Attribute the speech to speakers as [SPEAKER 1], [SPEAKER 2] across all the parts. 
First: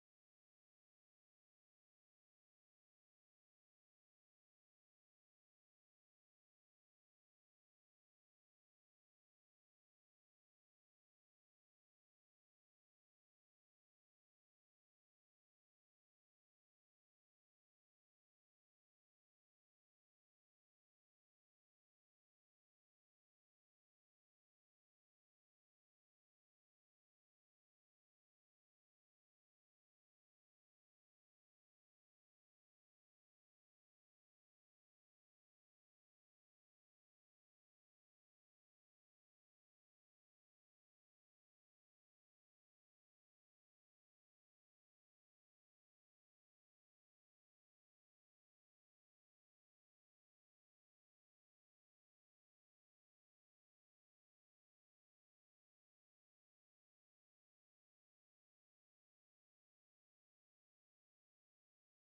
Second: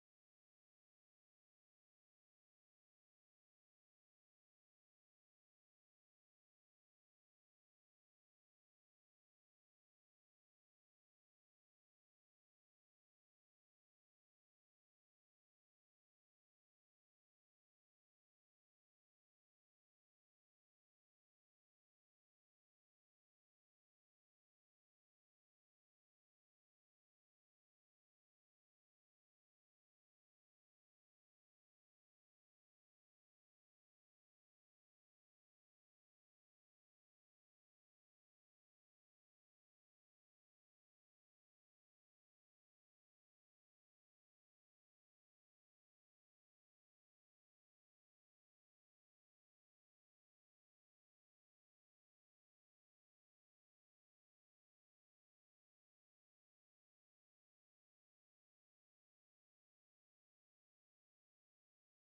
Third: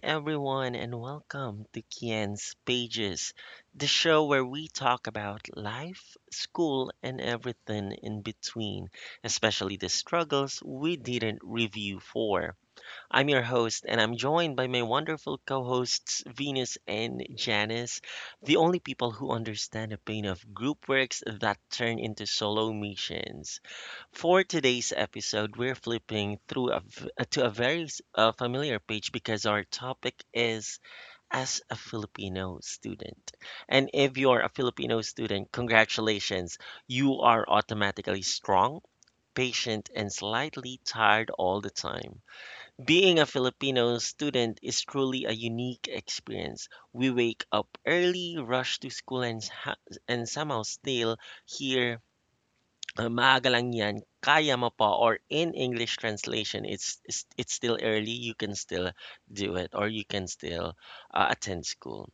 [SPEAKER 1] everyone, and welcome to Kian's Pages, the show where we talk about life, school, and everything in between, especially the struggles we didn't review for. I'm your host, and I'm joined by my wonderful co hosts, Venus and Janice, the only people who understand the pain of group works that turn into solo missions. For today's episode, we're flipping through a v to a very s- familiar page because our topic is as a Filipino student. And if you're a Filipino student, congratulations, you are automatically strong, patient, and slightly tired all the time. Being a Filipino student is truly a unique experience. We wake up early, rush to school, and, and somehow still hear maaga lang yan, kaya mo pa, or in English translation, it's still early, you can still do it, or you can still attend school.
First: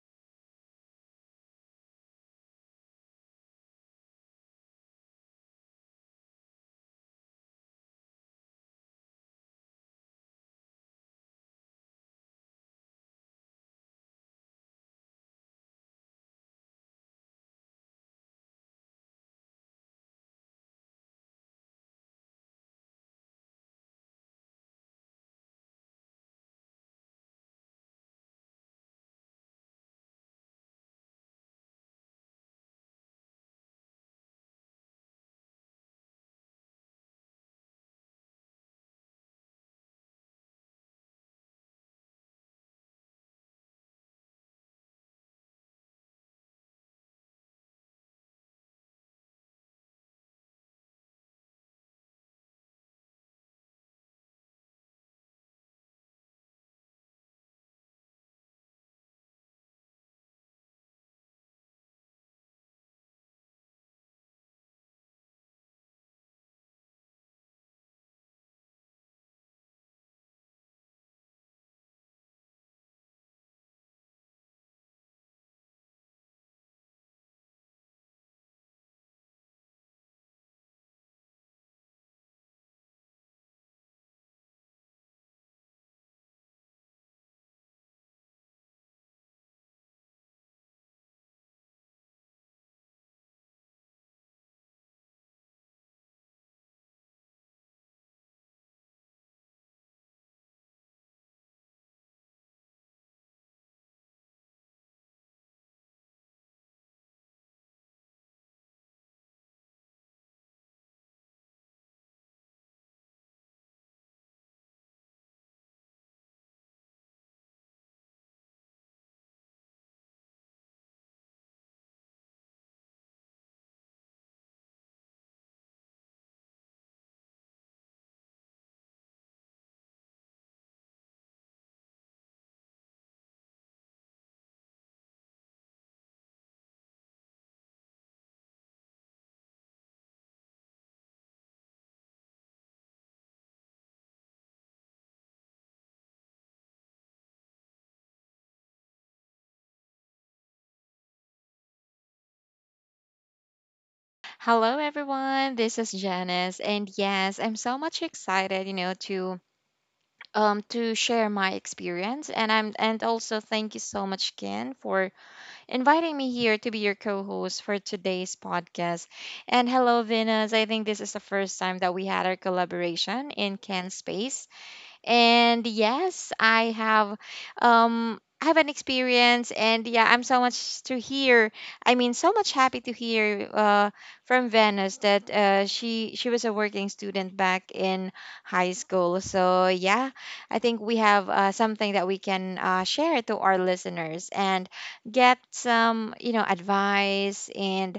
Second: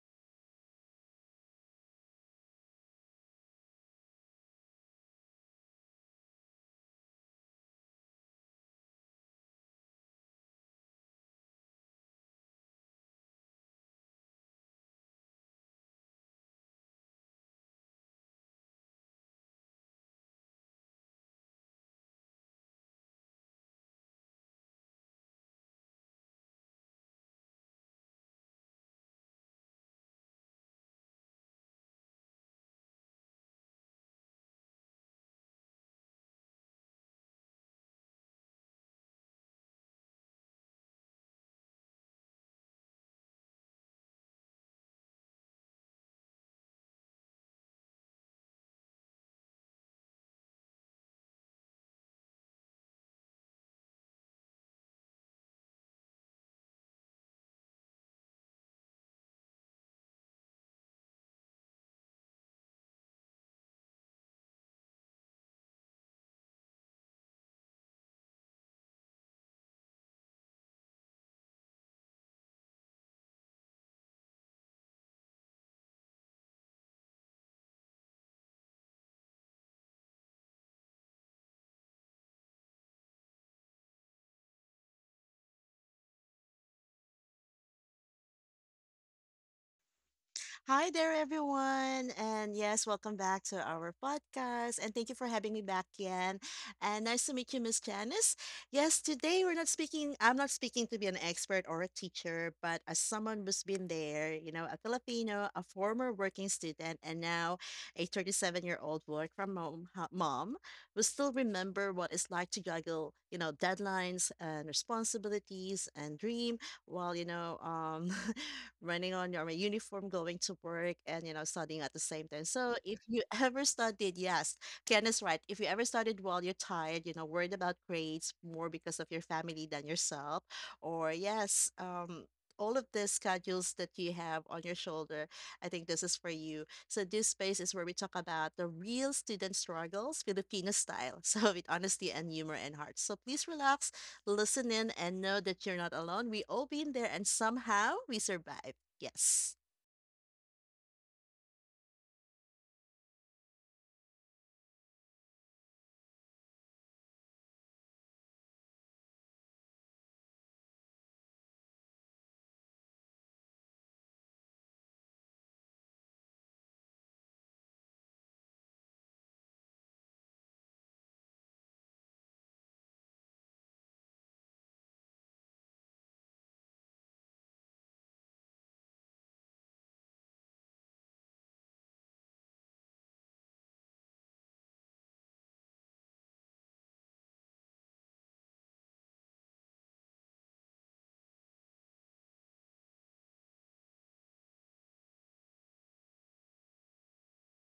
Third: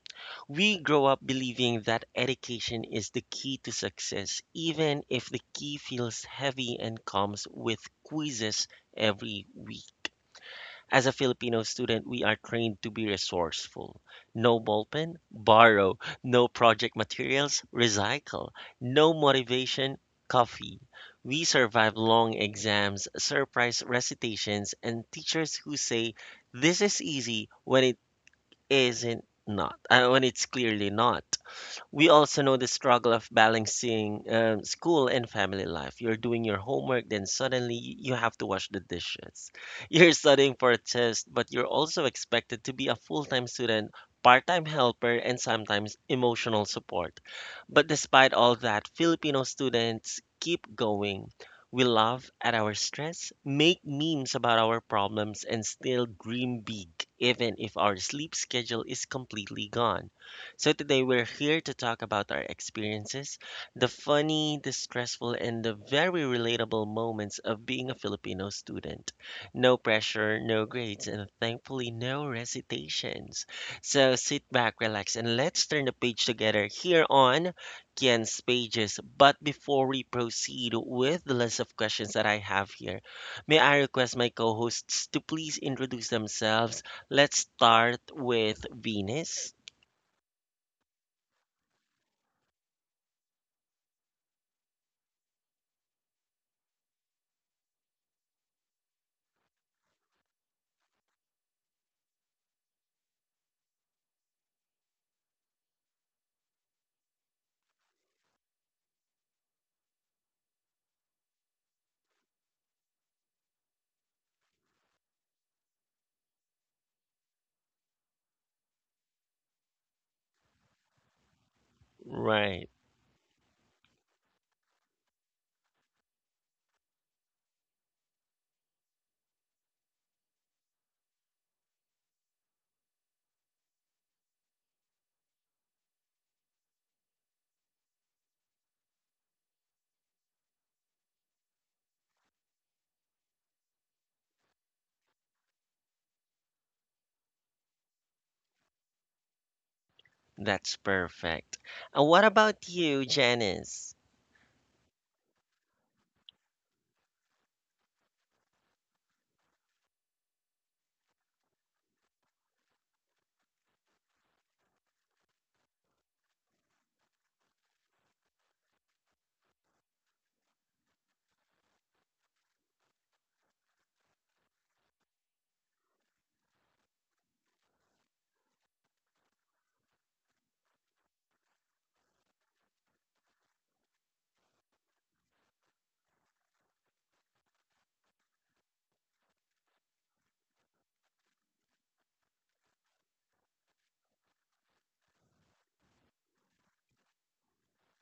[SPEAKER 1] We grow up believing that education is the key to success, even if the key feels heavy and comes with quizzes every week. As a Filipino student, we are trained to be resourceful. No ballpen, borrow. No project materials, recycle. No motivation, coffee. We survive long exams, surprise recitations, and teachers who say, this is easy when it isn't not, when it's clearly not. We also know the struggle of balancing school and family life. You're doing your homework, then suddenly you have to wash the dishes. You're studying for a test, but you're also expected to be a full time student, part time helper, and sometimes emotional support. But despite all that, Filipino students keep going. We laugh at our stress, make memes about our problems, and still dream big, even if our sleep schedule is completely gone. So today we're here to talk about our experiences, the funny, the stressful, and the very relatable moments of being a Filipino student. No pressure, no grades, and thankfully no recitations. So sit back, relax, and let's turn the page together here on Kian's Pages. But before we proceed with the list of questions that I have here, may I request my co-hosts to please introduce themselves? Let's start with Venus.
[SPEAKER 2] Hi there, everyone. And yes, welcome back to our podcast. And thank you for having me back again. And nice to meet you, Miss Janice. Yes, today we're not speaking, I'm not speaking to be an expert or a teacher, but as someone who's been there, you know, a Filipino, a former working student, and now a 37-year-old year old work from home mom who still remember what it's like to juggle, you know, deadlines and responsibilities and dream while, running on your uniform, going to work, and you know, studying at the same
[SPEAKER 1] Right.
[SPEAKER 2] time. So if you ever studied, yes, Ken is right. If you ever studied while you're tired, you know, worried about grades more because of your family than yourself, or yes, all of the schedules that you have on your shoulder, I think this is for you. So this space is where we talk about the real student struggles, Filipino style. So with honesty and humor and heart. So please relax listen in, and know that you're not alone. We all been there, and somehow we survive. Yes.
[SPEAKER 1] That's perfect. And what about you, Janice?
[SPEAKER 3] Hello, everyone. This is Janice, and yes, I'm so much excited, to share my experience, and I'm and also thank you so much, Ken, for inviting me here to be your co-host for today's podcast. And hello, Venus. I think this is the first time that we had our collaboration in Ken's space, and yes, I have I have an experience, and yeah I'm so much to hear I mean so much happy to hear from Venice that she was a working student back in high school. So yeah, I think we have something that we can share to our listeners and get some, you know, advice, and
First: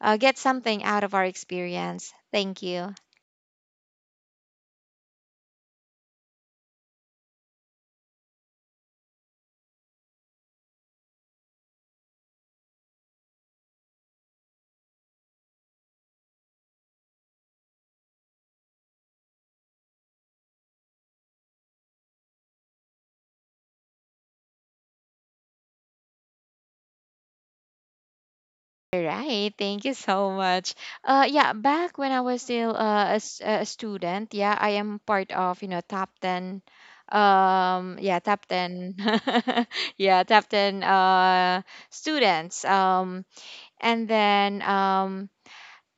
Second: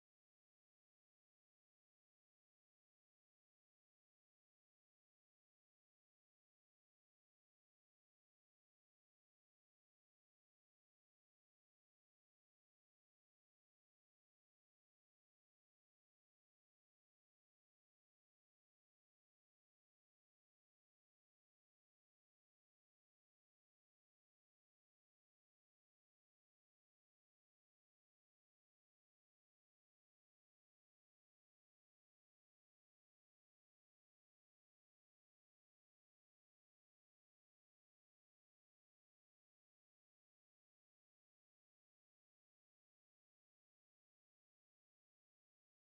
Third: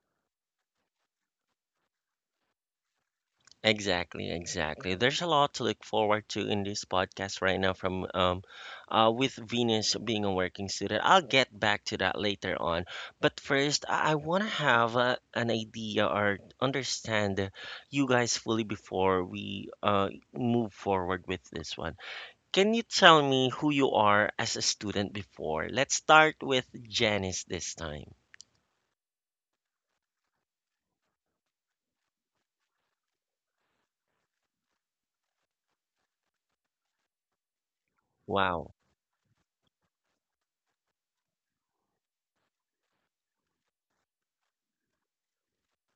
[SPEAKER 3] get something out of our experience. Thank you.
[SPEAKER 1] Exactly, exactly. There's a lot to look forward to in this podcast right now from with Venus being a working student. I'll get back to that later on. But first, I want to have an idea or understand you guys fully before we move forward with this one. Can you tell me who you are as a student before? Let's start with Janice this time.
[SPEAKER 3] All right, thank you so much. Yeah, back when I was still a student, yeah, I am part of, you know, top ten, yeah, top
[SPEAKER 1] Wow.
[SPEAKER 3] ten, yeah, top ten students. And then,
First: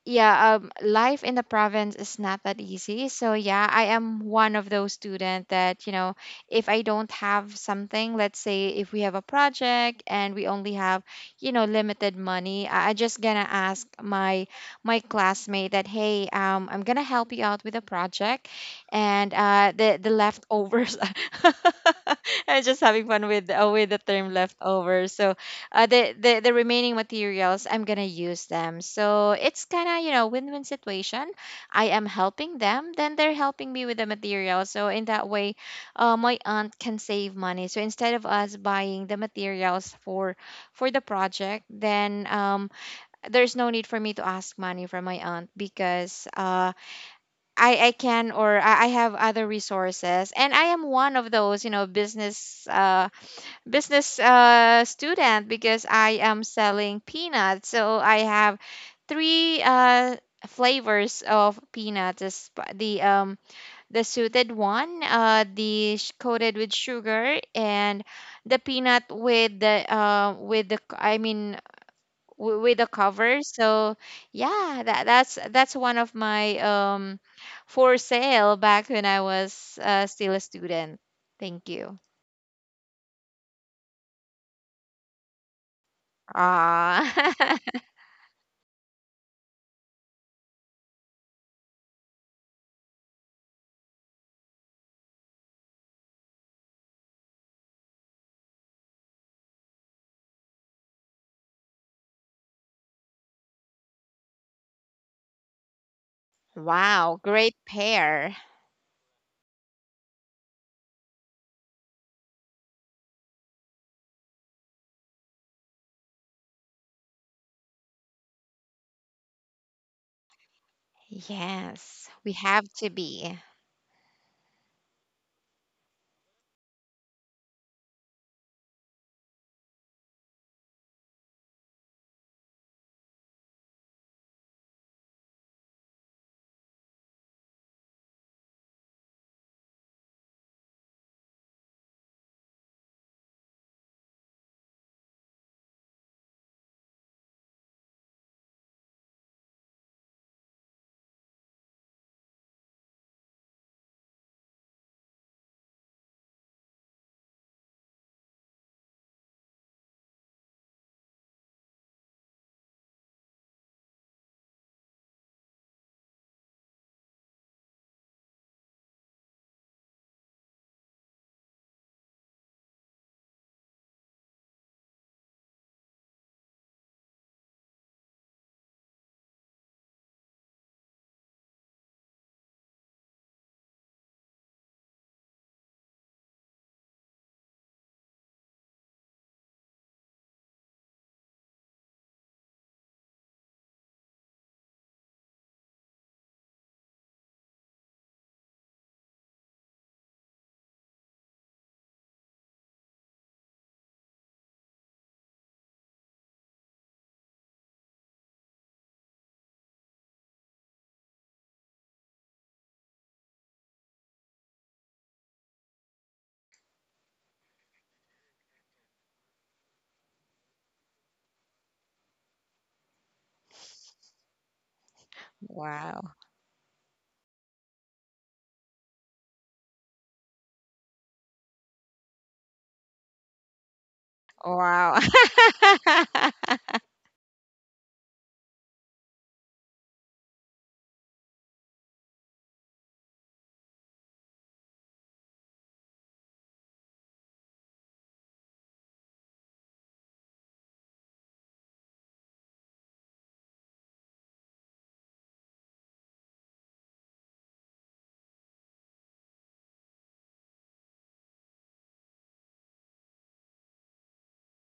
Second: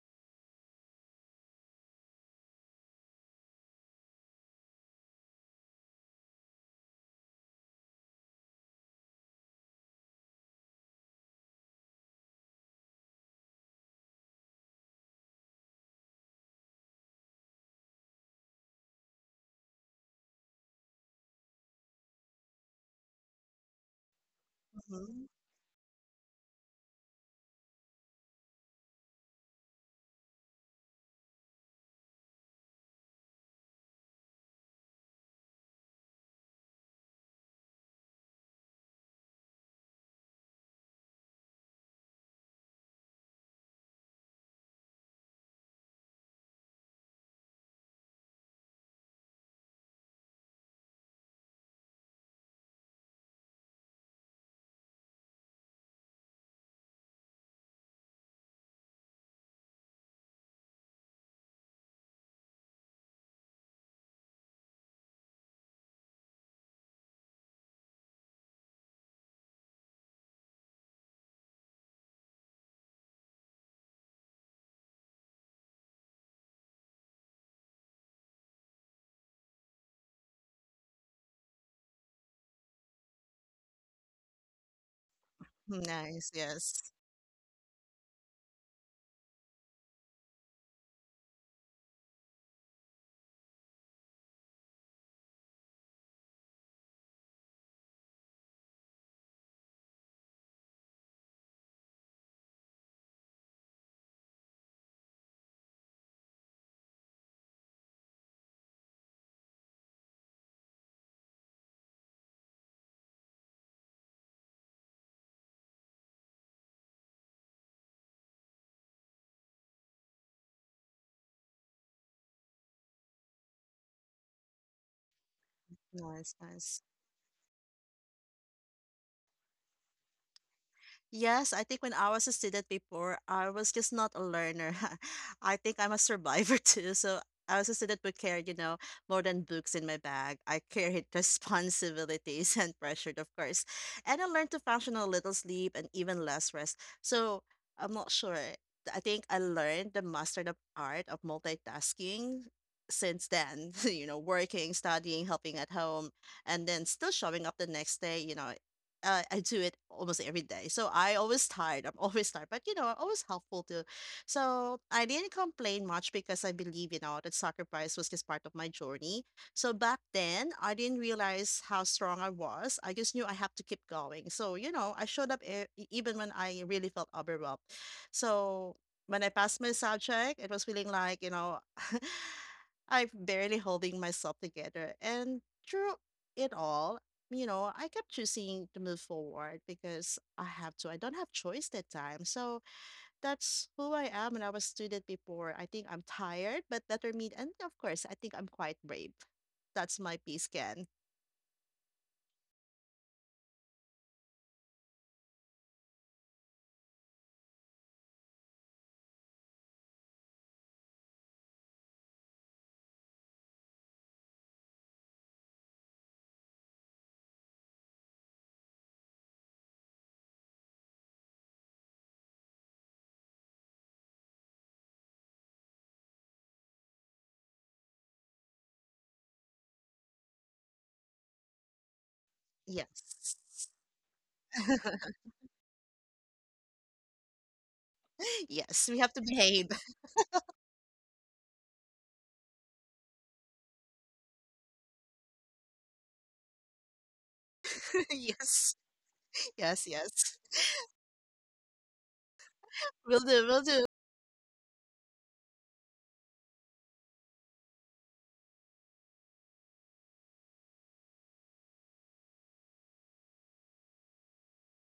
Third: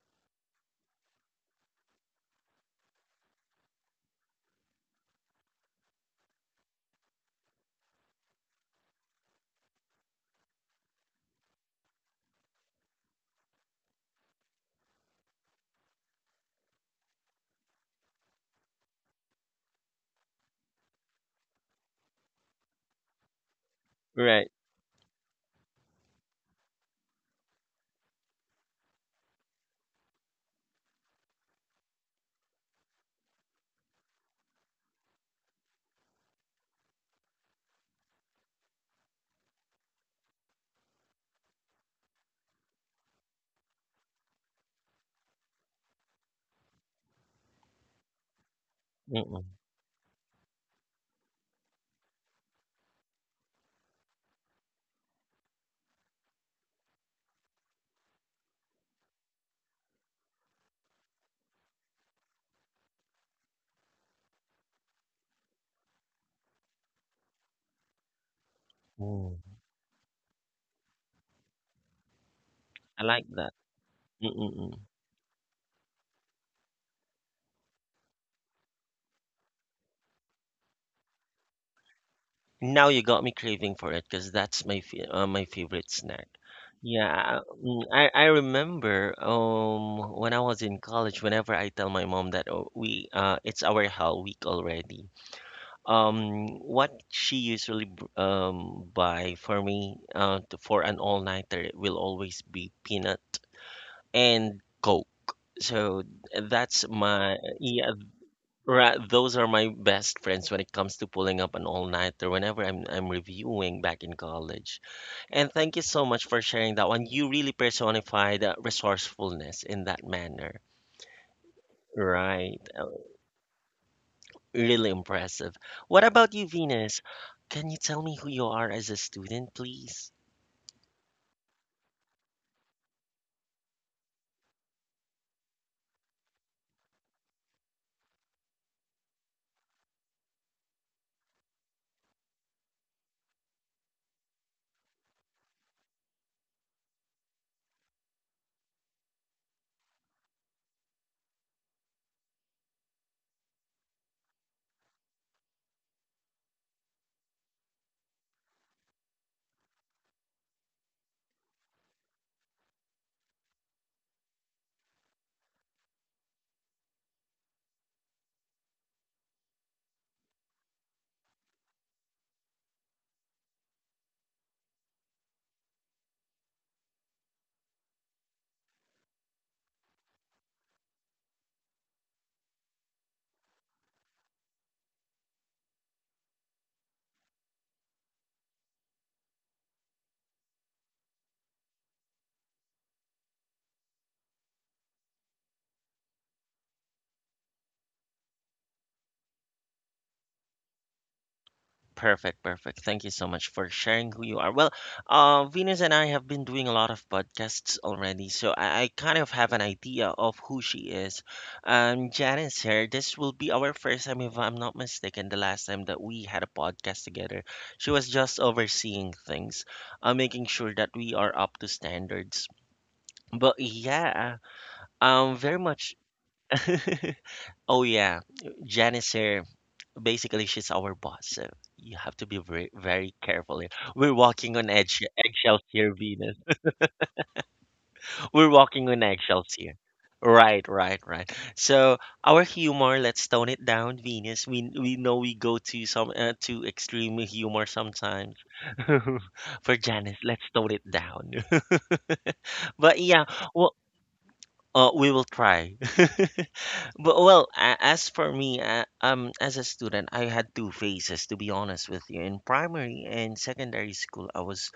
[SPEAKER 3] yeah, life in the province is not that easy, so yeah, I am one of those students that, you know, if I don't have something, let's say if we have a project and we only have, you know, limited money, I just gonna ask my classmate that, hey, I'm gonna help you out with a project, and the leftovers. I'm just having fun with the term
[SPEAKER 1] Right.
[SPEAKER 3] leftovers.
[SPEAKER 2] Mhm.
[SPEAKER 3] So the remaining materials I'm gonna use them, so it's kind of, you know, win-win situation. I am helping them, then they're helping me with the material, so in that way, my aunt can save money. So instead of us buying the materials for the project, then, there's no need for me to ask money from my aunt because, I can, or I have other
[SPEAKER 1] Mm,
[SPEAKER 3] resources. And I am one of those, you know, business student because I am selling peanuts. So I have three flavors of peanuts: the the suited one, coated with sugar, and the peanut with
[SPEAKER 1] mm.
[SPEAKER 3] the I mean with the
[SPEAKER 1] I like
[SPEAKER 3] cover.
[SPEAKER 1] that.
[SPEAKER 3] So
[SPEAKER 1] Mm, mm, mm.
[SPEAKER 3] yeah, that's one of my, for sale back when I was still a student. Thank you.
[SPEAKER 1] Now you got me craving for it because that's my fa my favorite
[SPEAKER 2] Nice,
[SPEAKER 1] snack.
[SPEAKER 2] yes.
[SPEAKER 3] Ah.
[SPEAKER 1] Yeah, mm, I remember when I was in college, whenever I tell my mom that oh, we it's our hell week already. What she usually buy for me for an all-nighter will always be peanut and Coke. So that's
[SPEAKER 3] Wow,
[SPEAKER 1] my
[SPEAKER 3] great
[SPEAKER 1] yeah.
[SPEAKER 3] pair.
[SPEAKER 1] Right, those are my best friends when it comes to pulling up an all-nighter whenever I'm reviewing back in college. And thank you so much for sharing that one. You really personified resourcefulness in that manner.
[SPEAKER 3] Yes, we
[SPEAKER 1] Right.
[SPEAKER 3] have to be.
[SPEAKER 1] Really impressive. What about
[SPEAKER 2] Nice,
[SPEAKER 1] you,
[SPEAKER 2] nice.
[SPEAKER 1] Venus? Can you tell me who you are as a student, please?
[SPEAKER 2] Yes, I think when I was a student before, I was just not a learner. I think I'm a survivor too. So I was a student who carried, you know, more than books in my bag. I carried responsibilities and pressured, of course. And I learned to function on little sleep and even less rest. So I'm not sure. I think I learned the master the art of multitasking since then, you know, working, studying, helping at home, and then still showing up the next day, I do it almost every day. I'm always tired, but you know, I'm always helpful too. So I didn't complain much because I believe, you know, that sacrifice was just part of my journey. So back then, I didn't realize how strong I was. I just knew I have to keep going. So, you know, I showed up even when I really felt overwhelmed. So when I passed my subject, it was feeling like, you know, I'm barely holding myself together. And through it all, you know, I kept choosing to move forward because I have to. I don't have choice that time. So that's who I am when I was student before. I think I'm tired, but determined, and of course, I think I'm quite brave. That's my P scan.
[SPEAKER 1] Perfect, perfect. Thank you so much for sharing who you are. Well, Venus and I have been doing a lot of podcasts already, so I kind of have an idea of who she is. Janice here. This will be our first time, if I'm not mistaken, the last time that we had a podcast together. She was just overseeing things, making sure that we are up to standards. But yeah, very much.
[SPEAKER 3] Wow.
[SPEAKER 1] Oh yeah, Janice here basically she's our boss, so you have to be very very
[SPEAKER 2] Yes.
[SPEAKER 1] careful here. We're walking on
[SPEAKER 3] Wow.
[SPEAKER 1] edge eggshells here, Venus. We're
[SPEAKER 2] Yes,
[SPEAKER 1] walking
[SPEAKER 2] we
[SPEAKER 1] on
[SPEAKER 2] have to
[SPEAKER 1] eggshells
[SPEAKER 2] behave.
[SPEAKER 1] here. Right, right, right. So our humor, let's tone it down, Venus. We know we go to some to extreme humor sometimes.
[SPEAKER 2] Yes.
[SPEAKER 1] For
[SPEAKER 2] Yes,
[SPEAKER 1] Janice,
[SPEAKER 2] yes.
[SPEAKER 1] let's tone it down. But
[SPEAKER 2] We'll
[SPEAKER 1] yeah,
[SPEAKER 2] do, we'll
[SPEAKER 1] well,
[SPEAKER 2] do.
[SPEAKER 1] we will try. But, well, as for me, as a student, I had two phases, to be honest with you. In primary and secondary school, I was,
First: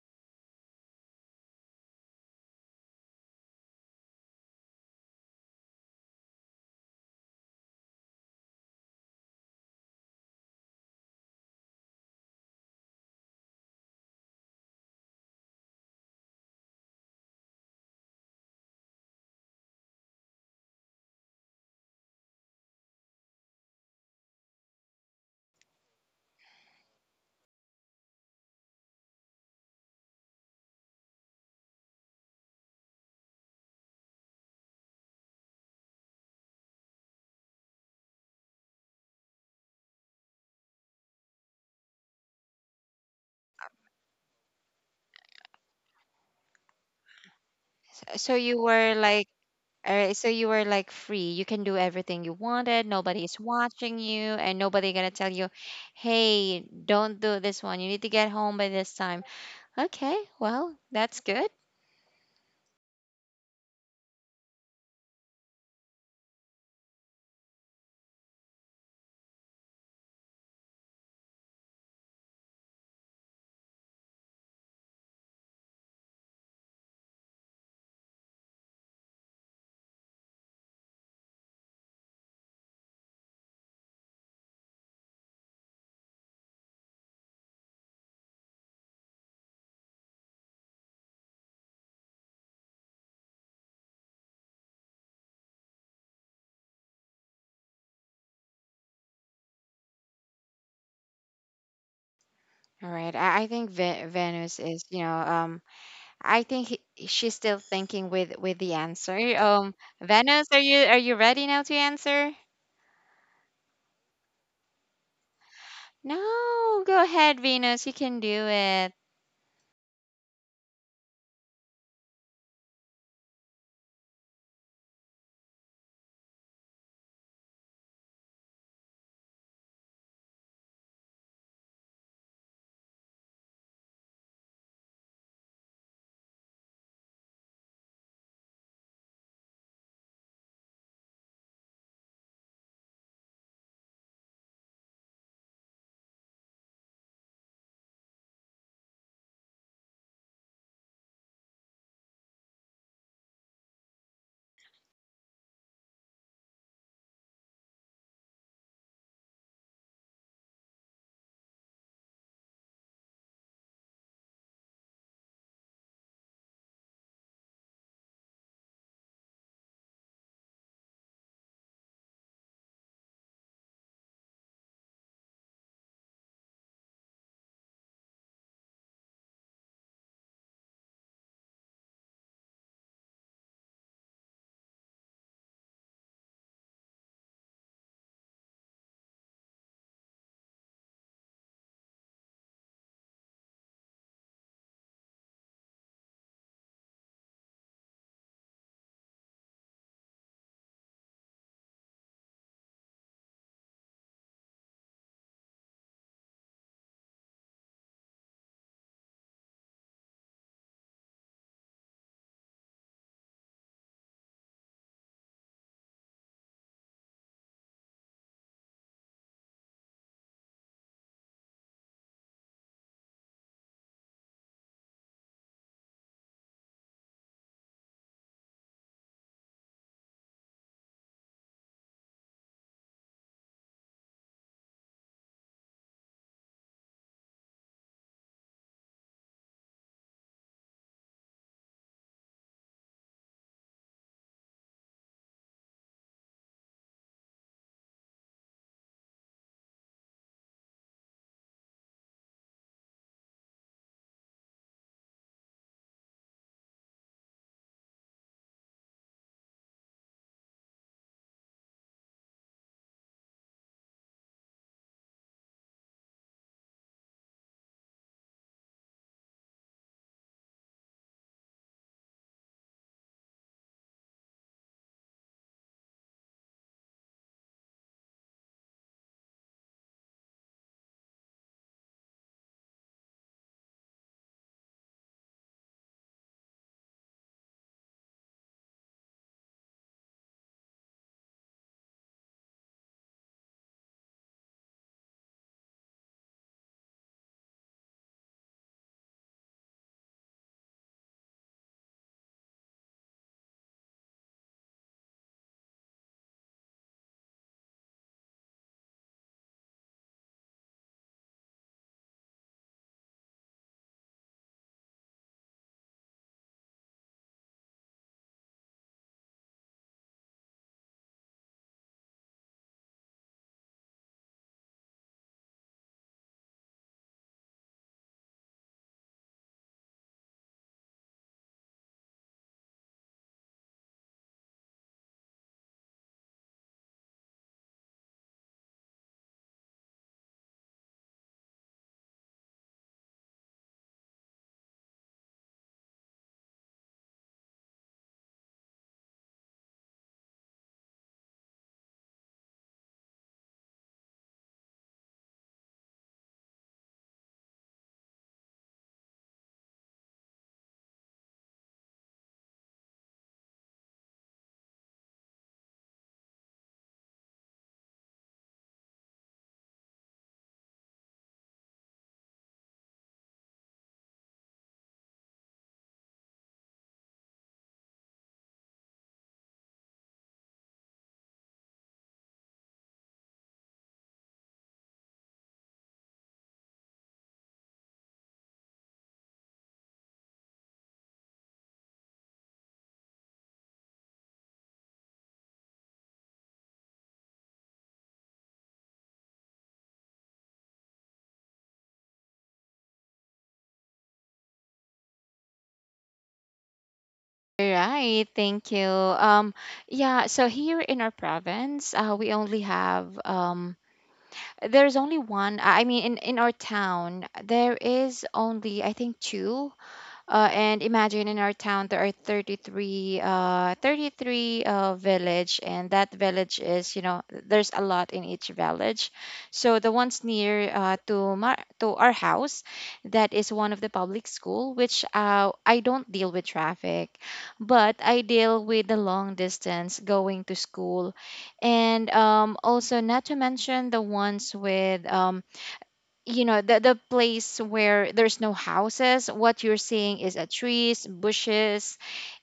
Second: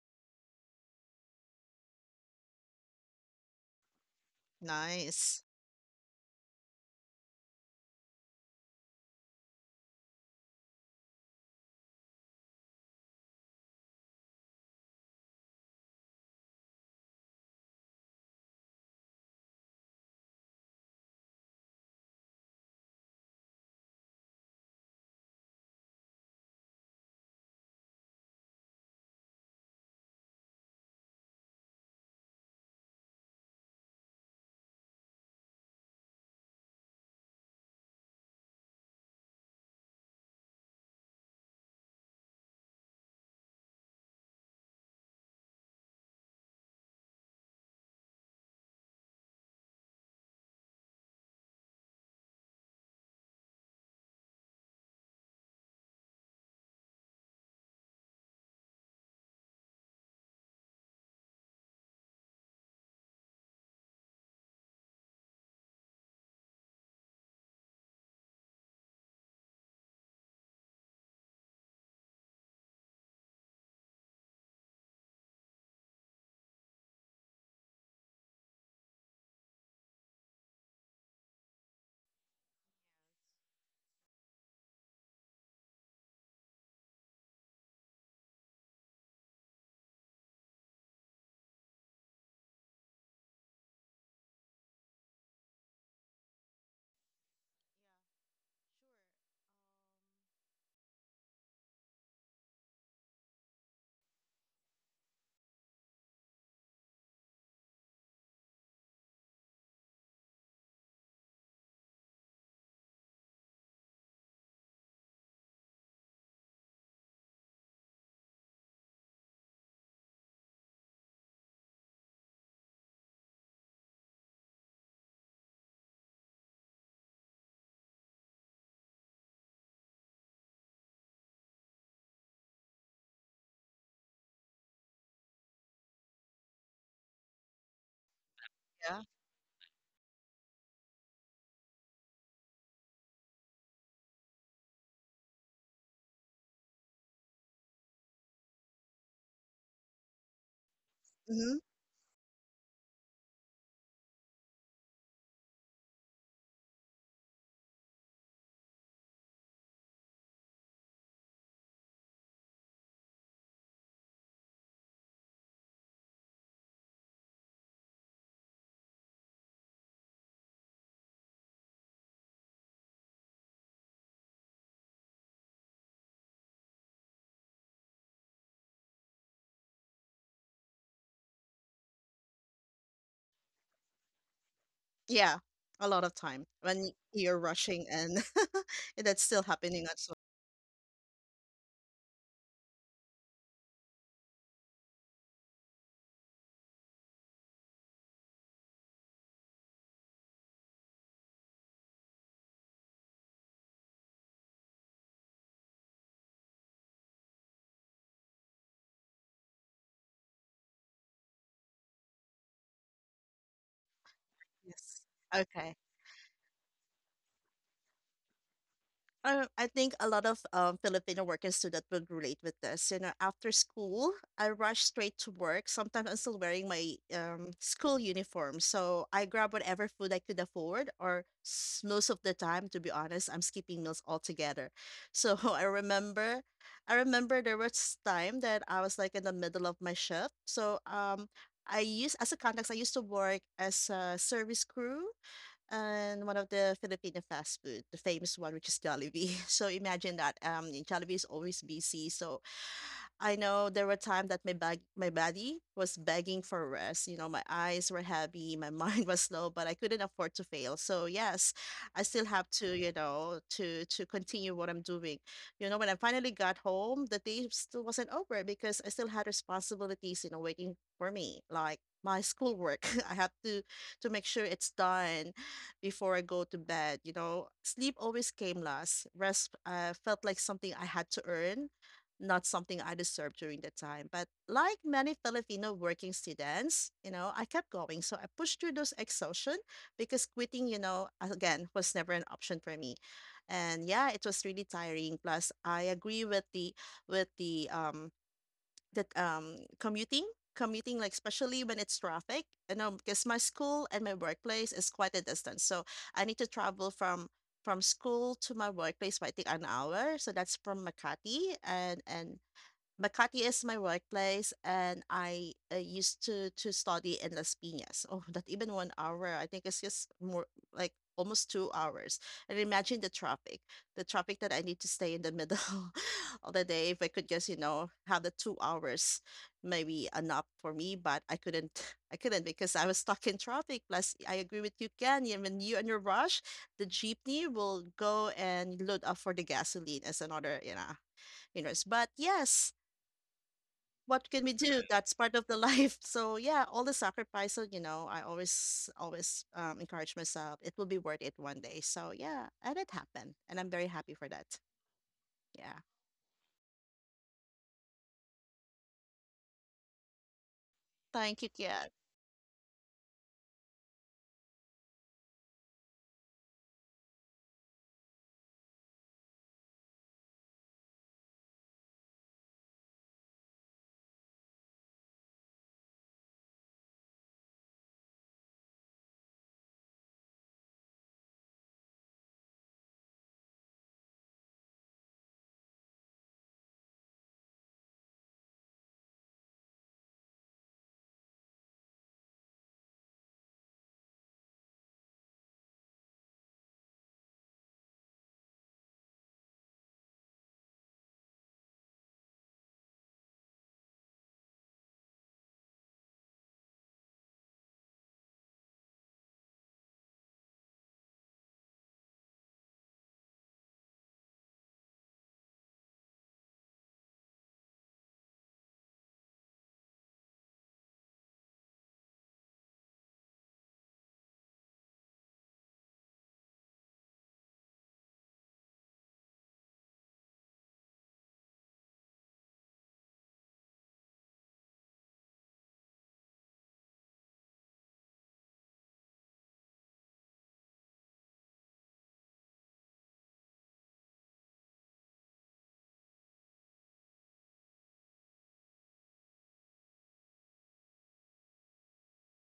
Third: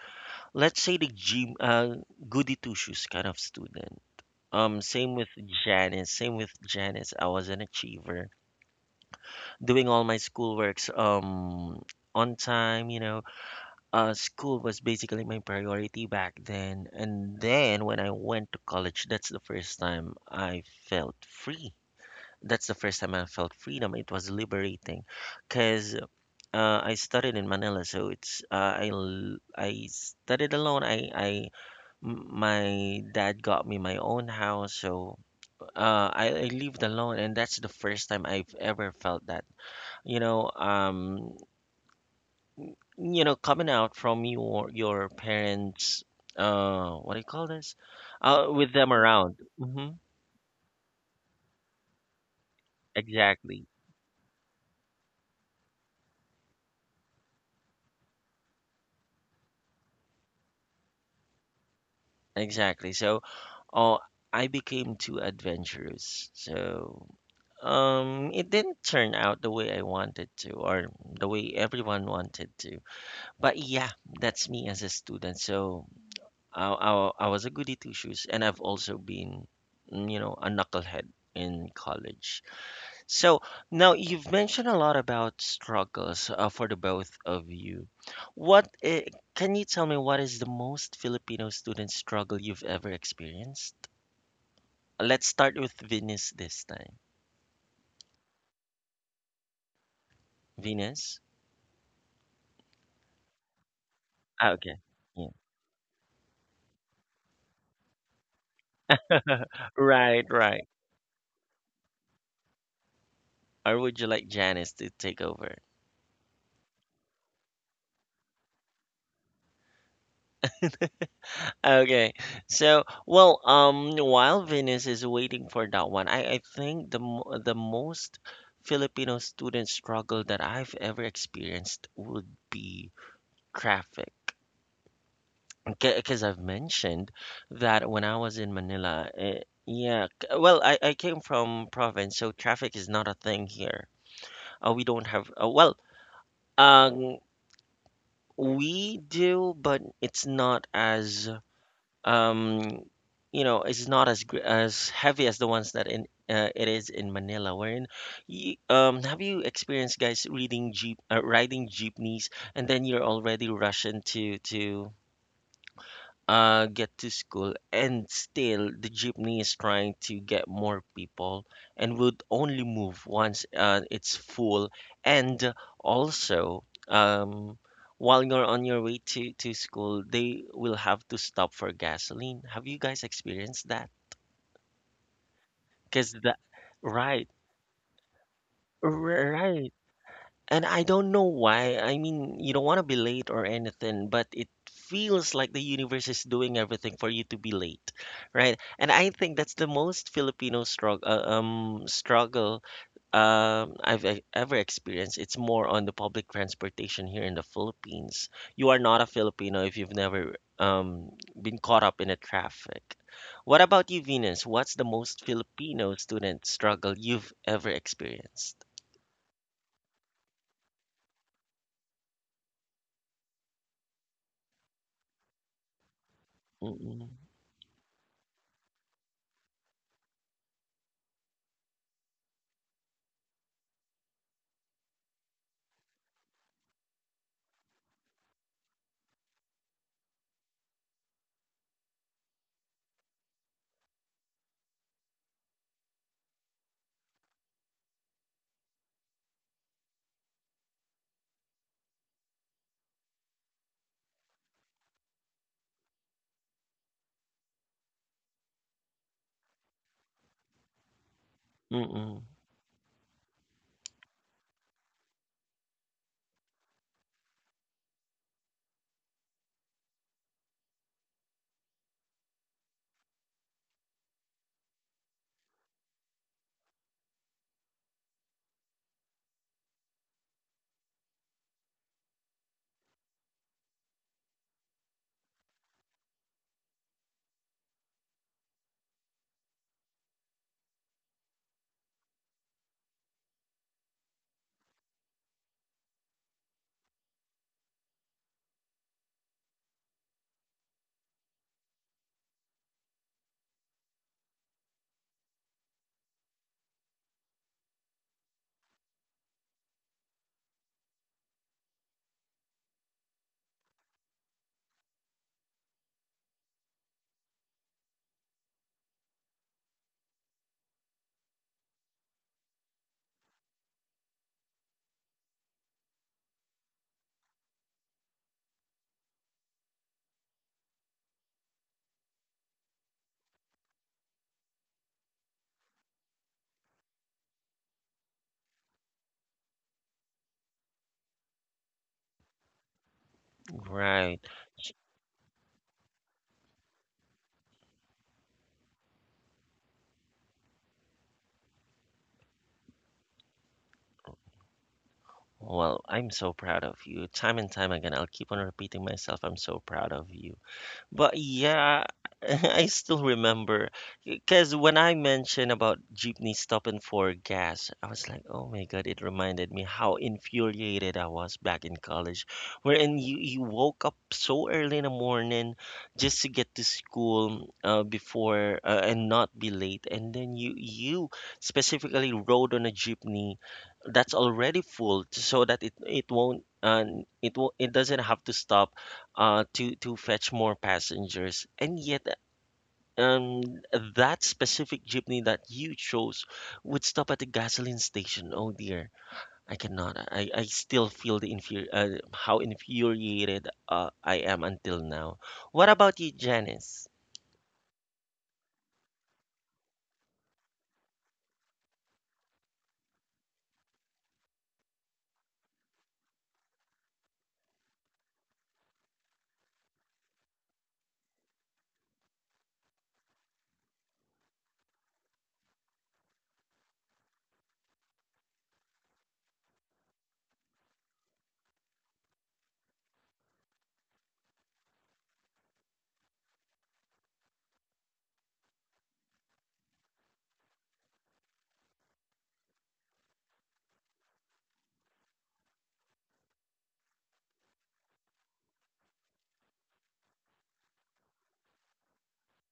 [SPEAKER 1] let's say, goody two shoes kind of student. Same with
[SPEAKER 2] Nice.
[SPEAKER 1] Janice. Same with Janice. I was an achiever, doing all my schoolworks on time. You know, school was basically my priority back then. And then when I went to college, that's the first time I felt freedom. It was liberating, cause I studied in Manila, so I studied alone. My dad got me my own house, so I lived alone, and that's the first time I've ever felt that. You know, coming out from your parents, what do you call this?
[SPEAKER 3] So you
[SPEAKER 1] With them
[SPEAKER 3] were like,
[SPEAKER 1] around. Hmm.
[SPEAKER 3] so you were like free. You can do everything you wanted. Nobody's
[SPEAKER 1] Exactly.
[SPEAKER 3] watching you, and nobody gonna tell you, "Hey, don't do this one. You need to get home by this time." Okay, well, that's good.
[SPEAKER 1] Exactly. So, oh, I became too adventurous. So, it didn't turn out the way I wanted to, or the way everyone wanted to. But yeah, that's me as a student. So, I was a goody two shoes, and I've also been, a knucklehead in college. So now you've mentioned a lot about struggles for the both of you. What can you tell me what is the most Filipino student struggle you've ever experienced? Let's start with Venus this time. Venus?
[SPEAKER 3] All right. I think Ve
[SPEAKER 1] Ah,
[SPEAKER 3] Venus
[SPEAKER 1] okay.
[SPEAKER 3] is, you know,
[SPEAKER 1] Yeah.
[SPEAKER 3] I think she's still thinking with the answer.
[SPEAKER 1] Right,
[SPEAKER 3] Venus, are
[SPEAKER 1] right.
[SPEAKER 3] you ready now to answer?
[SPEAKER 1] Or would you like Janice to take over?
[SPEAKER 3] No, go ahead, Venus. You can do it.
[SPEAKER 1] Okay. So, well, while Venus is waiting for that one, I think the most Filipino student struggle that I've ever experienced would be traffic. Because I've mentioned that when I was in
[SPEAKER 2] Yeah.
[SPEAKER 1] Manila, eh, yeah, well, I came from province, so traffic is not a thing here. We don't have, well, um, we do, but it's not as,
[SPEAKER 2] Hmm.
[SPEAKER 1] um, you know, it's not as heavy as the ones that in it is in Manila. Wherein, you, have you experienced guys riding jeepneys, and then you're already rushing to get to school, and still the jeepney is trying to get more people and would only move once it's full. And also, while you're on your way to school, they will have to stop for gasoline. Have you guys experienced that?
[SPEAKER 2] Yeah. A lot of
[SPEAKER 1] Because
[SPEAKER 2] time
[SPEAKER 1] that,
[SPEAKER 2] when you're
[SPEAKER 1] right,
[SPEAKER 2] rushing and that's still happening
[SPEAKER 1] right.
[SPEAKER 2] as well.
[SPEAKER 1] And I don't know why. I mean, you don't want to be late or anything, but it feels like the universe is doing everything for you to be late, right? And I think that's the most Filipino struggle I've ever experienced. It's more on the public transportation here in the Philippines. You are not a Filipino if you've never been caught up in a traffic. What about you, Venus? What's the
[SPEAKER 2] Yes.
[SPEAKER 1] most
[SPEAKER 2] Okay.
[SPEAKER 1] Filipino student struggle you've ever experienced?
[SPEAKER 2] I think a lot of Filipino working student would relate with this. You know, after school, I rush straight to work. Sometimes I'm still wearing my
[SPEAKER 1] Mm-mm.
[SPEAKER 2] school uniform, so I grab whatever food I could afford, most of the time, to be honest, I'm skipping meals altogether. So I remember there was time that I was like in the middle of my shift. I used as a context, I used to work as a service crew and one of the Filipino fast food, the famous one, which is Jollibee. So imagine that Jollibee is always busy. So I know there were times that my body was begging for rest. You know, my eyes were heavy, my mind was slow, but I couldn't afford to fail. So yes, I
[SPEAKER 1] Mm-mm.
[SPEAKER 2] still have to, you know, to continue what I'm doing. You know, when I finally got home, the day still wasn't over because I still had responsibilities, you know, waiting for me, like my schoolwork. I have to make sure it's done before I go to bed. You know, sleep always came last. Rest felt like something I had to earn not something I deserved during the time. But like many Filipino working students, you know, I kept going. So I pushed through those exhaustion because quitting, you know, again, was never an option for me. And yeah, it was really tiring. Plus, I agree with the with the um that commuting commuting like especially when it's traffic you know because my school and my workplace is quite a distance so I need to travel from school to my workplace by I think an hour. So that's from Makati and Makati is my workplace, and I used to study in Las Piñas. Oh, not even 1 hour. I think it's just more like almost 2 hours. And imagine the traffic that I need to stay in the middle of the day. If I could just, you know, have the 2 hours, maybe enough for me, but I couldn't. I couldn't because I was stuck in traffic. Plus, I agree with you, Ken. Yeah, when you're in a rush, the jeepney will go and load up for the gasoline as another, you know. But yes
[SPEAKER 1] Right.
[SPEAKER 2] what can we do? That's part of the life. So yeah, all the sacrifice. So you know, I always always encourage myself. It will be worth it one day. So yeah, and it happened, and I'm very happy for that.
[SPEAKER 1] Well,
[SPEAKER 2] Yeah,
[SPEAKER 1] I'm so proud of you. Time and time again, I'll keep on repeating myself, I'm so proud of you. But
[SPEAKER 2] thank you,
[SPEAKER 1] yeah,
[SPEAKER 2] Kat.
[SPEAKER 1] I still remember because when I mentioned about jeepney stop and for gas, I was like, oh my God, it reminded me how infuriated I was back in college, wherein you woke up so early in the morning just to get to school before and not be late. And then you specifically rode on a jeepney that's already full so that it won't. And it will, it doesn't have to stop to fetch more passengers. And yet, um, that specific jeepney that you chose would stop at the gasoline station. Oh dear, I cannot. I still feel how infuriated I am until now. What about you, Janice?
[SPEAKER 3] All right, thank you. Yeah, so here in our province, we only have, there's only one. I mean, in our town, there is only, I think, two. And imagine, in our town there are 33 33 village, and that village is, you know, there's a lot in each village. So the ones near to to our house, that is one of the public school, which I don't deal with traffic, but I deal with the long distance going to school. And also, not to mention the ones with, you know, the place where there's no houses, what you're seeing is a trees, bushes.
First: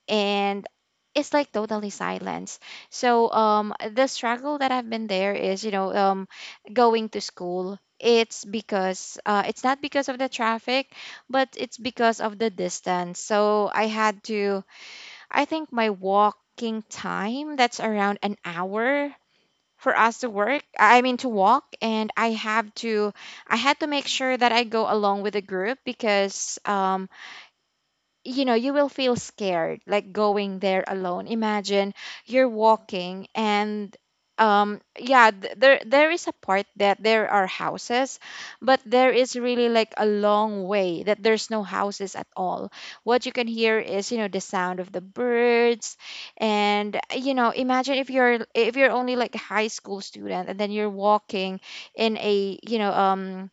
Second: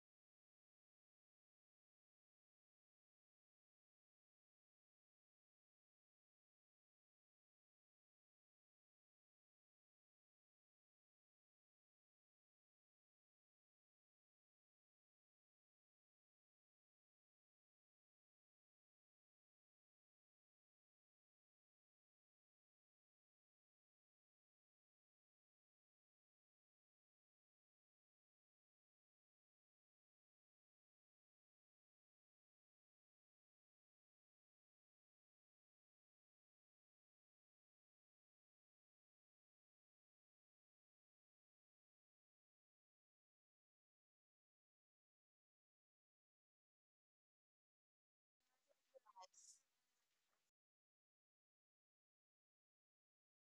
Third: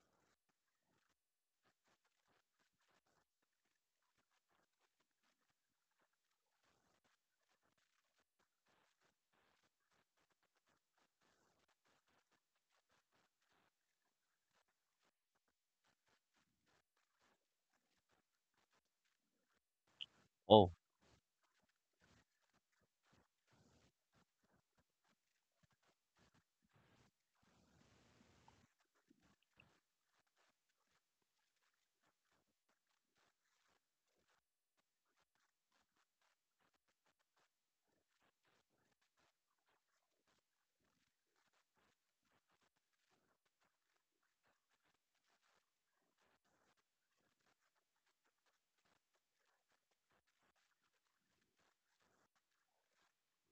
[SPEAKER 3] And it's like totally silence. So the struggle that I've been there is, you know, going to school. It's because, it's not because of the traffic, but it's because of the distance. So I had to I think my walking time that's around an hour for us to work
[SPEAKER 1] Oh,
[SPEAKER 3] I mean to walk. And I had to make sure that I go along with the group because, you know, you will feel scared like going there alone. Imagine you're walking, and yeah, there is a part that there are houses, but there is really like a long way that there's no houses at all. What you can hear is, you know, the sound of the birds. And you know, imagine if you're, if you're only like a high school student, and then you're walking in a, you know,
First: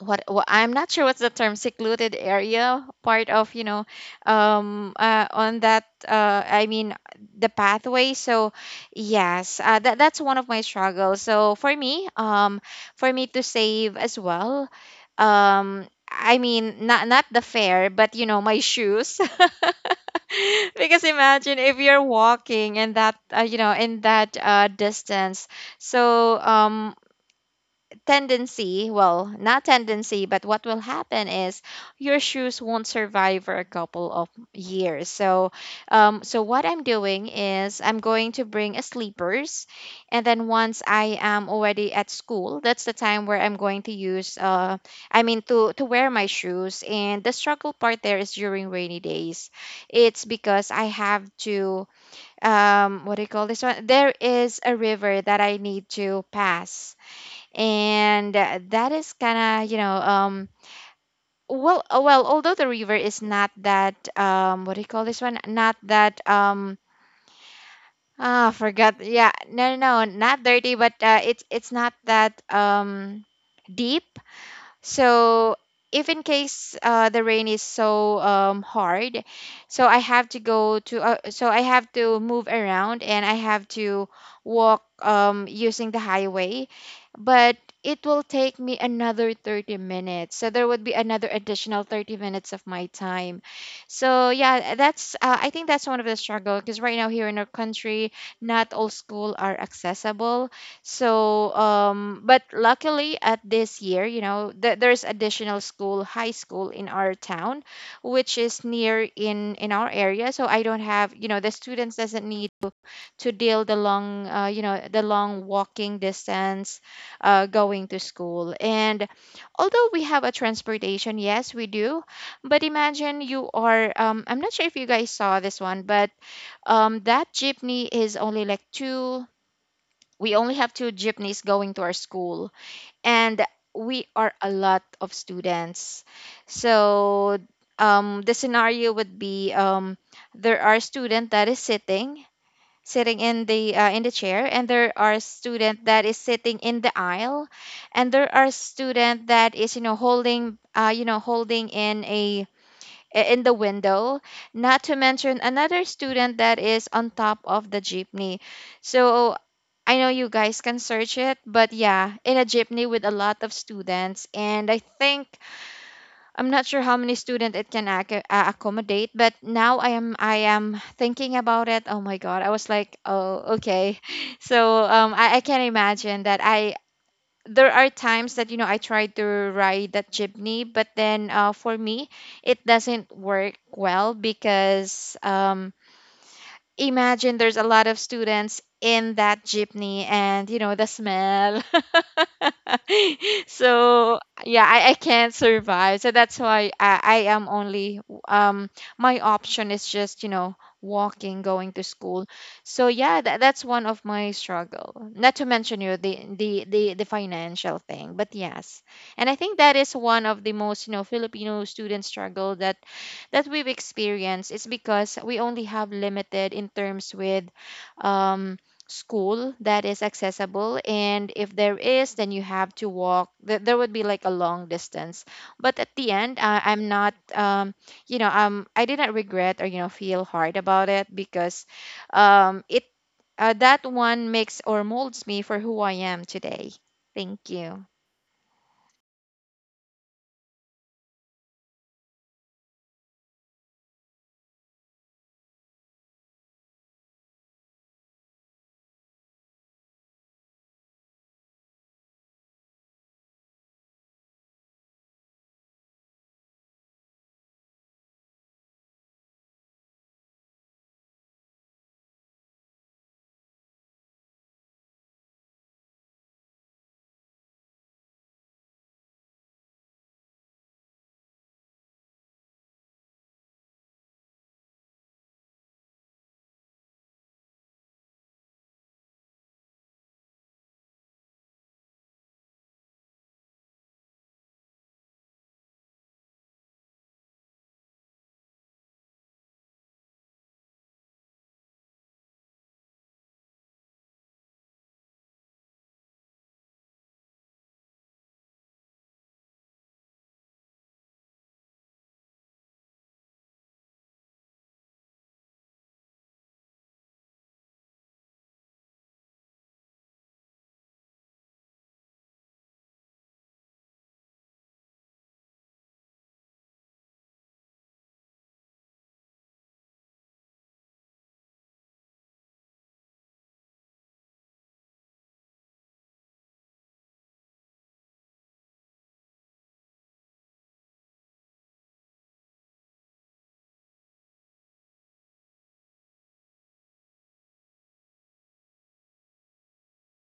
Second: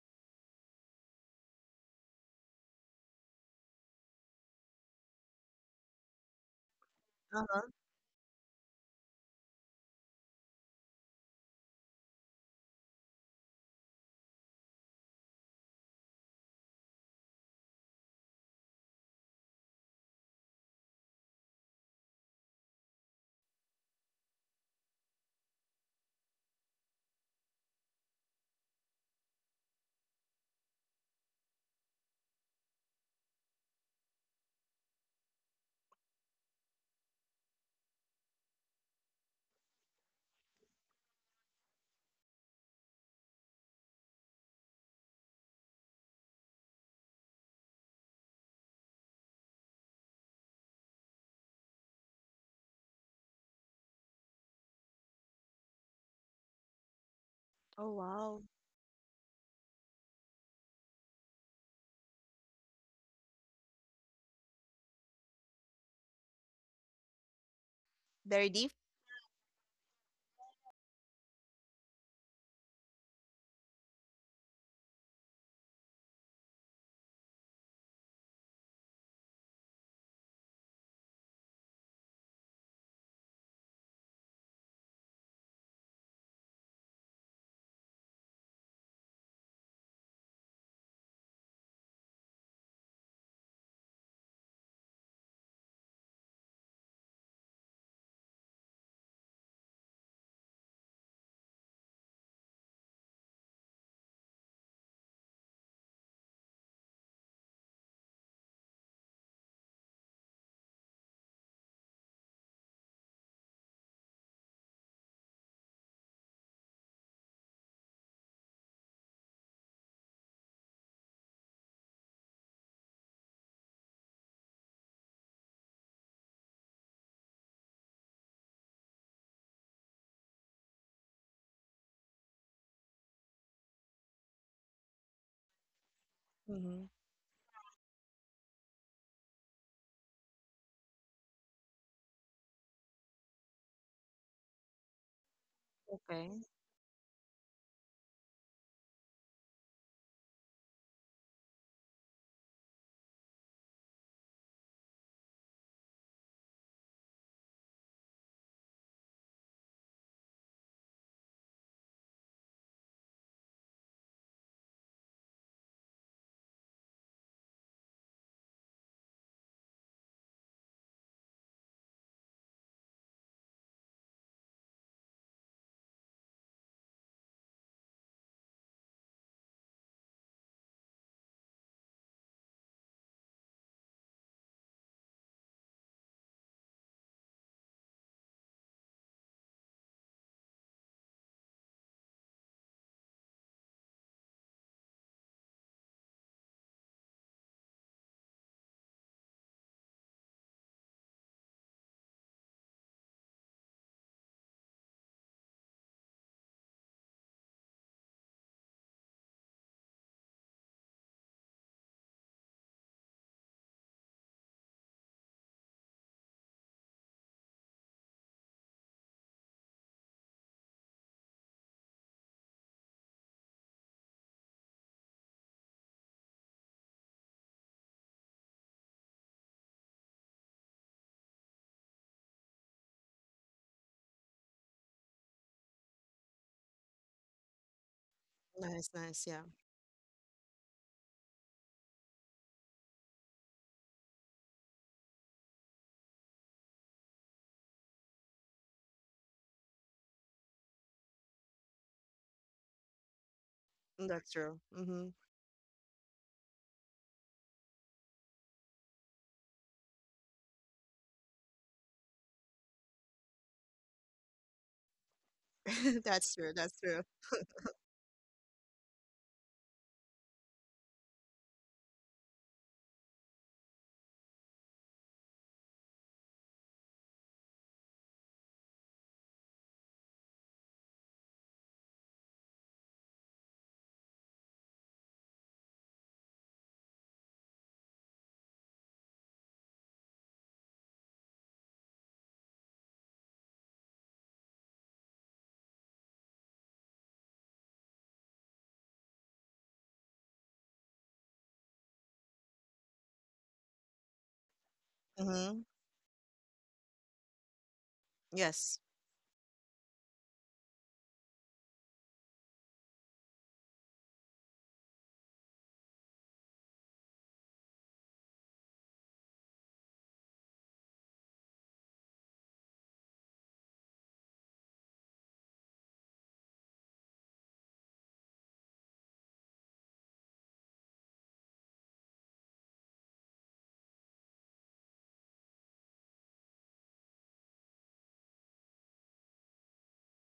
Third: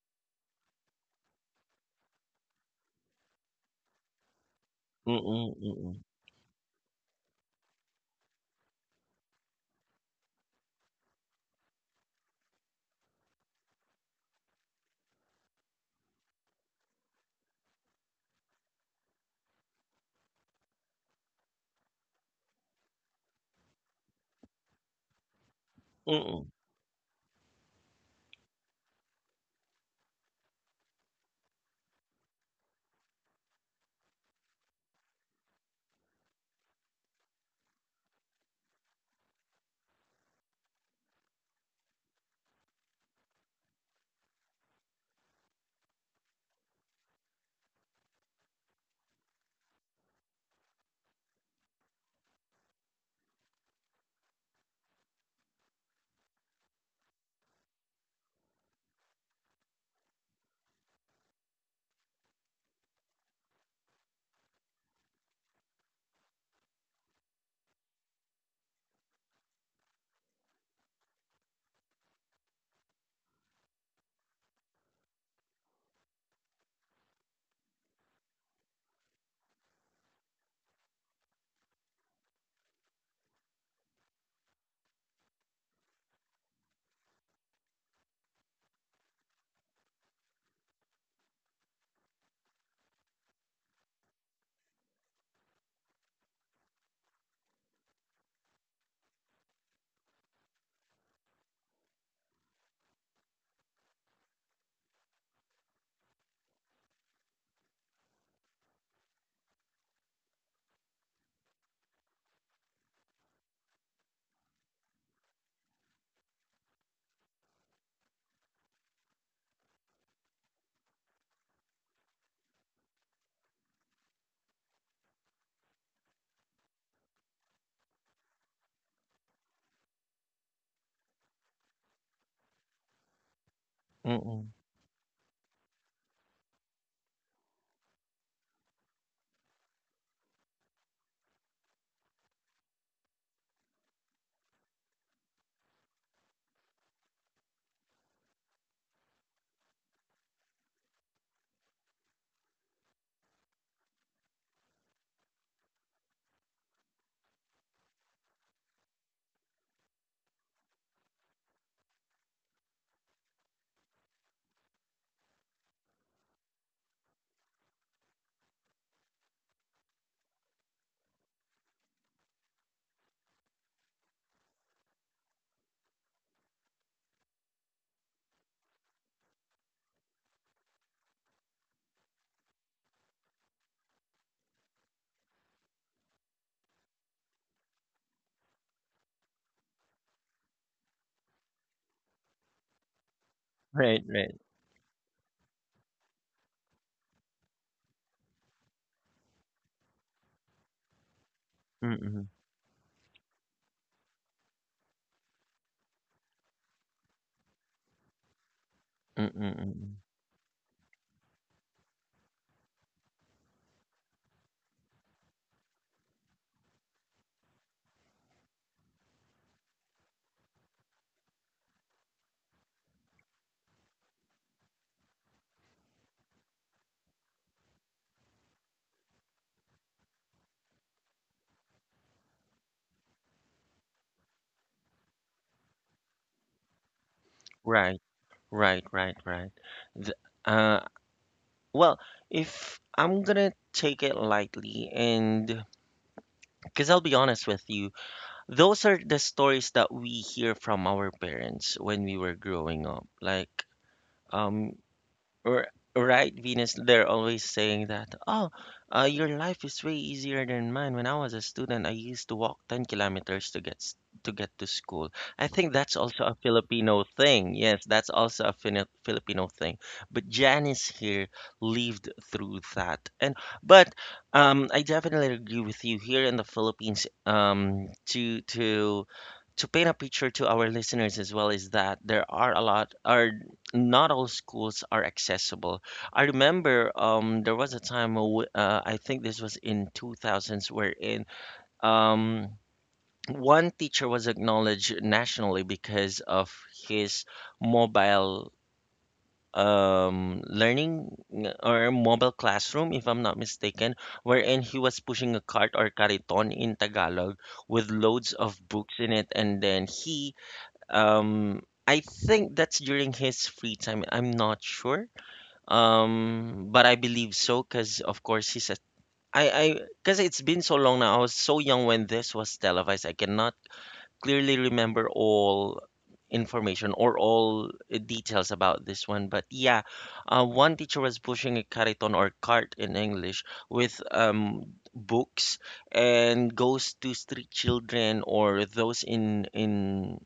[SPEAKER 3] what, I'm not sure what's the term, secluded area, part of, you know,
[SPEAKER 1] mm-mm,
[SPEAKER 3] on that
[SPEAKER 1] mm-mm,
[SPEAKER 3] I mean the
[SPEAKER 2] Uh-huh.
[SPEAKER 3] pathway. So yes, that that's one of my struggles. So for me, for me to save as well, I mean, not not the fare, but you know, my shoes. Because imagine if you're walking in that, you know, in that distance. So
[SPEAKER 1] mm-mm,
[SPEAKER 3] tendency well not tendency but what will happen is your shoes won't survive for a couple of years. So so what I'm doing is I'm going to bring a sleepers, and then once I am already at school, that's the time where I'm going to use I mean to wear my shoes. And the struggle part there is during rainy days. It's because I have to, what do you call this one, there is a river that I need to pass.
[SPEAKER 2] Oh
[SPEAKER 3] And
[SPEAKER 2] wow,
[SPEAKER 3] that is kind of, you know, well, although the river is not that, what do you call this one, not that,
[SPEAKER 2] very
[SPEAKER 3] ah
[SPEAKER 2] deep.
[SPEAKER 3] forgot yeah no no no, not dirty, but it's not that, deep. So if in case, the rain is so, hard, so I have to go to, so I have to move around, and I have to walk, using the highway, but it will take me another 30 minutes. So there would be another additional 30 minutes of my time. So yeah, that's I think that's one of the struggle. Because right now here in our country, not all school are accessible. So, but luckily at this year, you know, there's additional school, high school in our town, which is near in our area. So I don't have, you know, the students doesn't need to deal the long, you know, the long walking distance, going to school. And although we have a transportation, yes, we do. But imagine you are, I'm not sure if you guys saw this one, but, that jeepney is only like two. We only have two jeepneys going to our school, and we are
[SPEAKER 1] mm-mm.
[SPEAKER 3] a lot of students.
[SPEAKER 2] Mm-hmm.
[SPEAKER 3] So, the scenario would be, there are student that is sitting in the chair, and there are student that is
[SPEAKER 2] Okay.
[SPEAKER 3] sitting in the aisle, and there are student that is, you know, holding, in a, in the window, not to mention another student that is on top of the jeepney. So I know you guys can search it, but yeah, in a jeepney with a lot of students. And I think I'm not sure how many student it can accommodate, but now I am thinking about it. Oh my god, I was like, oh okay. So, I can imagine that I, there are times that, you know, I try to ride that jeepney, but then, for me, it doesn't work well because, imagine there's a lot of students in that jeepney, and you know, the smell.
[SPEAKER 1] Right,
[SPEAKER 3] So
[SPEAKER 1] right.
[SPEAKER 3] yeah, I can't survive. So that's why, I am only, um my option is just, you know, walking going to school.
[SPEAKER 1] Mm-mm,
[SPEAKER 3] So yeah, that, that's one of my struggle, not to mention, you know, the, the financial thing. But yes, and I
[SPEAKER 1] mm-mm,
[SPEAKER 3] think that
[SPEAKER 1] mm-mm.
[SPEAKER 3] is one of the most, you know, Filipino student struggle that we've experienced. Is because we only have limited in terms with, um, school that is accessible, and if there is, then you have to walk. There would be like a long distance. But at the end, I'm not, I didn't regret or, you know, feel hard about it because, it that one makes or molds me for who I am today. Thank you.
[SPEAKER 1] Right, right,
[SPEAKER 2] Nice,
[SPEAKER 1] right,
[SPEAKER 2] nice. Yeah,
[SPEAKER 1] right. The, uh, well, if I'm gonna take it lightly and because I'll be honest with you, those are the stories that we hear from our parents when we were growing up. Like,
[SPEAKER 2] mm, that's true.
[SPEAKER 1] um,
[SPEAKER 2] Mm-hmm.
[SPEAKER 1] R- right, Venus, they're always saying that, oh, your life is way easier than mine. When I was a student, I used to walk 10 kilometers to get to get to school. I think that's also
[SPEAKER 2] That's
[SPEAKER 1] a
[SPEAKER 2] true. That's true.
[SPEAKER 1] Filipino thing. Yes, that's also a Filipino thing. But Janice here lived through that. And but I definitely agree with you here in the Philippines to paint a picture to our listeners as well is that there are a lot or not all schools are accessible. I remember there was a time, I think this was in 2000s, wherein um, one teacher was acknowledged nationally because of his mobile learning or mobile classroom, if I'm not mistaken, wherein he was pushing a
[SPEAKER 2] Mm-hmm.
[SPEAKER 1] cart or cariton in Tagalog with loads of
[SPEAKER 2] Yes.
[SPEAKER 1] books in it, and then he I think that's during his free time. I'm not sure. But I believe so because, of course, he said I because it's been so long now. I was so young when this was televised. I cannot clearly remember all information or all details about this one. But yeah, one teacher was pushing a cariton or cart in English with books and goes to street children or those in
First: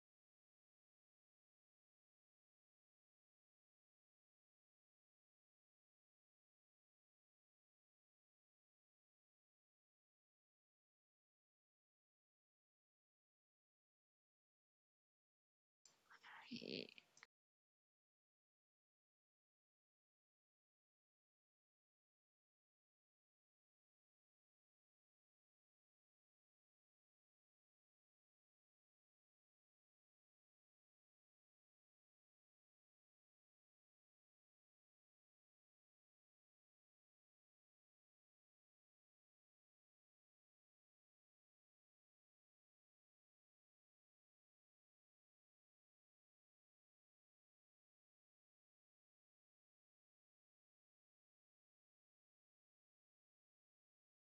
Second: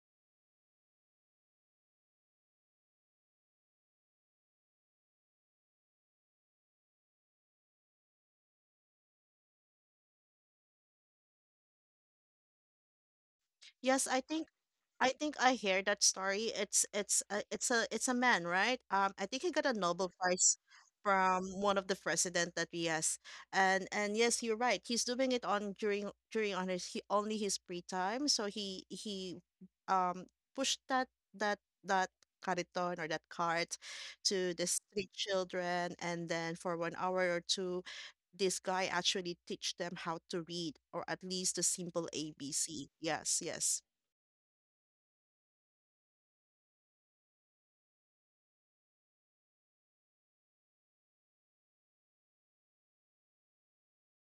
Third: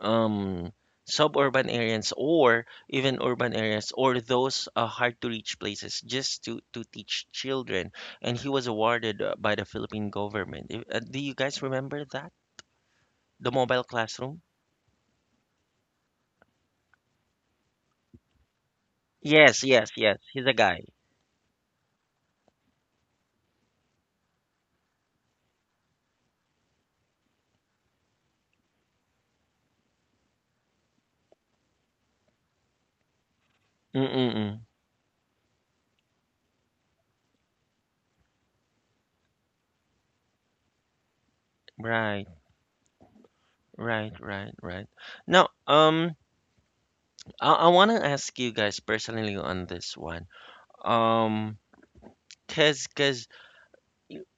[SPEAKER 1] um suburban areas or even urban areas or those hard to reach places just to teach children and he was awarded by the Philippine government. Do you guys remember that? The mobile
[SPEAKER 2] Yes,
[SPEAKER 1] classroom?
[SPEAKER 2] I think I hear that story. It's
[SPEAKER 3] Y-
[SPEAKER 2] it's a man, right? I think he
[SPEAKER 1] Yes,
[SPEAKER 2] got a
[SPEAKER 1] yes,
[SPEAKER 2] Nobel
[SPEAKER 1] yes. He's a
[SPEAKER 2] Prize
[SPEAKER 1] guy.
[SPEAKER 2] from one of the president that we has, and yes, you're right. He's doing it on during during on his only his free time. So he um pushed that that cariton or that cart
[SPEAKER 1] Mm-mm-mm.
[SPEAKER 2] to the street children, and then for 1 hour or two, this guy actually teach them how to read or at least the simple
[SPEAKER 1] Right,
[SPEAKER 2] ABC. Yes, yes.
[SPEAKER 1] right, right, right. Now, I want to ask you guys personally on this one. Um, cause, cause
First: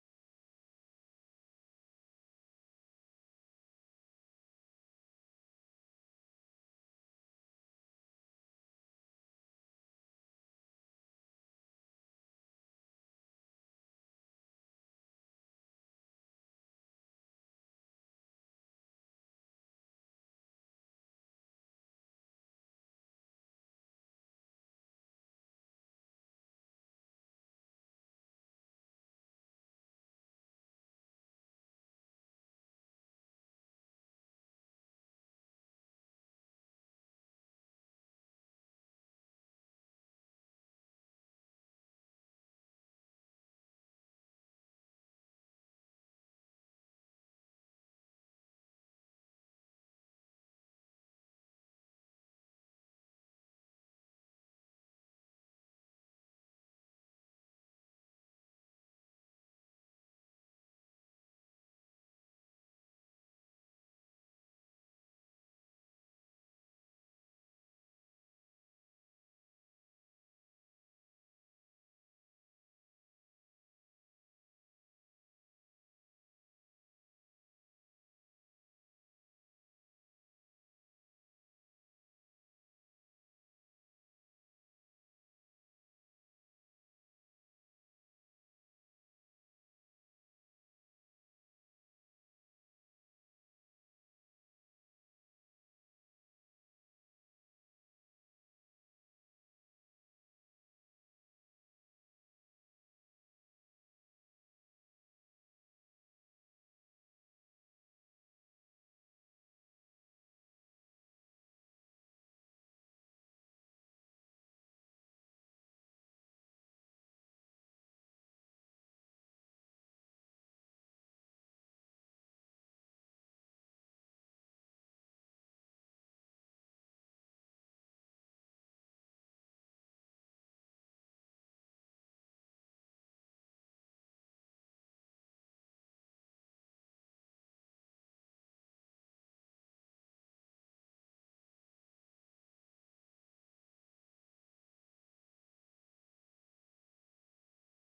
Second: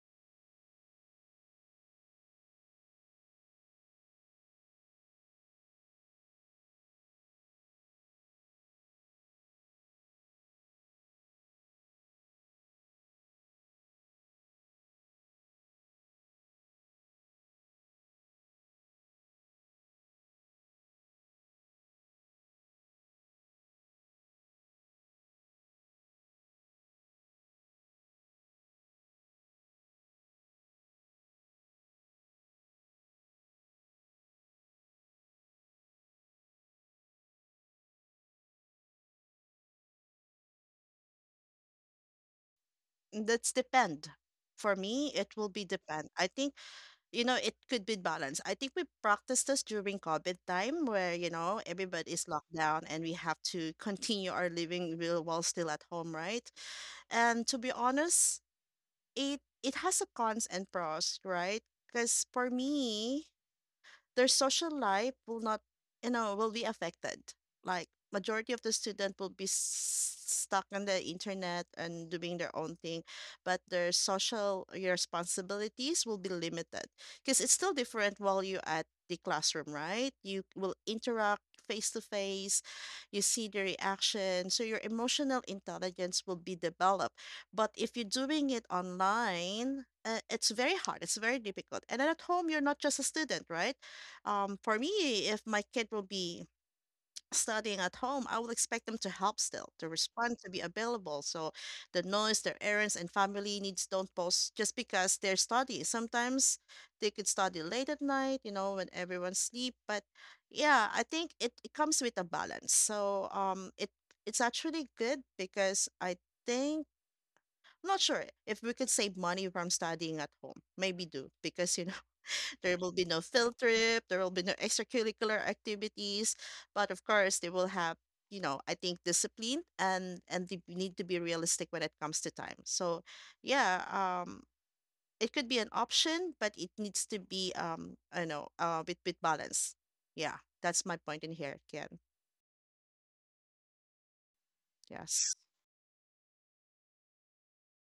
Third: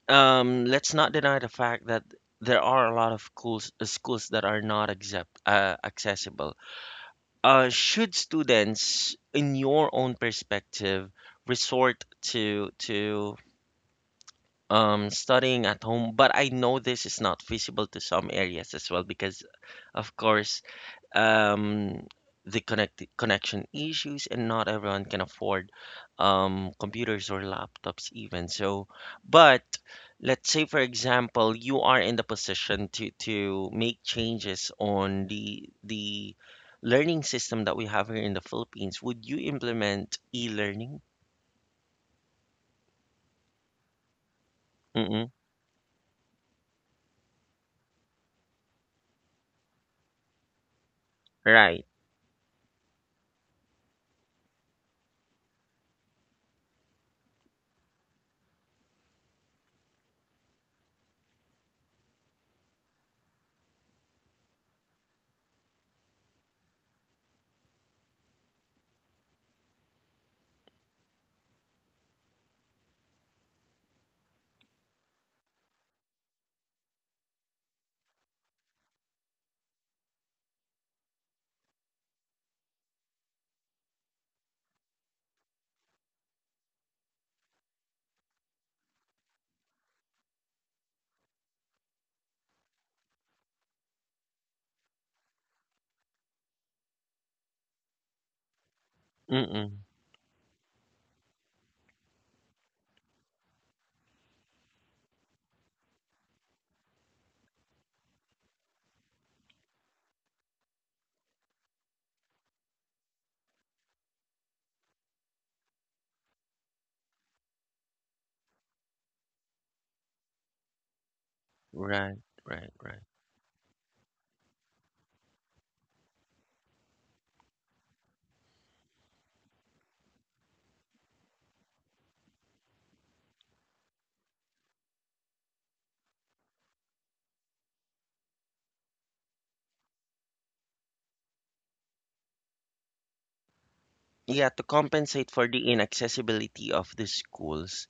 [SPEAKER 1] Let's not deny the fact that there are a lot of schools that are not accept, accessible. Should students, in your own perspective, resort to studying at home? But I know this is not feasible to some areas as well because, of course, um, the connection issues, and not everyone can afford computers or laptops even. So, but let's say for example, you are in the position to make changes on the learning system that we have here in the Philippines. Would you implement e-learning?
[SPEAKER 2] That's depend. For me,
[SPEAKER 1] Mm-mm.
[SPEAKER 2] it will be depend. I think, you know, it could be balanced. I think we practiced this during COVID time where, you know,
[SPEAKER 1] Right.
[SPEAKER 2] everybody is locked down and we have to continue our living real while still at home, right? And to be honest, it has a cons and pros, right? Because for me, their social life will not, you know, will be affected. Like majority of the student will be stuck on the internet and doing their own thing, but their social responsibilities will be limited because it's still different while you're at the classroom, right? You will interact face to face, you see the reaction, so your emotional intelligence will be developed. But if you're doing it online, it's very hard. It's very difficult. And then at home, you're not just a student, right? For me, if my kid will be studying at home, I will expect them to help
[SPEAKER 1] Mm-mm.
[SPEAKER 2] still, to respond, to be available. So the noise, their errands, and family needs don't pause just because they're studying. Sometimes they could study late at night, you know, when everyone's sleep. But yeah, I think it comes with a balance. It's actually good because think I'm not sure if we could save money from studying at home. Maybe do because you know
[SPEAKER 1] Right. Right.
[SPEAKER 2] there will
[SPEAKER 1] Right.
[SPEAKER 2] be no field trip. There will be no extracurricular activities. But of course, they will have, you know, I think discipline and they need to be realistic when it comes to time. So, yeah, it could be an option, but it needs to be, I know, with balance. Yeah, that's my point in here, Ken.
[SPEAKER 1] Yeah, to compensate
[SPEAKER 2] Yes.
[SPEAKER 1] for the inaccessibility of the schools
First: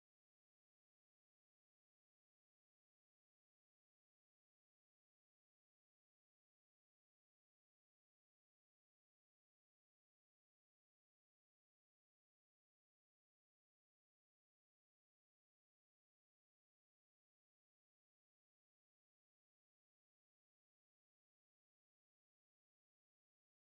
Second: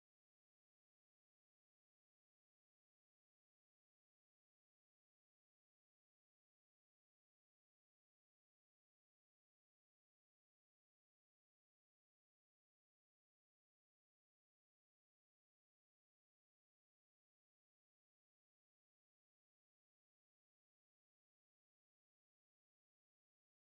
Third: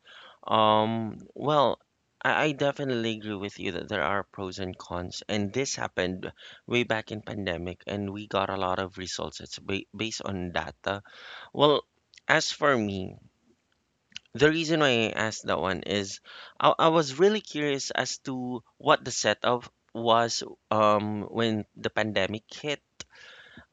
[SPEAKER 1] well, I definitely agree with you that there are pros and cons and this happened way back in pandemic and we got a lot of results, it's based on data. Well, as for me, the reason why I asked that one is I was really curious as to what the setup was when the pandemic hit.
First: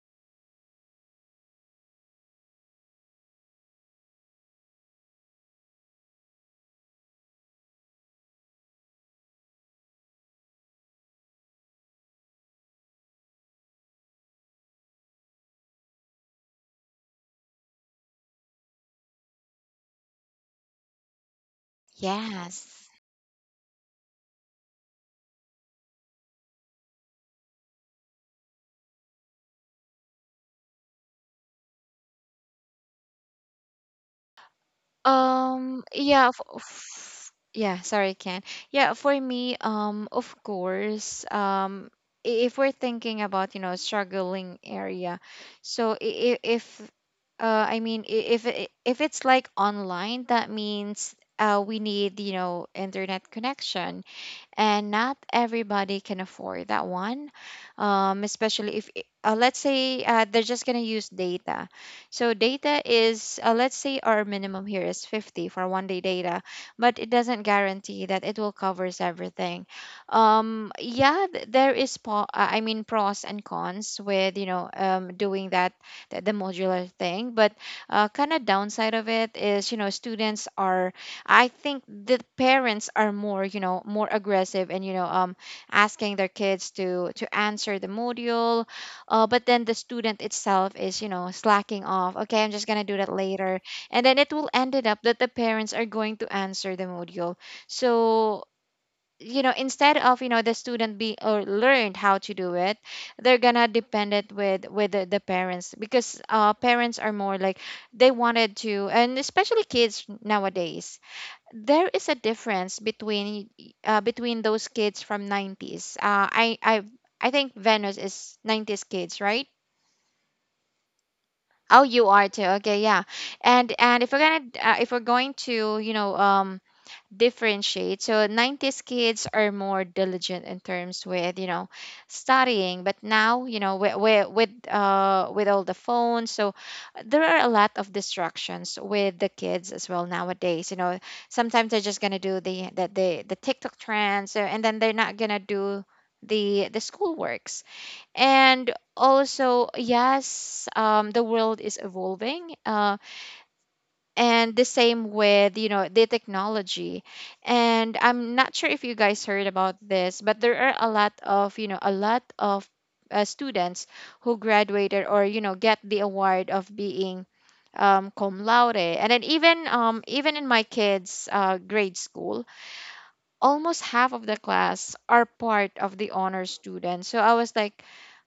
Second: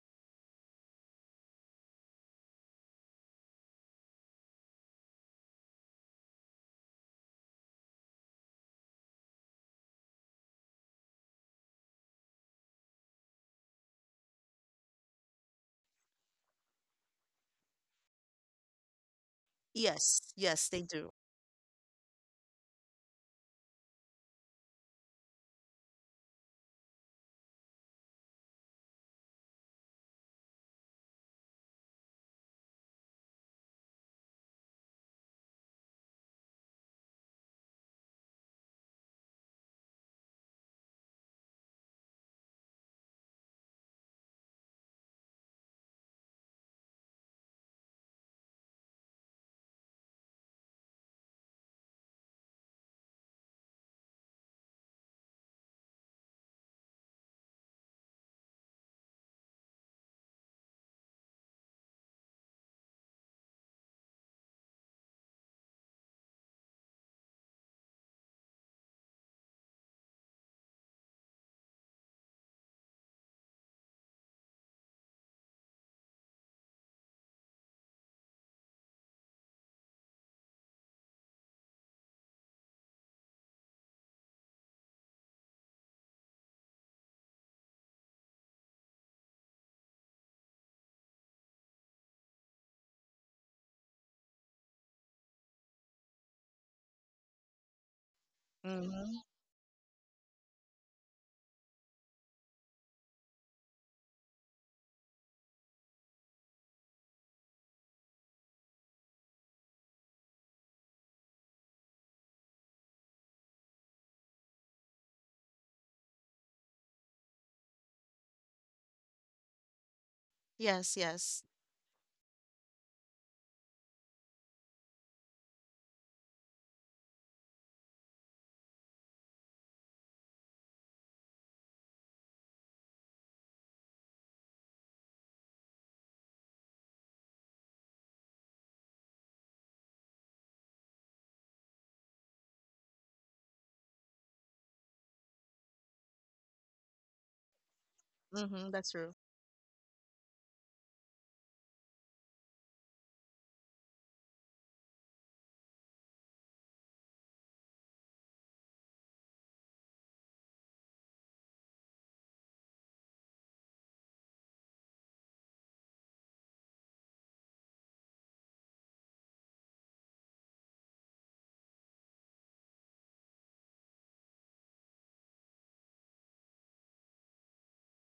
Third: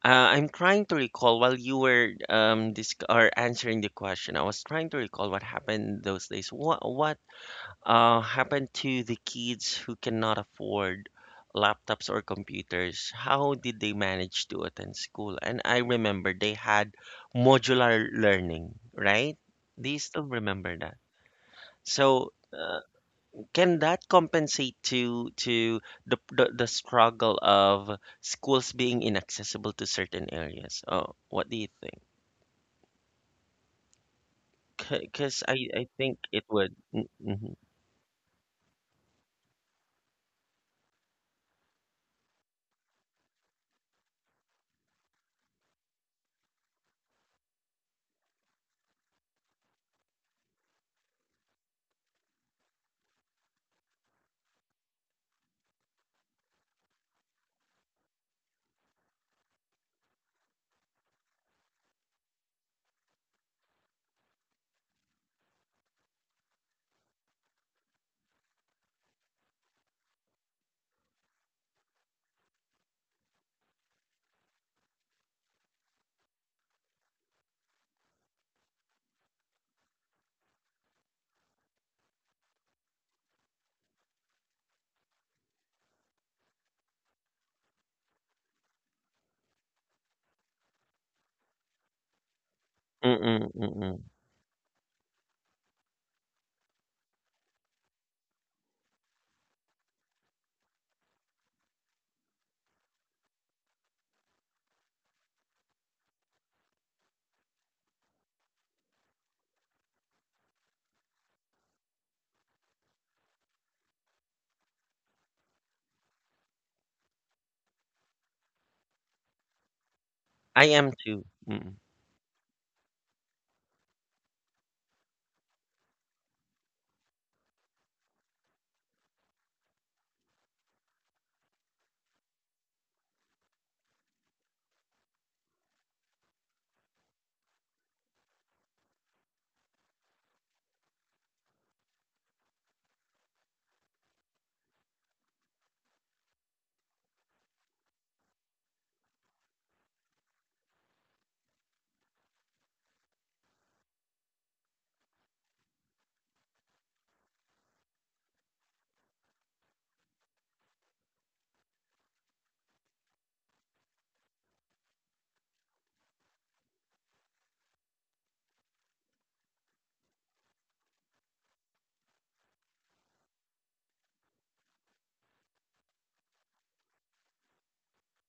[SPEAKER 1] I'm trying to recall while you were dis or answering the question. I was trying to recall what happened those days. What happened to the kids who cannot afford laptops or computers? How did they manage to attend school? And I remember they had modular learning, right? Do you still
[SPEAKER 2] Yes, yes,
[SPEAKER 1] remember
[SPEAKER 2] they
[SPEAKER 1] that?
[SPEAKER 2] do.
[SPEAKER 1] So
[SPEAKER 3] yes.
[SPEAKER 1] can that compensate to the the struggle of schools being inaccessible to certain areas? Oh, what do you think? Because I, I think
[SPEAKER 3] Yeah,
[SPEAKER 1] it would. Mm, mhm.
[SPEAKER 3] yeah, sorry, Ken. Yeah, for me, of course, if we're thinking about, you know, struggling area, so if, I mean, I- if it's like online, that means we need, you know, internet connection, and not everybody can afford that one, especially if I- let's say they're just going to use data. So data is, let's say, our minimum here is 50 for one day data, but it doesn't guarantee that it will covers everything. There is I mean, pros and cons with, you know, doing that, the modular thing. But kind of downside of it is, you know, students are, I think the parents are more, you know, more aggressive, and you know, asking their kids to answer the module. But then the student itself is, you know, slacking off. Okay, I'm just gonna do that
[SPEAKER 1] Mm-mm,
[SPEAKER 3] later,
[SPEAKER 1] mm-mm.
[SPEAKER 3] and then it will ended up that the parents are going to answer the module. So,
[SPEAKER 2] Mm-hmm.
[SPEAKER 3] you know, instead of, you know, the student be or learned how to do it, they're gonna depend it with the parents, because uh, parents are more like, they wanted to. And especially kids nowadays, there is a difference between between those kids from 90s. I think Venus is 90s kids, right?
[SPEAKER 1] I am
[SPEAKER 2] Yes,
[SPEAKER 1] too.
[SPEAKER 2] yes.
[SPEAKER 1] Mm-mm.
[SPEAKER 3] Oh, you are too. Okay, yeah. And if we're gonna if we're going to, you know, differentiate. So 90s kids are more diligent in terms with, you know, studying. But now, you know, with all the phones, so there are a lot of distractions with the kids as well nowadays. You know, sometimes they're just going to do the TikTok trends, and then they're not going to do the school works. And
[SPEAKER 2] Mm-hmm. That's true.
[SPEAKER 3] also, yes, the world is evolving, and the same with, you know, the technology. And I'm not sure if you guys heard about this, but there are a lot of, you know, a lot of students who graduated or, you know, get the award of being, cum laude. And then even, even in my kids grade school, almost half of the class are part of the honor students. So I was like,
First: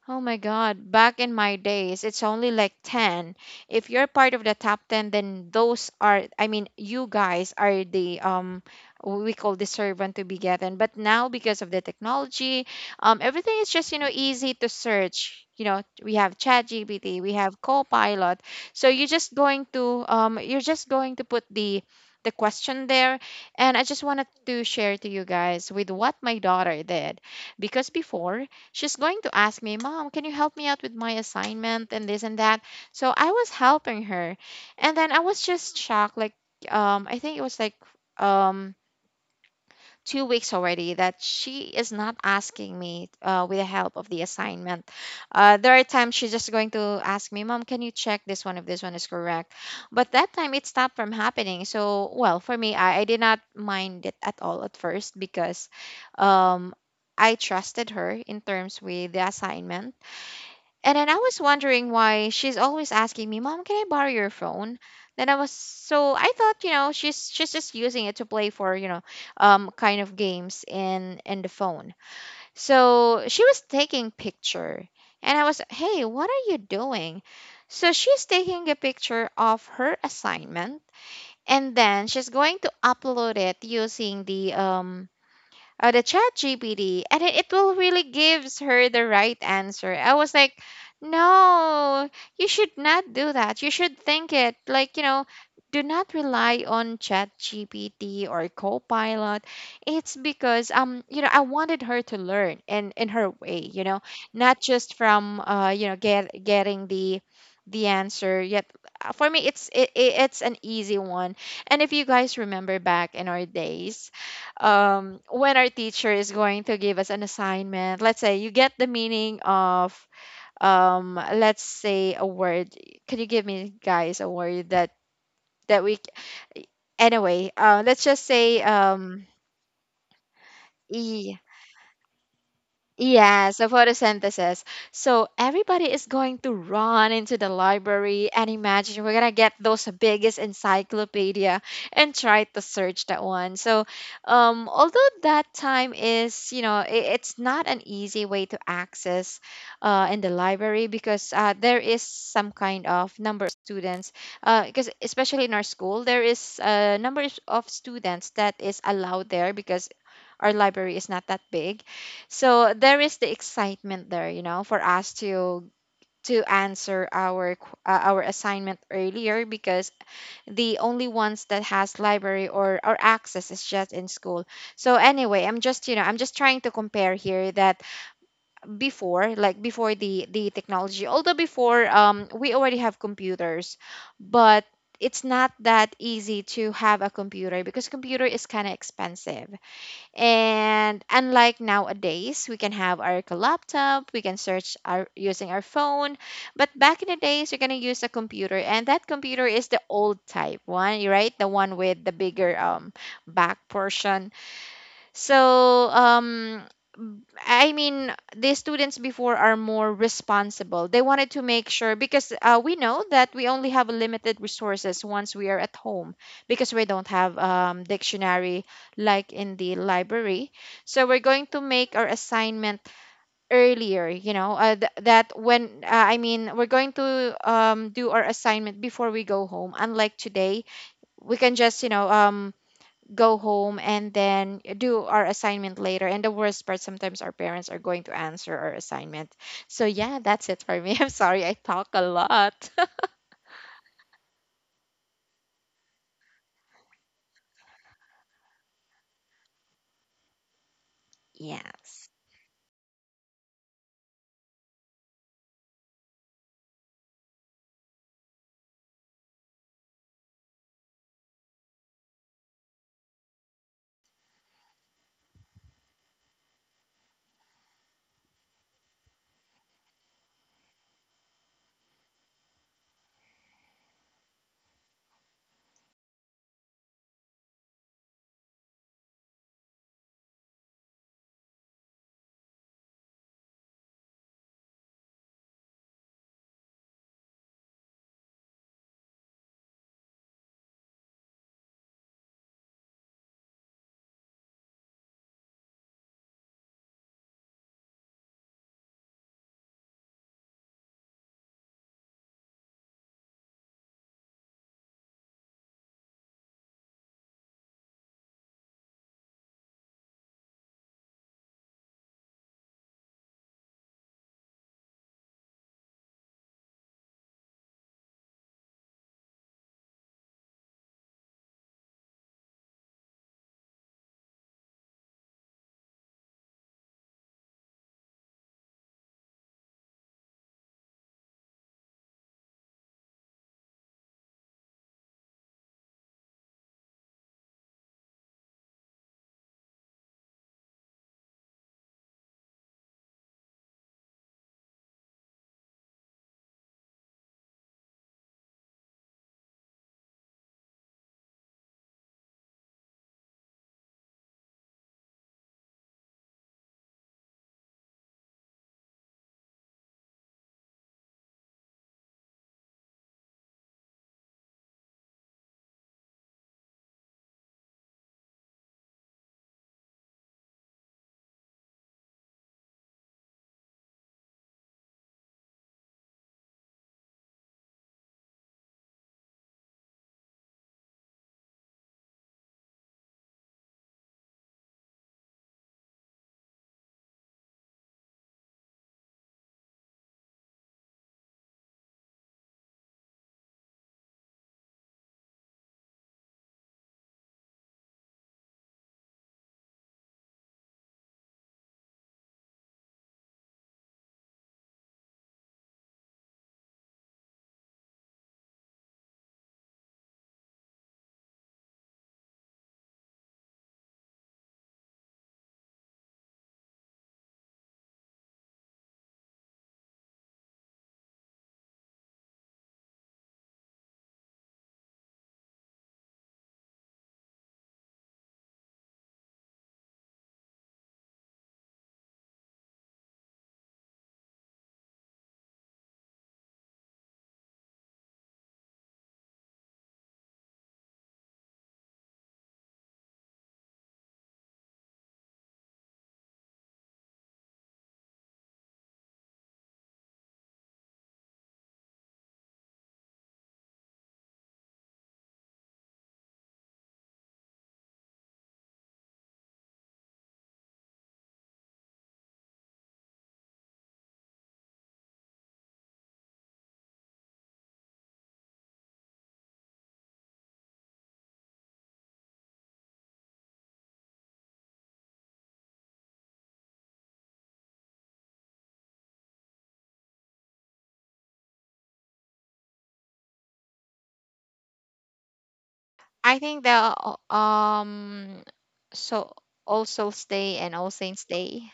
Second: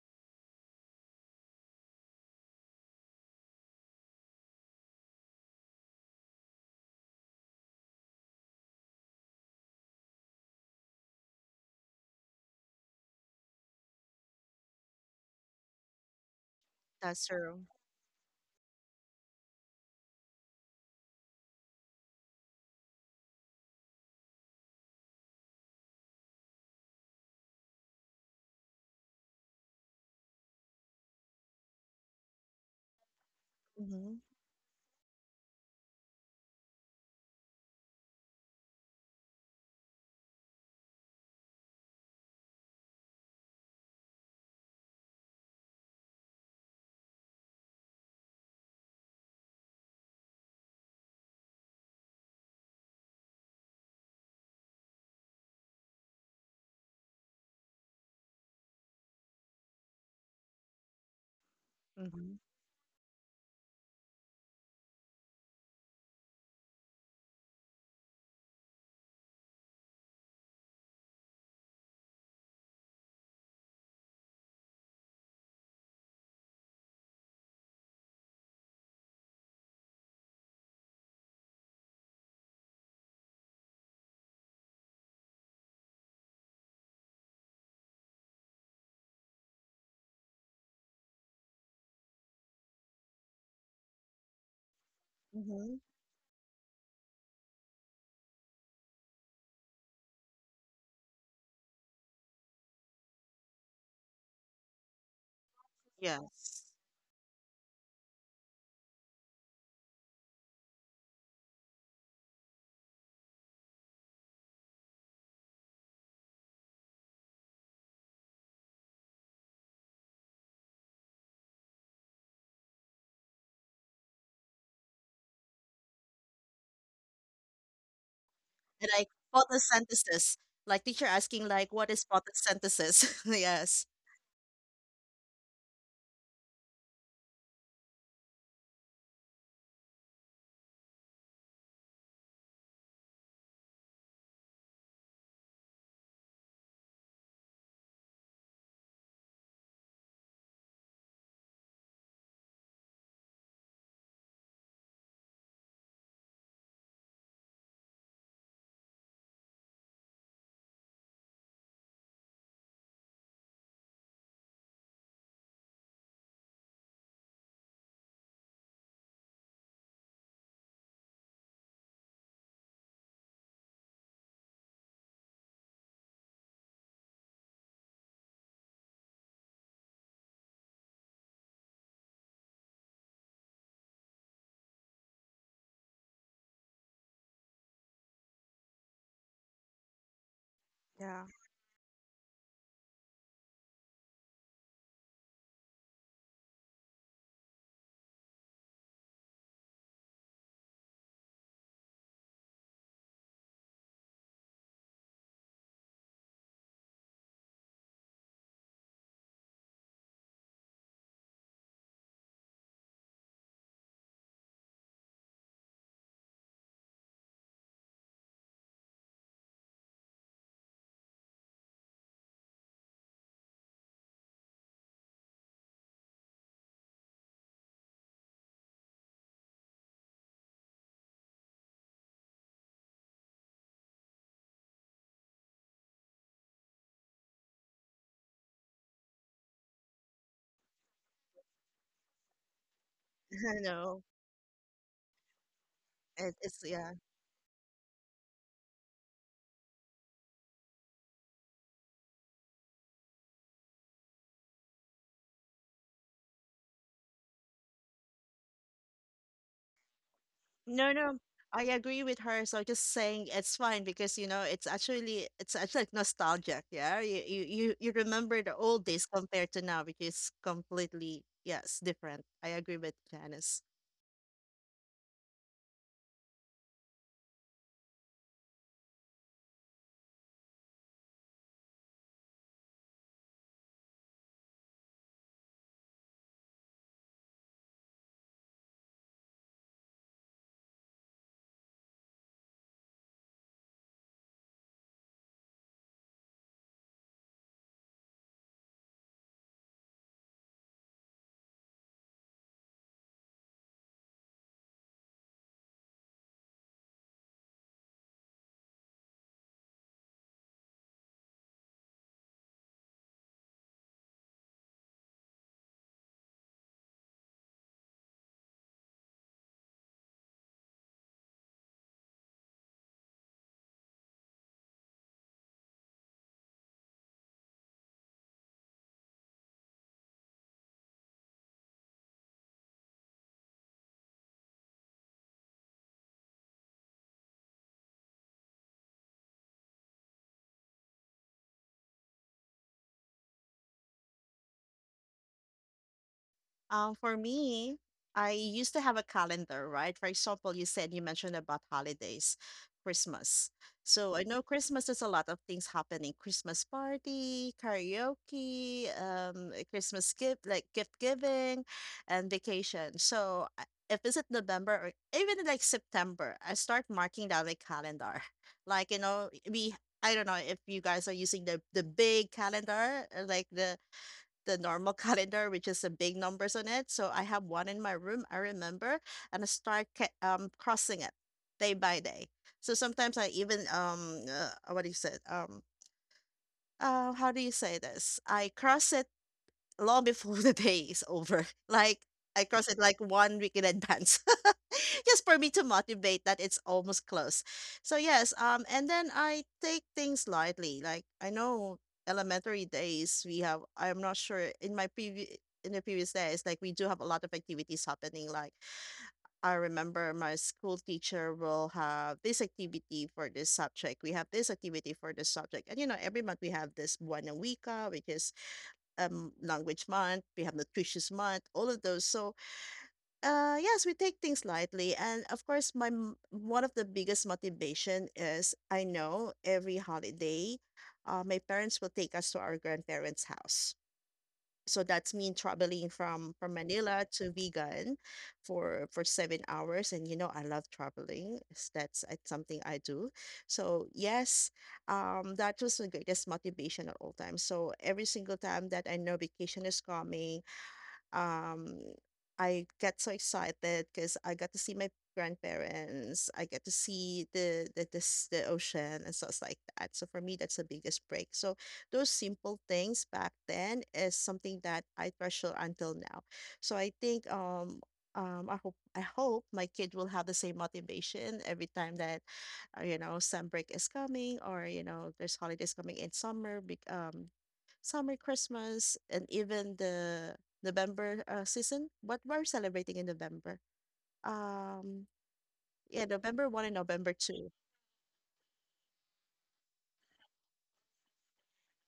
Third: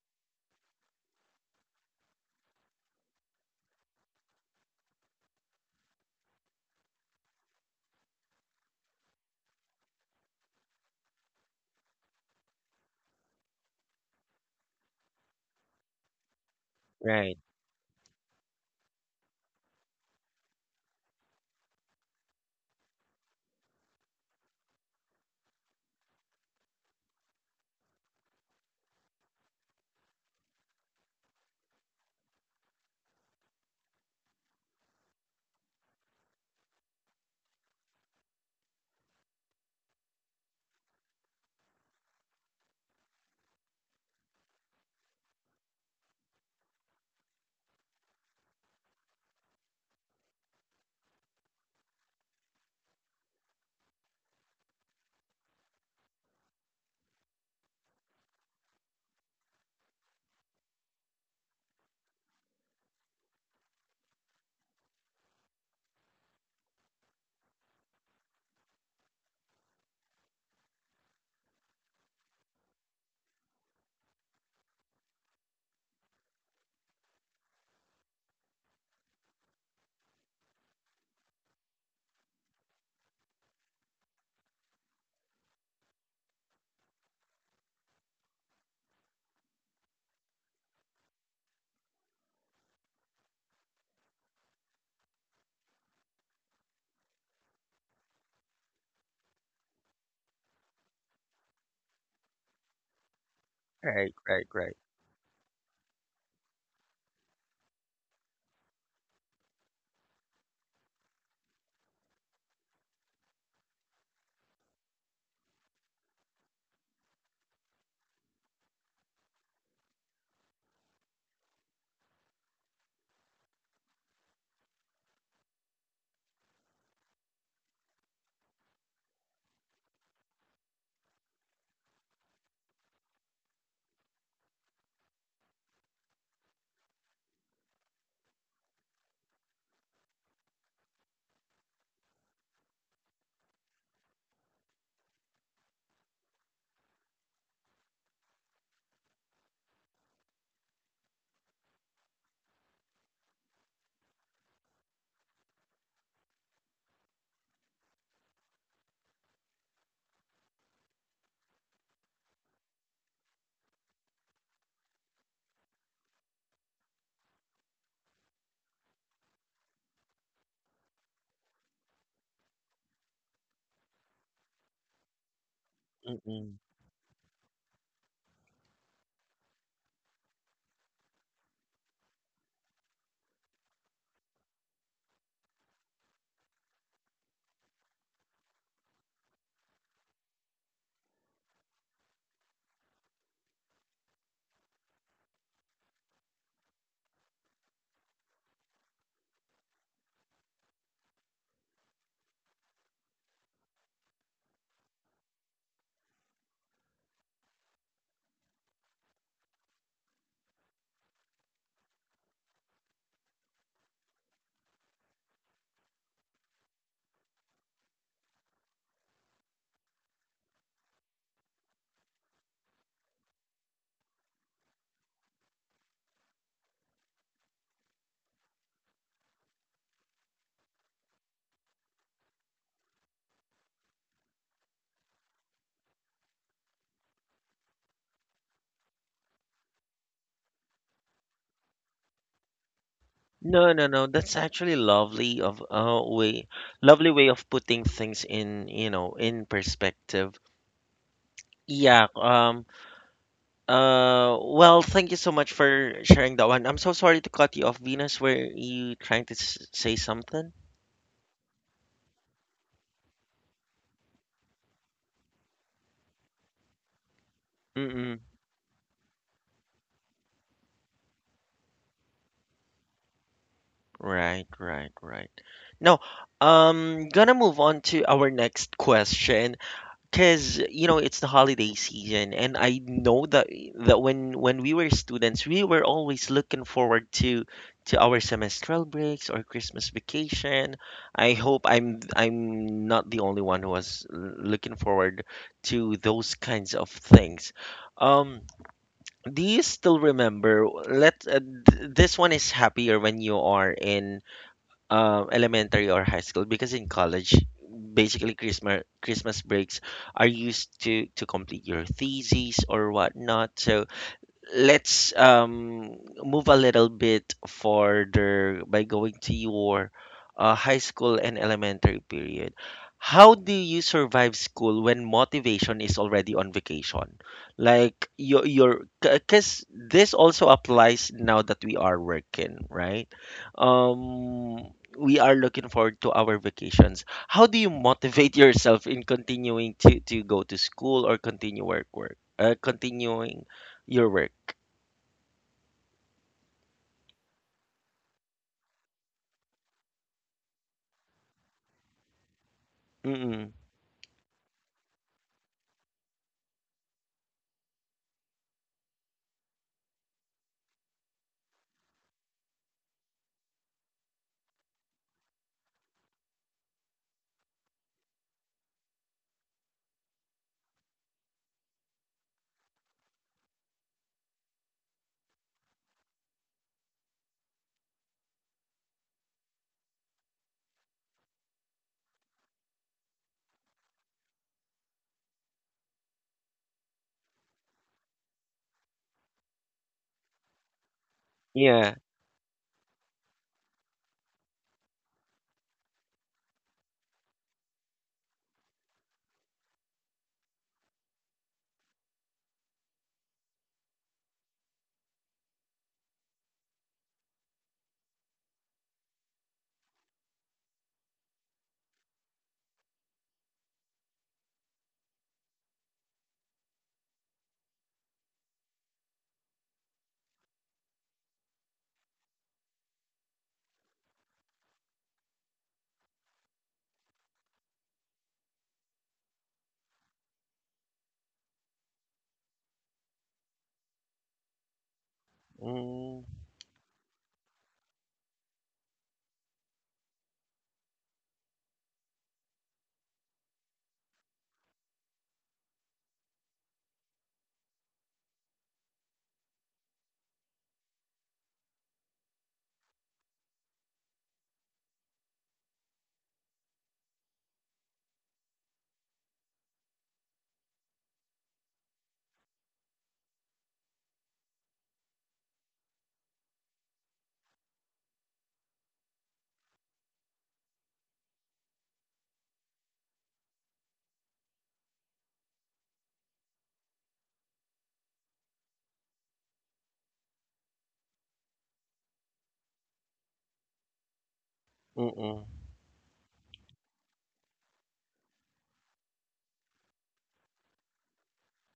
[SPEAKER 3] oh my God, back in my days, it's only like 10. If you're part of the top 10, then those are, I mean, you guys are the, we call the servant to be gotten. But now, because of the technology, everything is just, you know, easy to search. You know, we have ChatGPT,
[SPEAKER 2] That's
[SPEAKER 3] we
[SPEAKER 1] Right,
[SPEAKER 3] have
[SPEAKER 2] true.
[SPEAKER 3] Copilot. So you're just going to, you're just going to put the question there. And I just wanted to share to you guys with what my daughter did, because before, she's going to ask me, "Mom, can you help me out with my assignment and this and that?" So I was helping
[SPEAKER 2] Mm-hmm.
[SPEAKER 3] her. And then I was just shocked. Like, I think it was like, um, 2 weeks already that she is not asking me with the help of the assignment. There are times she's just going to ask me, "Mom, can you check this one if this one is correct?" But that time it stopped from happening. So, well, for me, I did not mind it at all at first, because um, I trusted her in terms with the assignment. And then I was wondering
[SPEAKER 2] Mm-hmm.
[SPEAKER 3] why she's always asking me, "Mom, can I borrow your phone?" Then I was, so I thought, you know, she's just using it to play for, you know, kind of games in the phone. So she was taking picture, and I was, "Hey, what are you doing?" So she's taking a picture of her assignment, and then she's going to upload it using the chat gpt, and it will really gives her the right answer. I was like, no, you should not do that. You should think it like, you know,
[SPEAKER 2] Mm-hmm.
[SPEAKER 3] do not rely on chat gpt or copilot. It's because, you know, I wanted her to learn in her way, you know,
[SPEAKER 1] right, right,
[SPEAKER 3] not
[SPEAKER 1] right.
[SPEAKER 3] just from, you know,
[SPEAKER 2] Yes.
[SPEAKER 3] getting the answer yet. For me, it's an easy one. And if you guys remember back in our days, when our teacher is going to give us an assignment. Let's say you get the meaning of, let's say a word. Can you give me guys a word that that we? Anyway, let's just say
[SPEAKER 2] And like photosynthesis. Like teacher
[SPEAKER 3] e,
[SPEAKER 2] asking like what is photosynthesis?
[SPEAKER 3] yes, the
[SPEAKER 2] Yes.
[SPEAKER 3] photosynthesis. So everybody is going to run into the library, and imagine we're gonna get those biggest encyclopedia and try to search that one. So, although that time is, you know, it's not an easy way to access, in the library, because there is some kind of number of students, because especially in our school, there is a number of students that is allowed there, because our library is not that big. So there is the excitement there, you know, for us to answer our our assignment earlier, because the only ones that has library or access is just in school. So anyway, I'm just, you know, I'm just
[SPEAKER 1] Mm-mm.
[SPEAKER 3] trying to compare here that before, like before the technology, although before, we already have computers, but it's not that easy to have a computer, because computer is kind of expensive. And
[SPEAKER 2] Yeah.
[SPEAKER 3] unlike nowadays, we can have our laptop, we can search our using our phone. But back in the days, you're gonna use a computer, and that computer is the old type one, right? The one with the bigger back portion. So, I mean, the students before are more responsible. They wanted to make sure, because we know that we only have limited resources once we are at home, because we don't have, dictionary like in the library. So we're going to make our assignment earlier. You know, that when I mean, we're going to, do our assignment before we go home. Unlike today, we can just, you know, go home and then do our assignment later. And the worst part, sometimes our parents are going to answer our assignment. So, yeah, that's it for me. I'm sorry, I talk a lot.
[SPEAKER 1] No,
[SPEAKER 2] I
[SPEAKER 1] no, no.
[SPEAKER 2] know.
[SPEAKER 1] That's actually lovely of way,
[SPEAKER 2] It's
[SPEAKER 1] lovely
[SPEAKER 2] yeah.
[SPEAKER 1] way of putting things in, you know, in perspective. Yeah.
[SPEAKER 3] Yes.
[SPEAKER 1] Well, thank you so much for sharing that one. I'm so sorry to cut you off, Venus. Were you trying to s say something?
[SPEAKER 2] No, no. I agree with her. So just saying it's fine because you know it's actually like nostalgic. Yeah, you
[SPEAKER 1] Mm-mm.
[SPEAKER 2] remember the old days compared to now, which is completely yes different. I agree with Janice.
[SPEAKER 1] Right, right, right. No, gonna move on to our next question. Because you know it's the holiday season, and I know that that when we were students, we were always looking forward to our semestral breaks or Christmas vacation. I hope I'm not the only one who was looking forward to those kinds of things. Um, do you still remember? This one is happier when you are in elementary or high school because in college basically Christmas breaks are used to complete your theses or whatnot. So let's move a little bit further by going to your high school and elementary period. How do you survive school when motivation is already on vacation? Like your because this also applies now that we are working, right? Um, we are looking forward to our vacations. How do you motivate yourself in continuing to go to school or continue work work continuing your work?
[SPEAKER 2] For me, I used to have a calendar, right? For example, you said you mentioned about holidays, Christmas.
[SPEAKER 1] Mm.
[SPEAKER 2] So I know Christmas is a lot of things happening. Christmas party, karaoke, Christmas gift like gift giving and vacation. So if it's at November or even like September, I start marking down my calendar. Like, you know, we I don't know if you guys are using the big calendar, like the normal calendar which is the big numbers on it. So I have one in my room, I remember, and I start crossing it day by day. So sometimes I even what do you say how do you say this? I cross it long before the day is over. Like
[SPEAKER 1] Yeah.
[SPEAKER 2] I cross it like 1 week in advance, just for me to motivate that it's almost close. So yes, and then I take things lightly. Like I know elementary days we have. I'm not sure in my previous in the previous days, like we do have a lot of activities happening. Like I remember my school teacher will have this activity for this subject. We have this activity for this subject, and you know every month we have this buena Wika, which is language month, we have nutritious month, all of those. So, yes, we take things lightly. And of course, one of the biggest motivation is I know every holiday, my parents will take us to our grandparents' house, so that's me traveling from
[SPEAKER 1] Mm.
[SPEAKER 2] from Manila to Vigan for 7 hours, and you know I love that's it's something I do. So yes, that was the greatest motivation at all times. So every single time that I know vacation is coming, um, I get so excited because I got to see my grandparents. I get to see the ocean and stuff like that. So for me, that's the biggest break. So those simple things back then is something that I treasure until now. So I hope my kid will have the same motivation every time that you know some break is coming, or you know there's holidays coming in summer. Big summer, Christmas, and even the November season. What we're celebrating in November? Um,
[SPEAKER 1] Mm-mm.
[SPEAKER 2] yeah, November
[SPEAKER 3] I
[SPEAKER 2] 1 and
[SPEAKER 3] think
[SPEAKER 2] November
[SPEAKER 3] the
[SPEAKER 2] 2.
[SPEAKER 3] um so All Souls Day and All Saints Day.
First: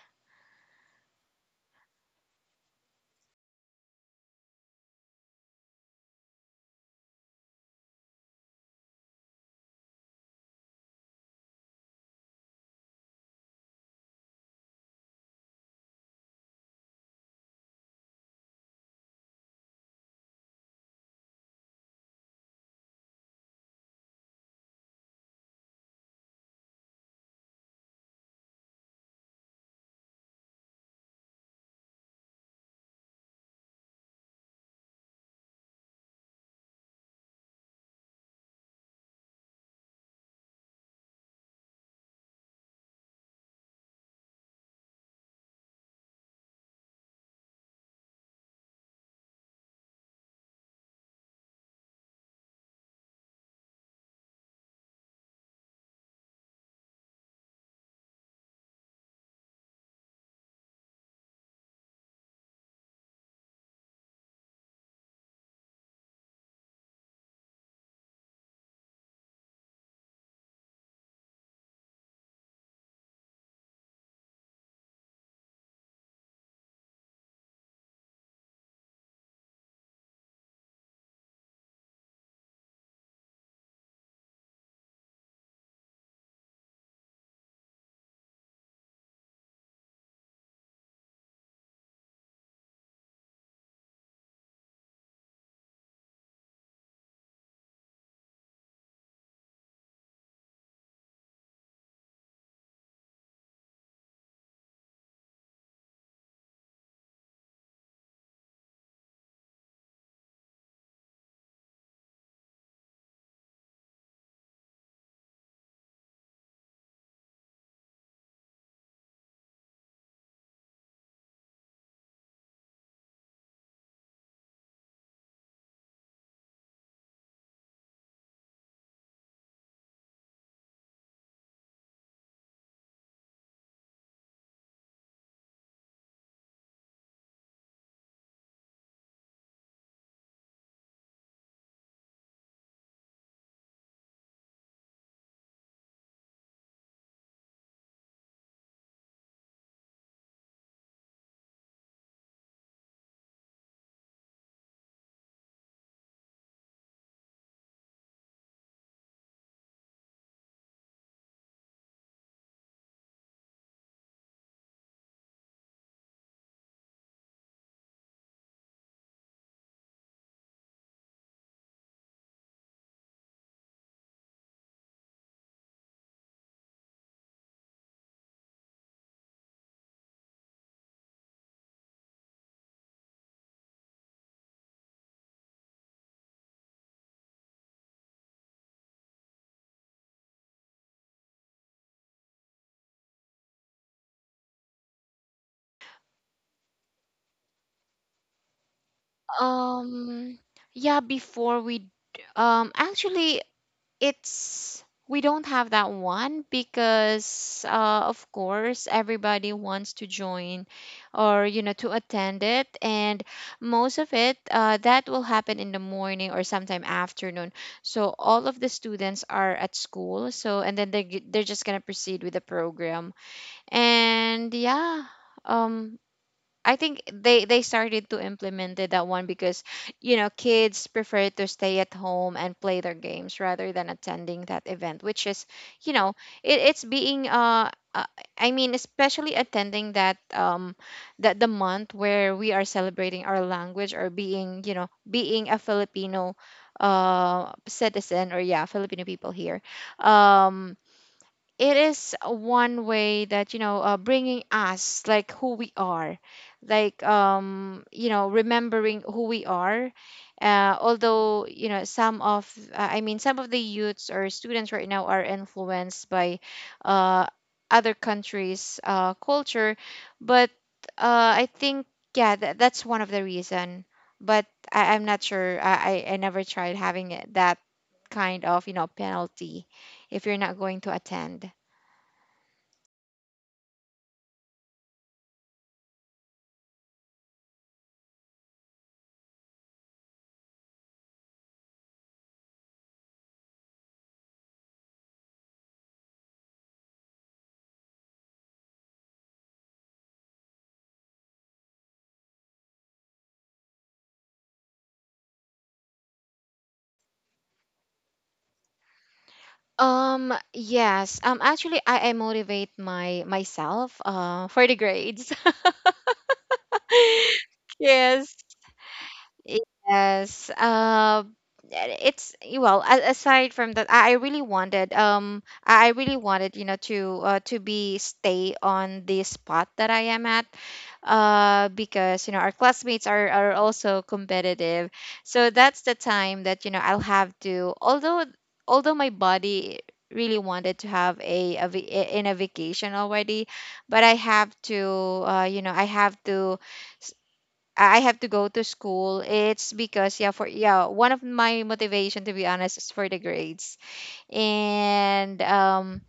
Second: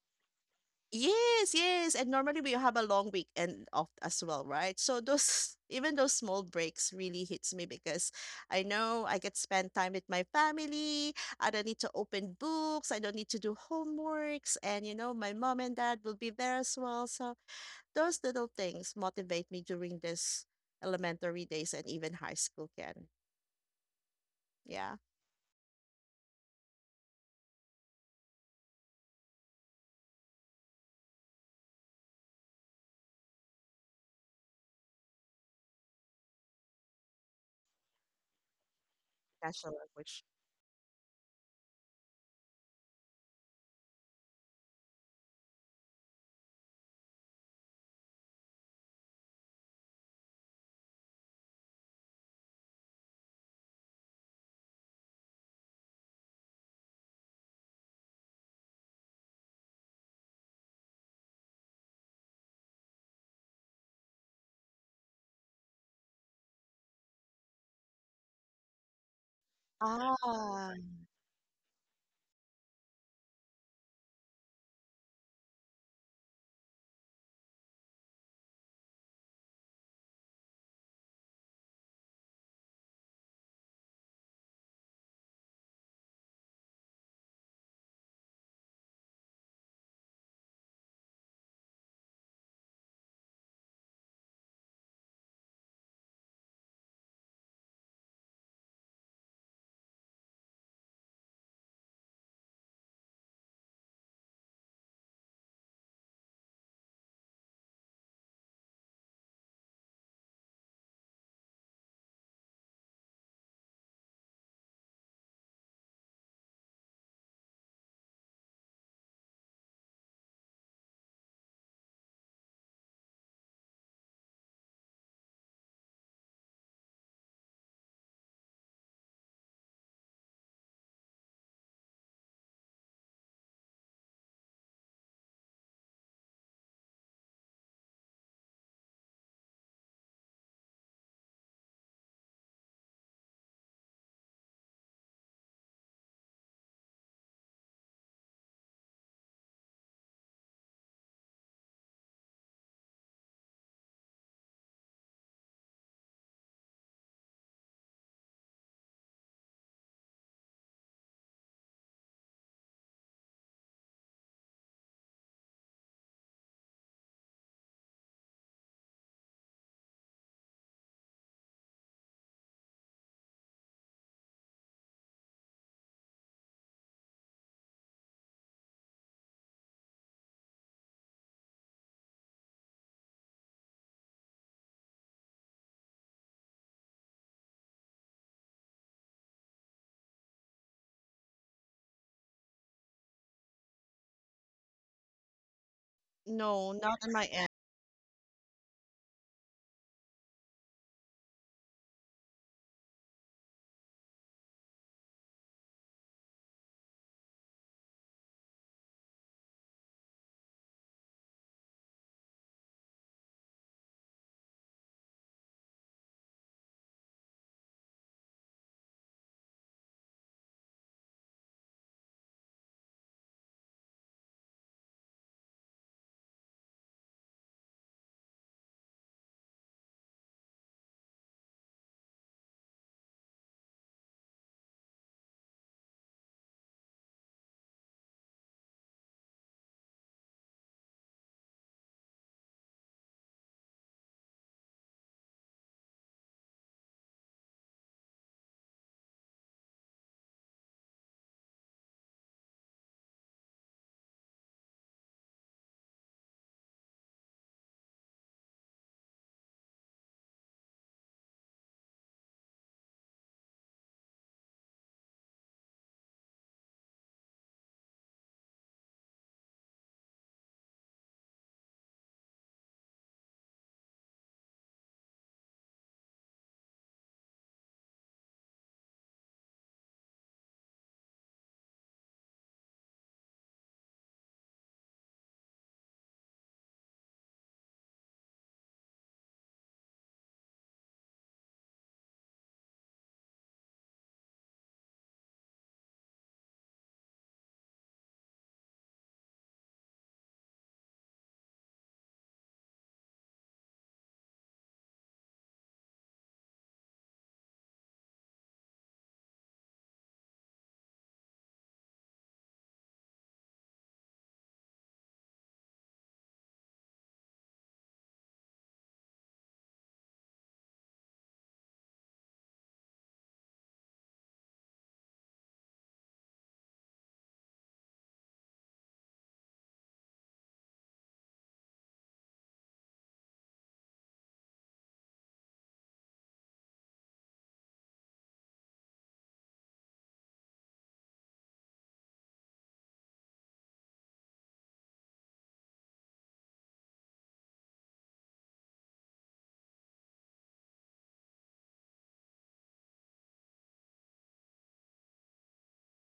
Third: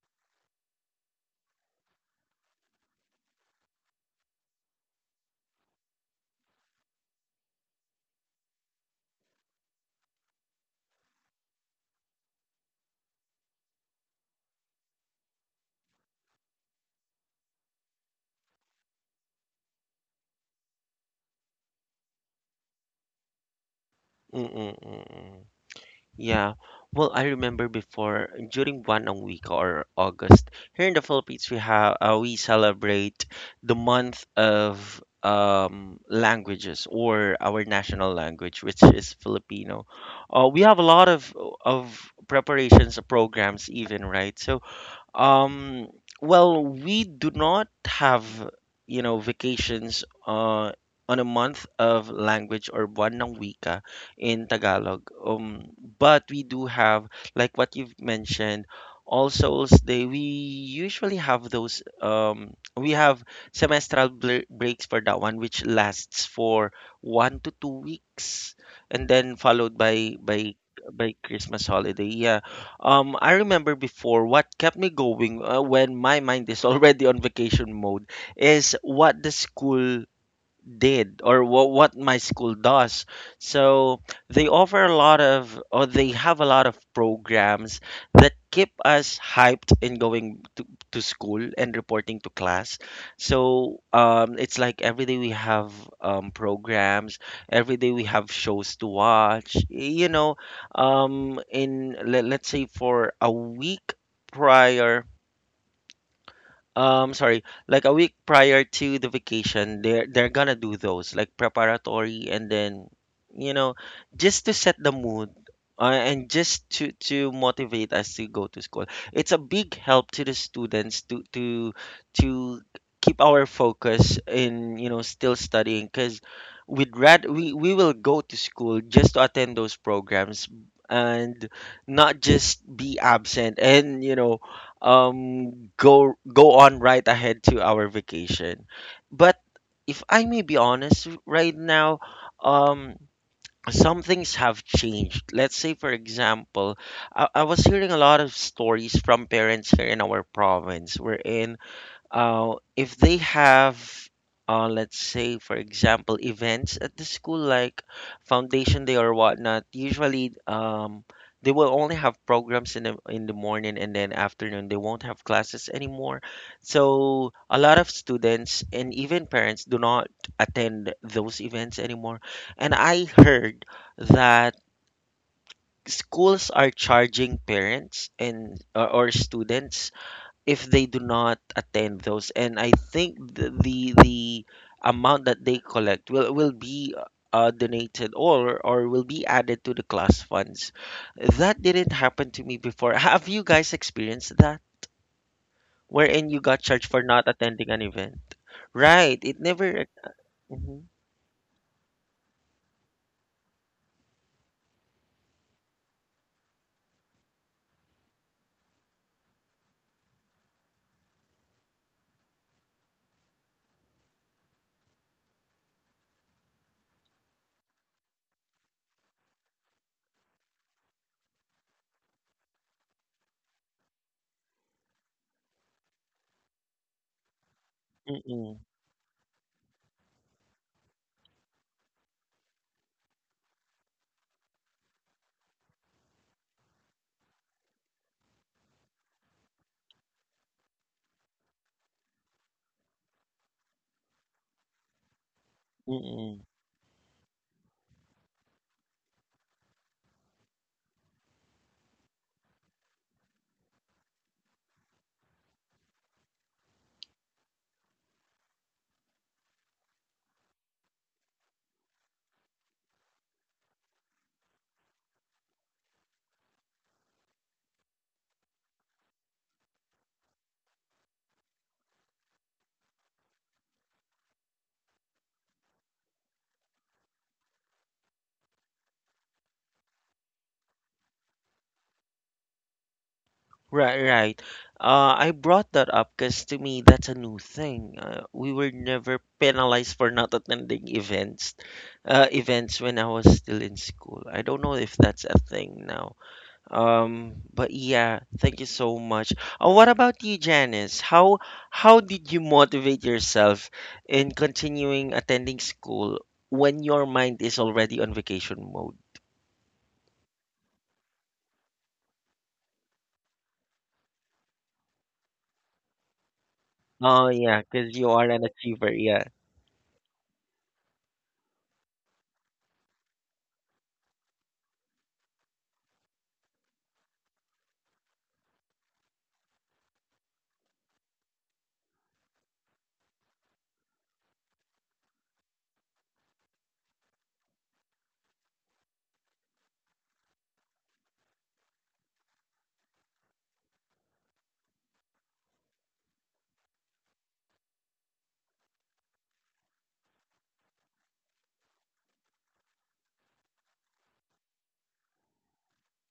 [SPEAKER 2] Yes, yes. And normally we have a long weekend off as well, right? So those even those small breaks really hits me because I know I get spend time with my family. I don't need to open books. I don't need to do homeworks. And you know, my mom and dad will be there as well. So those little things motivate me during this elementary days and even high school, Can
[SPEAKER 1] Mm-mm.
[SPEAKER 2] Yeah,
[SPEAKER 1] Mm-mm. Yeah. Well, I remember before during Wanang Week or August here in the Philippines, we celebrate the month of languages or our national language, which is
[SPEAKER 2] national
[SPEAKER 1] Filipino.
[SPEAKER 2] language.
[SPEAKER 1] We have a lot of of preparations, programs, even, right? So Um, well, we do not have, you know, vacations on a month of language or buwan ng wika in Tagalog. But we do have, like what you've mentioned, All Souls Day. We usually have those. We have semestral breaks for that one, which lasts for 1 to 2 weeks, and then followed
[SPEAKER 2] Ah,
[SPEAKER 1] by Christmas holiday. Yeah, I remember before what kept me going when my mind is already on vacation mode is what the school did or what my school does. So they offer a lot of or they have a lot of programs that keep us hyped in going to school and reporting to class. So it's like every day we have programs, every day we have shows to watch, you know, let's say for a week prior, sorry, like a week prior to the vacation, they're gonna do those like preparatory, and then, you know, just to set the mood and just to motivate us to go to school. It's a big help to the students to keep our focus in, you know, still studying because we'd rather we will go to school just to attend those programs and not just be absent, and you know, go on right ahead to our vacation. But if I may be honest right now, um some things have changed. Let's say for example, I was hearing a lot of stories from parents here in our province wherein if they have let's say for example events at the school like foundation day or whatnot, usually they will only have programs in the morning, and then afternoon they won't have classes anymore. So a lot of students and even parents do not attend those events anymore, and I heard that schools are charging parents and or students if they do not attend those. And I think the amount that they collect will be donated or will be added to the class funds. That didn't happen to me before. Have you guys experienced that, wherein you got
[SPEAKER 2] no,
[SPEAKER 1] charged
[SPEAKER 2] not
[SPEAKER 1] for
[SPEAKER 2] on my
[SPEAKER 1] not
[SPEAKER 2] end.
[SPEAKER 1] attending an event? Right, it never.
[SPEAKER 3] Um
[SPEAKER 1] Mm-hmm,
[SPEAKER 3] yeah, before we actually, it's, we don't have that one, because of course everybody wants to join, or you know, to attend it. And most of it, that will happen in the morning or sometime afternoon, so all of the students are at school. So and then they're just gonna proceed with the program. And yeah, um I think they started to
[SPEAKER 1] mm-mm,
[SPEAKER 3] implement it, that one, because you know, kids prefer to stay at home and play their games rather than attending that event, which is, you know, it's being I mean, especially attending that that the month where we are celebrating our language, or being, you know, being a Filipino
[SPEAKER 1] mm-mm.
[SPEAKER 3] citizen, or yeah, Filipino people here. um it is one way that, you know, bringing us like who we are, like you know, remembering who we are. Although, you know, some of, I mean, some of the youths or students right now are influenced by uh, other countries culture. But I think, yeah, that's one of the reason. But I'm not sure, I never tried having it, that kind of, you know, penalty if you're not going to attend.
[SPEAKER 1] Right, right. I brought that up because to me that's a new thing. We were never penalized for not attending events, events when I was still in school. I don't know if that's a thing now. But yeah, thank you so much. What about you, Janice? How did you motivate yourself in continuing attending school when your mind is already on vacation mode?
[SPEAKER 3] Yes. Actually, I motivate my myself for the grades.
[SPEAKER 1] Oh yeah, because you are
[SPEAKER 3] Yes,
[SPEAKER 1] an achiever. Yeah.
[SPEAKER 3] yes. It's well. Aside from that, I really wanted. I really wanted, you know, to be stay on the spot that I am at. Because you know, our classmates are also competitive. So that's the time that, you know, I'll have to. Although although my body really wanted to have a in a vacation already, but I have to. You know, I have to. I have to go to school. It's because, yeah, for yeah, one of my motivation to be honest is for the grades. And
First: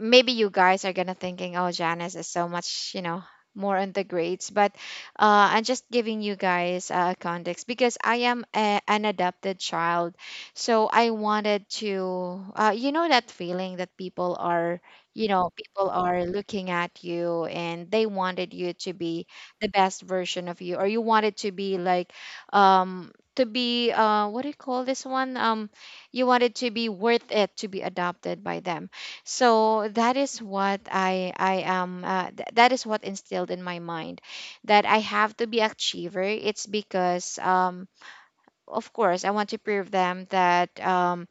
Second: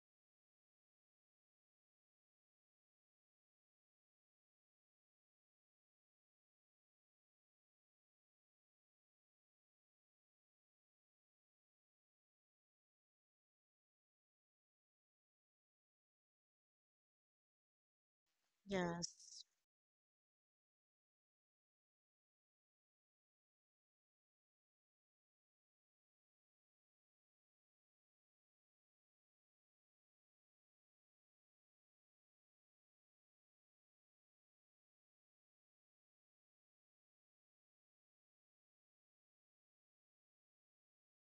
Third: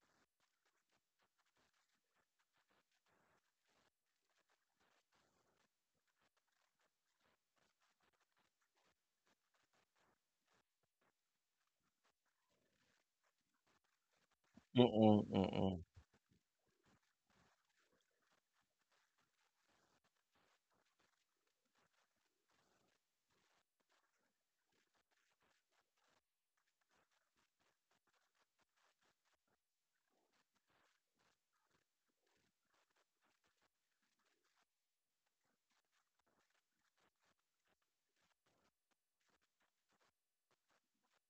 [SPEAKER 3] maybe you guys are gonna thinking, oh, Janice is so much, you know, more on the grades. But I'm just giving you guys context, because I am an adopted child. So I wanted to, you know, that feeling that people are,
[SPEAKER 1] Mm-mm,
[SPEAKER 3] you know,
[SPEAKER 1] mm-mm.
[SPEAKER 3] people are looking at you and they wanted you to
[SPEAKER 2] Yes.
[SPEAKER 3] be the best version of you, or you wanted to be like, to be, what do you call this one? You wanted to be worth it to be adopted by them. So that is what I am, that is what instilled in my mind, that I have to be achiever. It's because of course I want to prove them that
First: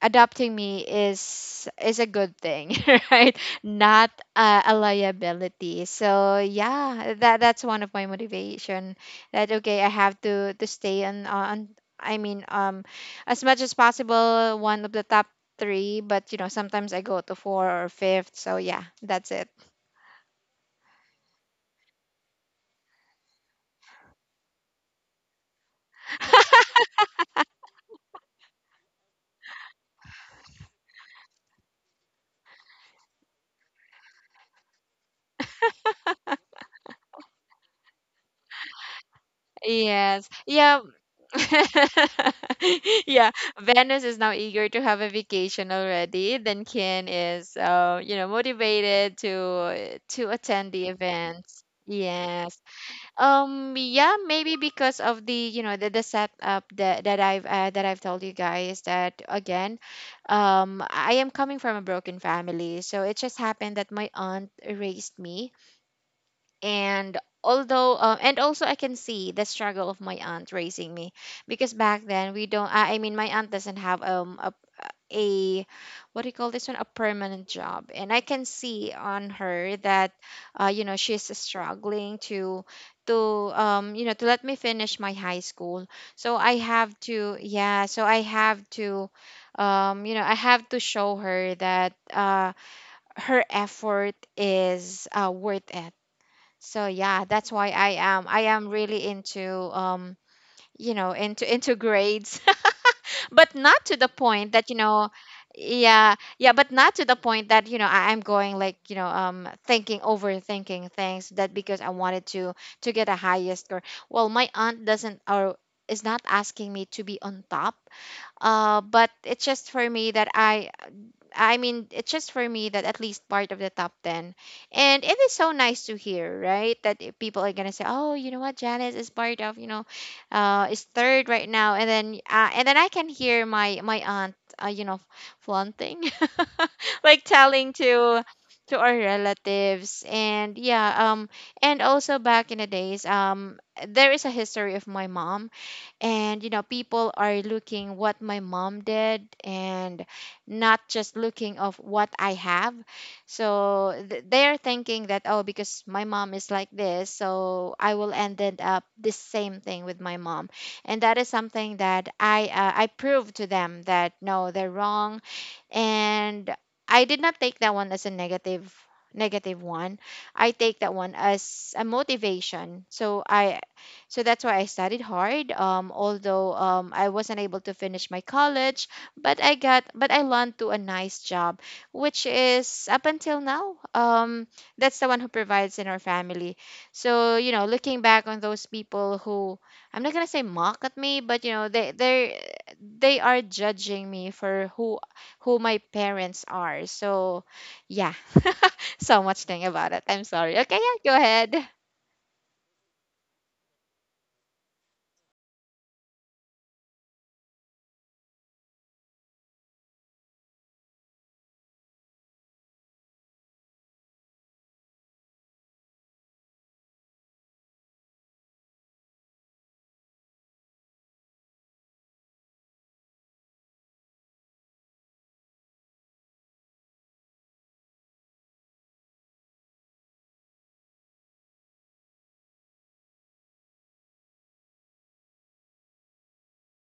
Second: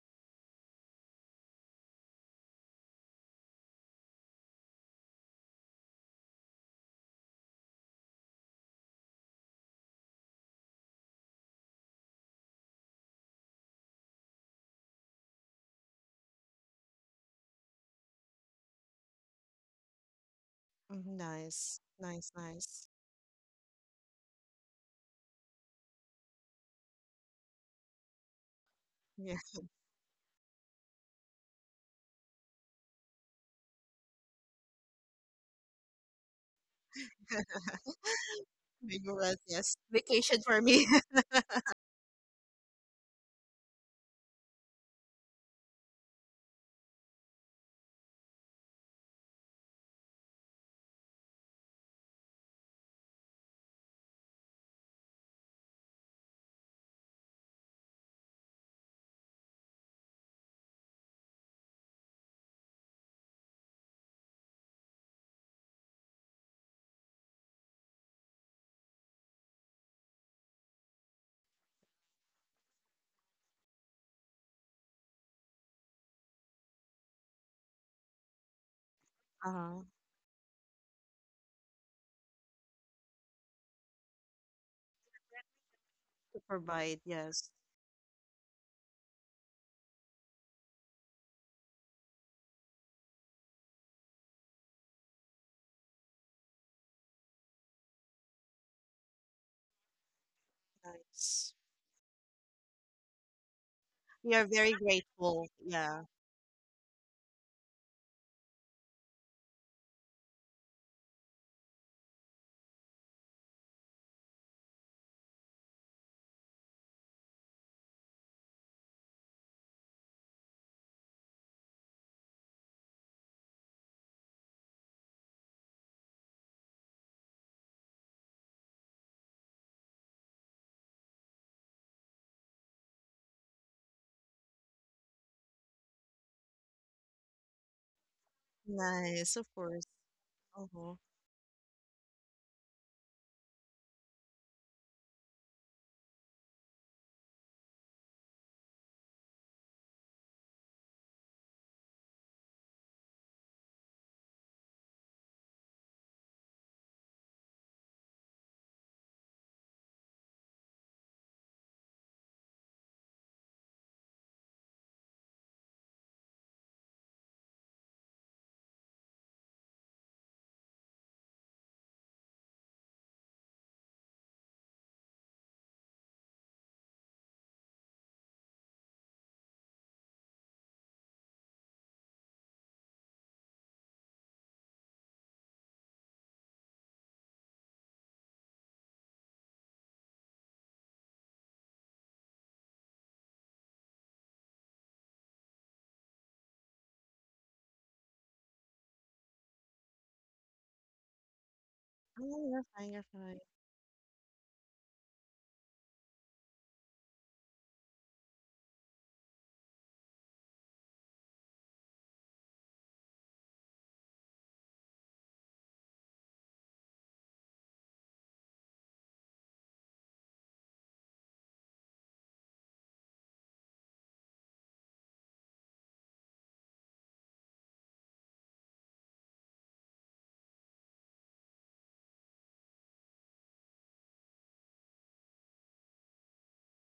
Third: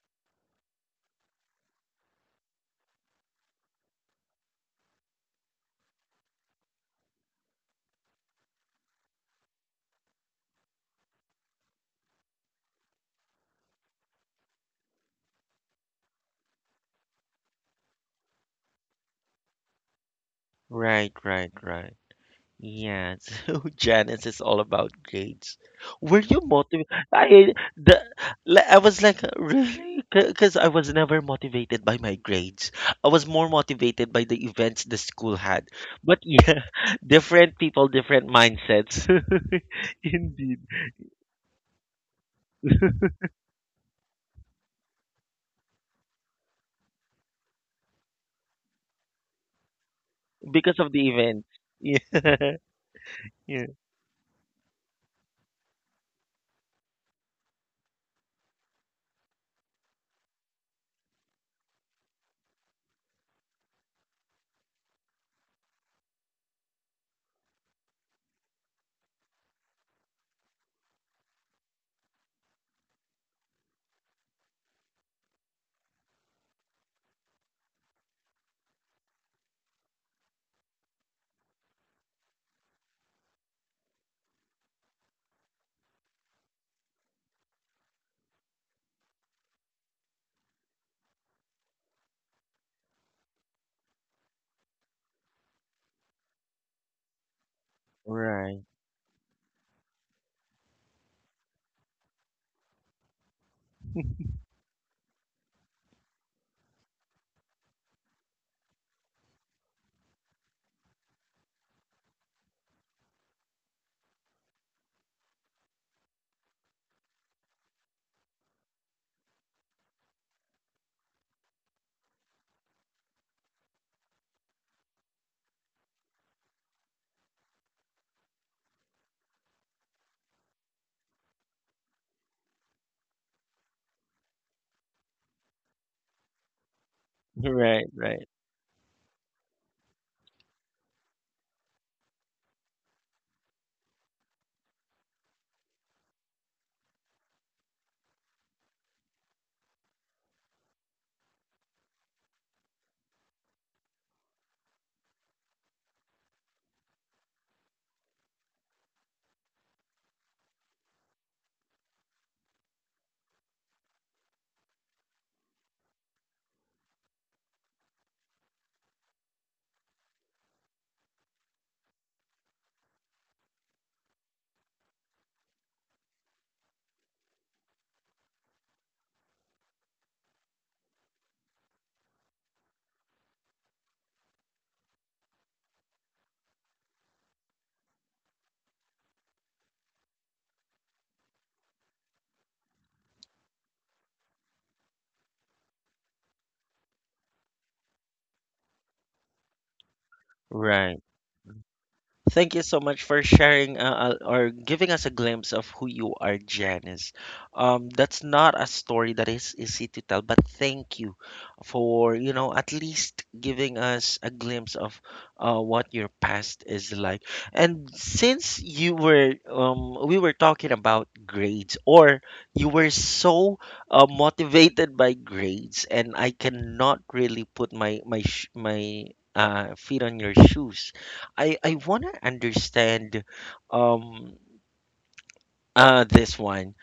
[SPEAKER 3] adopting me is a good thing right, not a liability. So yeah, that's one of my motivation that okay, I have to stay on, i mean um as much as possible one of the top three. But you know, sometimes I go to four or fifth, so yeah, that's it.
[SPEAKER 1] Right,
[SPEAKER 2] Mhm.
[SPEAKER 1] right,
[SPEAKER 2] Nice,
[SPEAKER 1] right.
[SPEAKER 2] nice, nice.
[SPEAKER 1] Yeah, so Janice is all about grades. Were you motivated? I the I was like,
[SPEAKER 2] Yeah,
[SPEAKER 1] really? Because I was never motivated by my grades. I was more motivated by the events the school had. But yeah, different people, different
[SPEAKER 2] big
[SPEAKER 1] mindsets.
[SPEAKER 2] rest, yes.
[SPEAKER 3] Yes,
[SPEAKER 2] Vacation
[SPEAKER 1] Indeed,
[SPEAKER 2] for
[SPEAKER 3] yeah.
[SPEAKER 2] me.
[SPEAKER 3] Yeah, Venus is now eager to have a vacation already. Then Ken is, you know, motivated to attend
[SPEAKER 1] because
[SPEAKER 3] the
[SPEAKER 1] of the event.
[SPEAKER 3] events.
[SPEAKER 1] Yeah,
[SPEAKER 3] Yes.
[SPEAKER 1] yeah.
[SPEAKER 3] Yeah. Maybe because of the, you know, the setup that I've that I've told you guys that again, I am coming from a broken family, so it just happened that my aunt raised me. And although and also I can see the struggle of my aunt raising me, because back then we don't I mean my aunt doesn't have a, what do you call this one, a permanent job. And I can see on her
[SPEAKER 2] Uh-huh.
[SPEAKER 3] that you know, she's struggling to you know, to let me finish my high school. So
[SPEAKER 2] To
[SPEAKER 3] I have
[SPEAKER 2] provide,
[SPEAKER 3] to,
[SPEAKER 2] yes.
[SPEAKER 3] yeah, so I have to you know, I have to show her that her effort is worth it. So yeah, that's why I am I
[SPEAKER 1] Right,
[SPEAKER 3] am really into um you know,
[SPEAKER 2] Nice.
[SPEAKER 3] into grades. But not to the
[SPEAKER 2] We are
[SPEAKER 3] point that
[SPEAKER 2] very
[SPEAKER 3] you know,
[SPEAKER 2] grateful. Yeah.
[SPEAKER 3] yeah yeah, but not to the point that you know, I'm going like, you know, thinking, overthinking things, that because I wanted to get a highest score. Well, my aunt doesn't, or is not asking me to be on top, but it's just for me that I mean, it's just for me that at least part of the top 10. And it is so nice to hear, right? That people are going to say, oh, you know what, Janice is part of, you know, is third right now. And then I can hear my aunt, you know, flaunting, like telling
[SPEAKER 1] right, right,
[SPEAKER 3] to our
[SPEAKER 2] Nice, of course.
[SPEAKER 3] relatives. And
[SPEAKER 2] Uh-huh.
[SPEAKER 3] yeah, and also back in the days, there is a history of my mom. And you know, people are looking what my mom did, and not just looking of what I have. So they're thinking that, oh, because my mom is like this, so I will end it up the same thing with my mom. And that is something that I prove to them that no, they're wrong. And I did not take that one as a negative one. I take that one as a motivation. So I, so that's why I studied hard. Although I wasn't able to finish my college, but I got but I learned to a nice job, which is up until now. That's the one who provides in our family. So you know, looking back on those people who, I'm not gonna say mock at me, but you know, they they are judging me for who my parents are. So, yeah, so much thing about it. I'm sorry. Okay,
[SPEAKER 1] right.
[SPEAKER 3] yeah, go ahead.
[SPEAKER 2] Oh,
[SPEAKER 1] Thank you
[SPEAKER 2] you're
[SPEAKER 1] so
[SPEAKER 2] fine,
[SPEAKER 1] much
[SPEAKER 2] you're
[SPEAKER 1] for
[SPEAKER 2] fine.
[SPEAKER 1] sharing or giving us a glimpse of who you are, Janice. That's not a story that is easy to tell, but thank you for, you know, at least giving us a glimpse of what your past is like. And since you were, we were talking about grades, or you were so motivated by grades, and I cannot really put my feet on your shoes. I want to understand um this one.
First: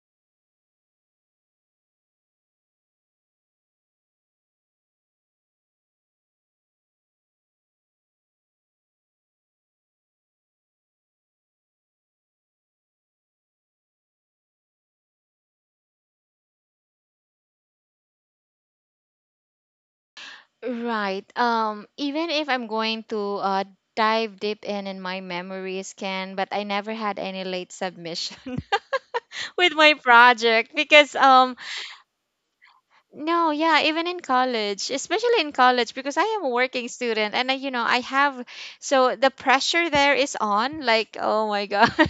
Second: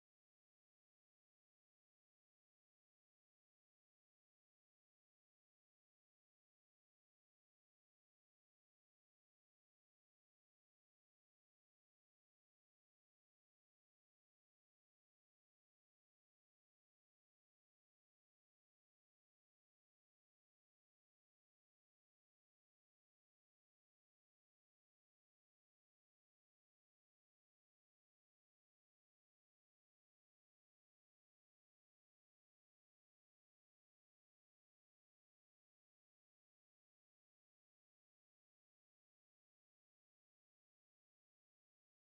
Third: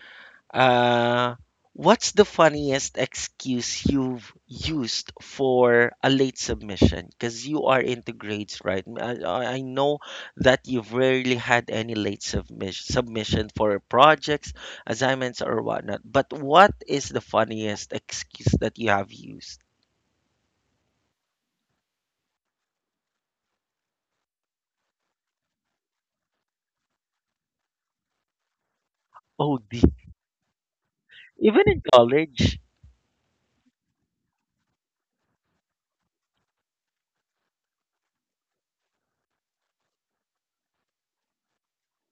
[SPEAKER 1] Uh, what's the funniest excuse you've used for a late submission? Because you are into grades, right? I know that you've rarely had any late submission for projects, assignments or whatnot. But what is the funniest excuse that you have used?
[SPEAKER 3] Right. Even if I'm going to dive deep in my memories, can, but I never had any late submission
[SPEAKER 1] Oh,
[SPEAKER 3] with
[SPEAKER 1] the,
[SPEAKER 3] my project because
[SPEAKER 1] even in college?
[SPEAKER 3] no, yeah, even in college, especially in college, because I am a working student, and I, you know, I have, so the pressure there is on, like, oh my God.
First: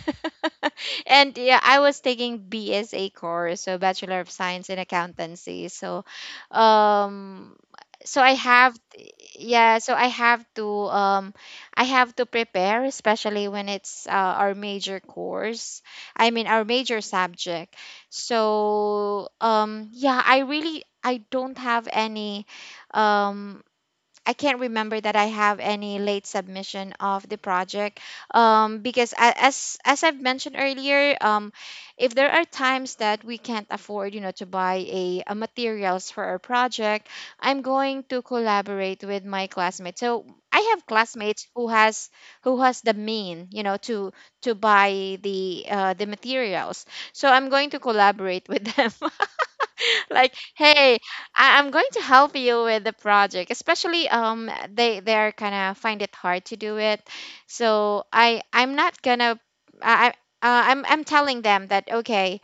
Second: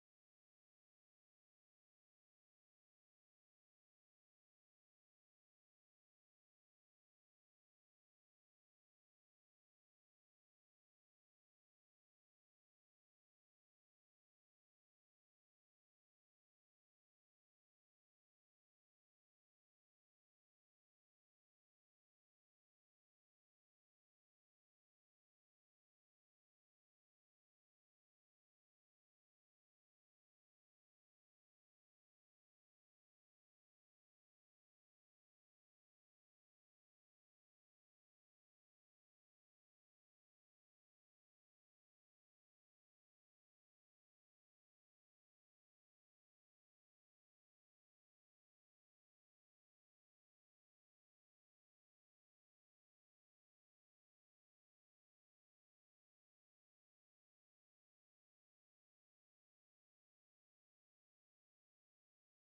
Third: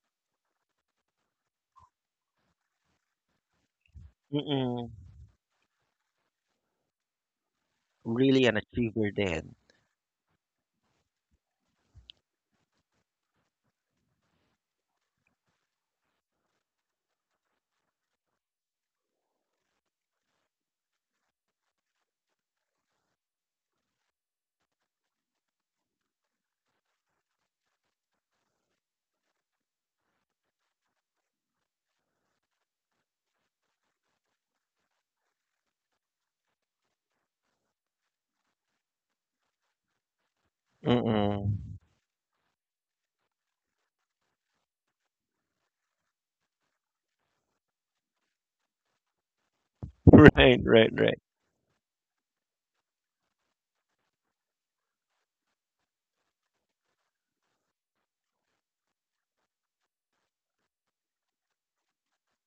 [SPEAKER 3] And yeah, I was taking BSA course, so Bachelor of Science in
[SPEAKER 1] Mm-mm,
[SPEAKER 3] Accountancy. So, um, so I
[SPEAKER 1] really an
[SPEAKER 3] have,
[SPEAKER 1] achiever then.
[SPEAKER 3] yeah, so I have to prepare, especially when it's our major course. I mean, our major subject. So yeah, I really, I don't have any um I can't remember that I have any late submission of the project, because as I've mentioned earlier, if there are times that we can't afford, you know, to buy a materials for our project, I'm going to collaborate with my classmates. So I have classmates
[SPEAKER 1] Mm-mm.
[SPEAKER 3] who has, who has the mean, you know, to buy the materials. So I'm going to collaborate with them. Like,
[SPEAKER 1] Right, right,
[SPEAKER 3] hey,
[SPEAKER 1] right.
[SPEAKER 3] I'm going to help you with the project, especially they, they're kind of find it hard to do it. So I I'm not gonna I- I'm telling them that okay,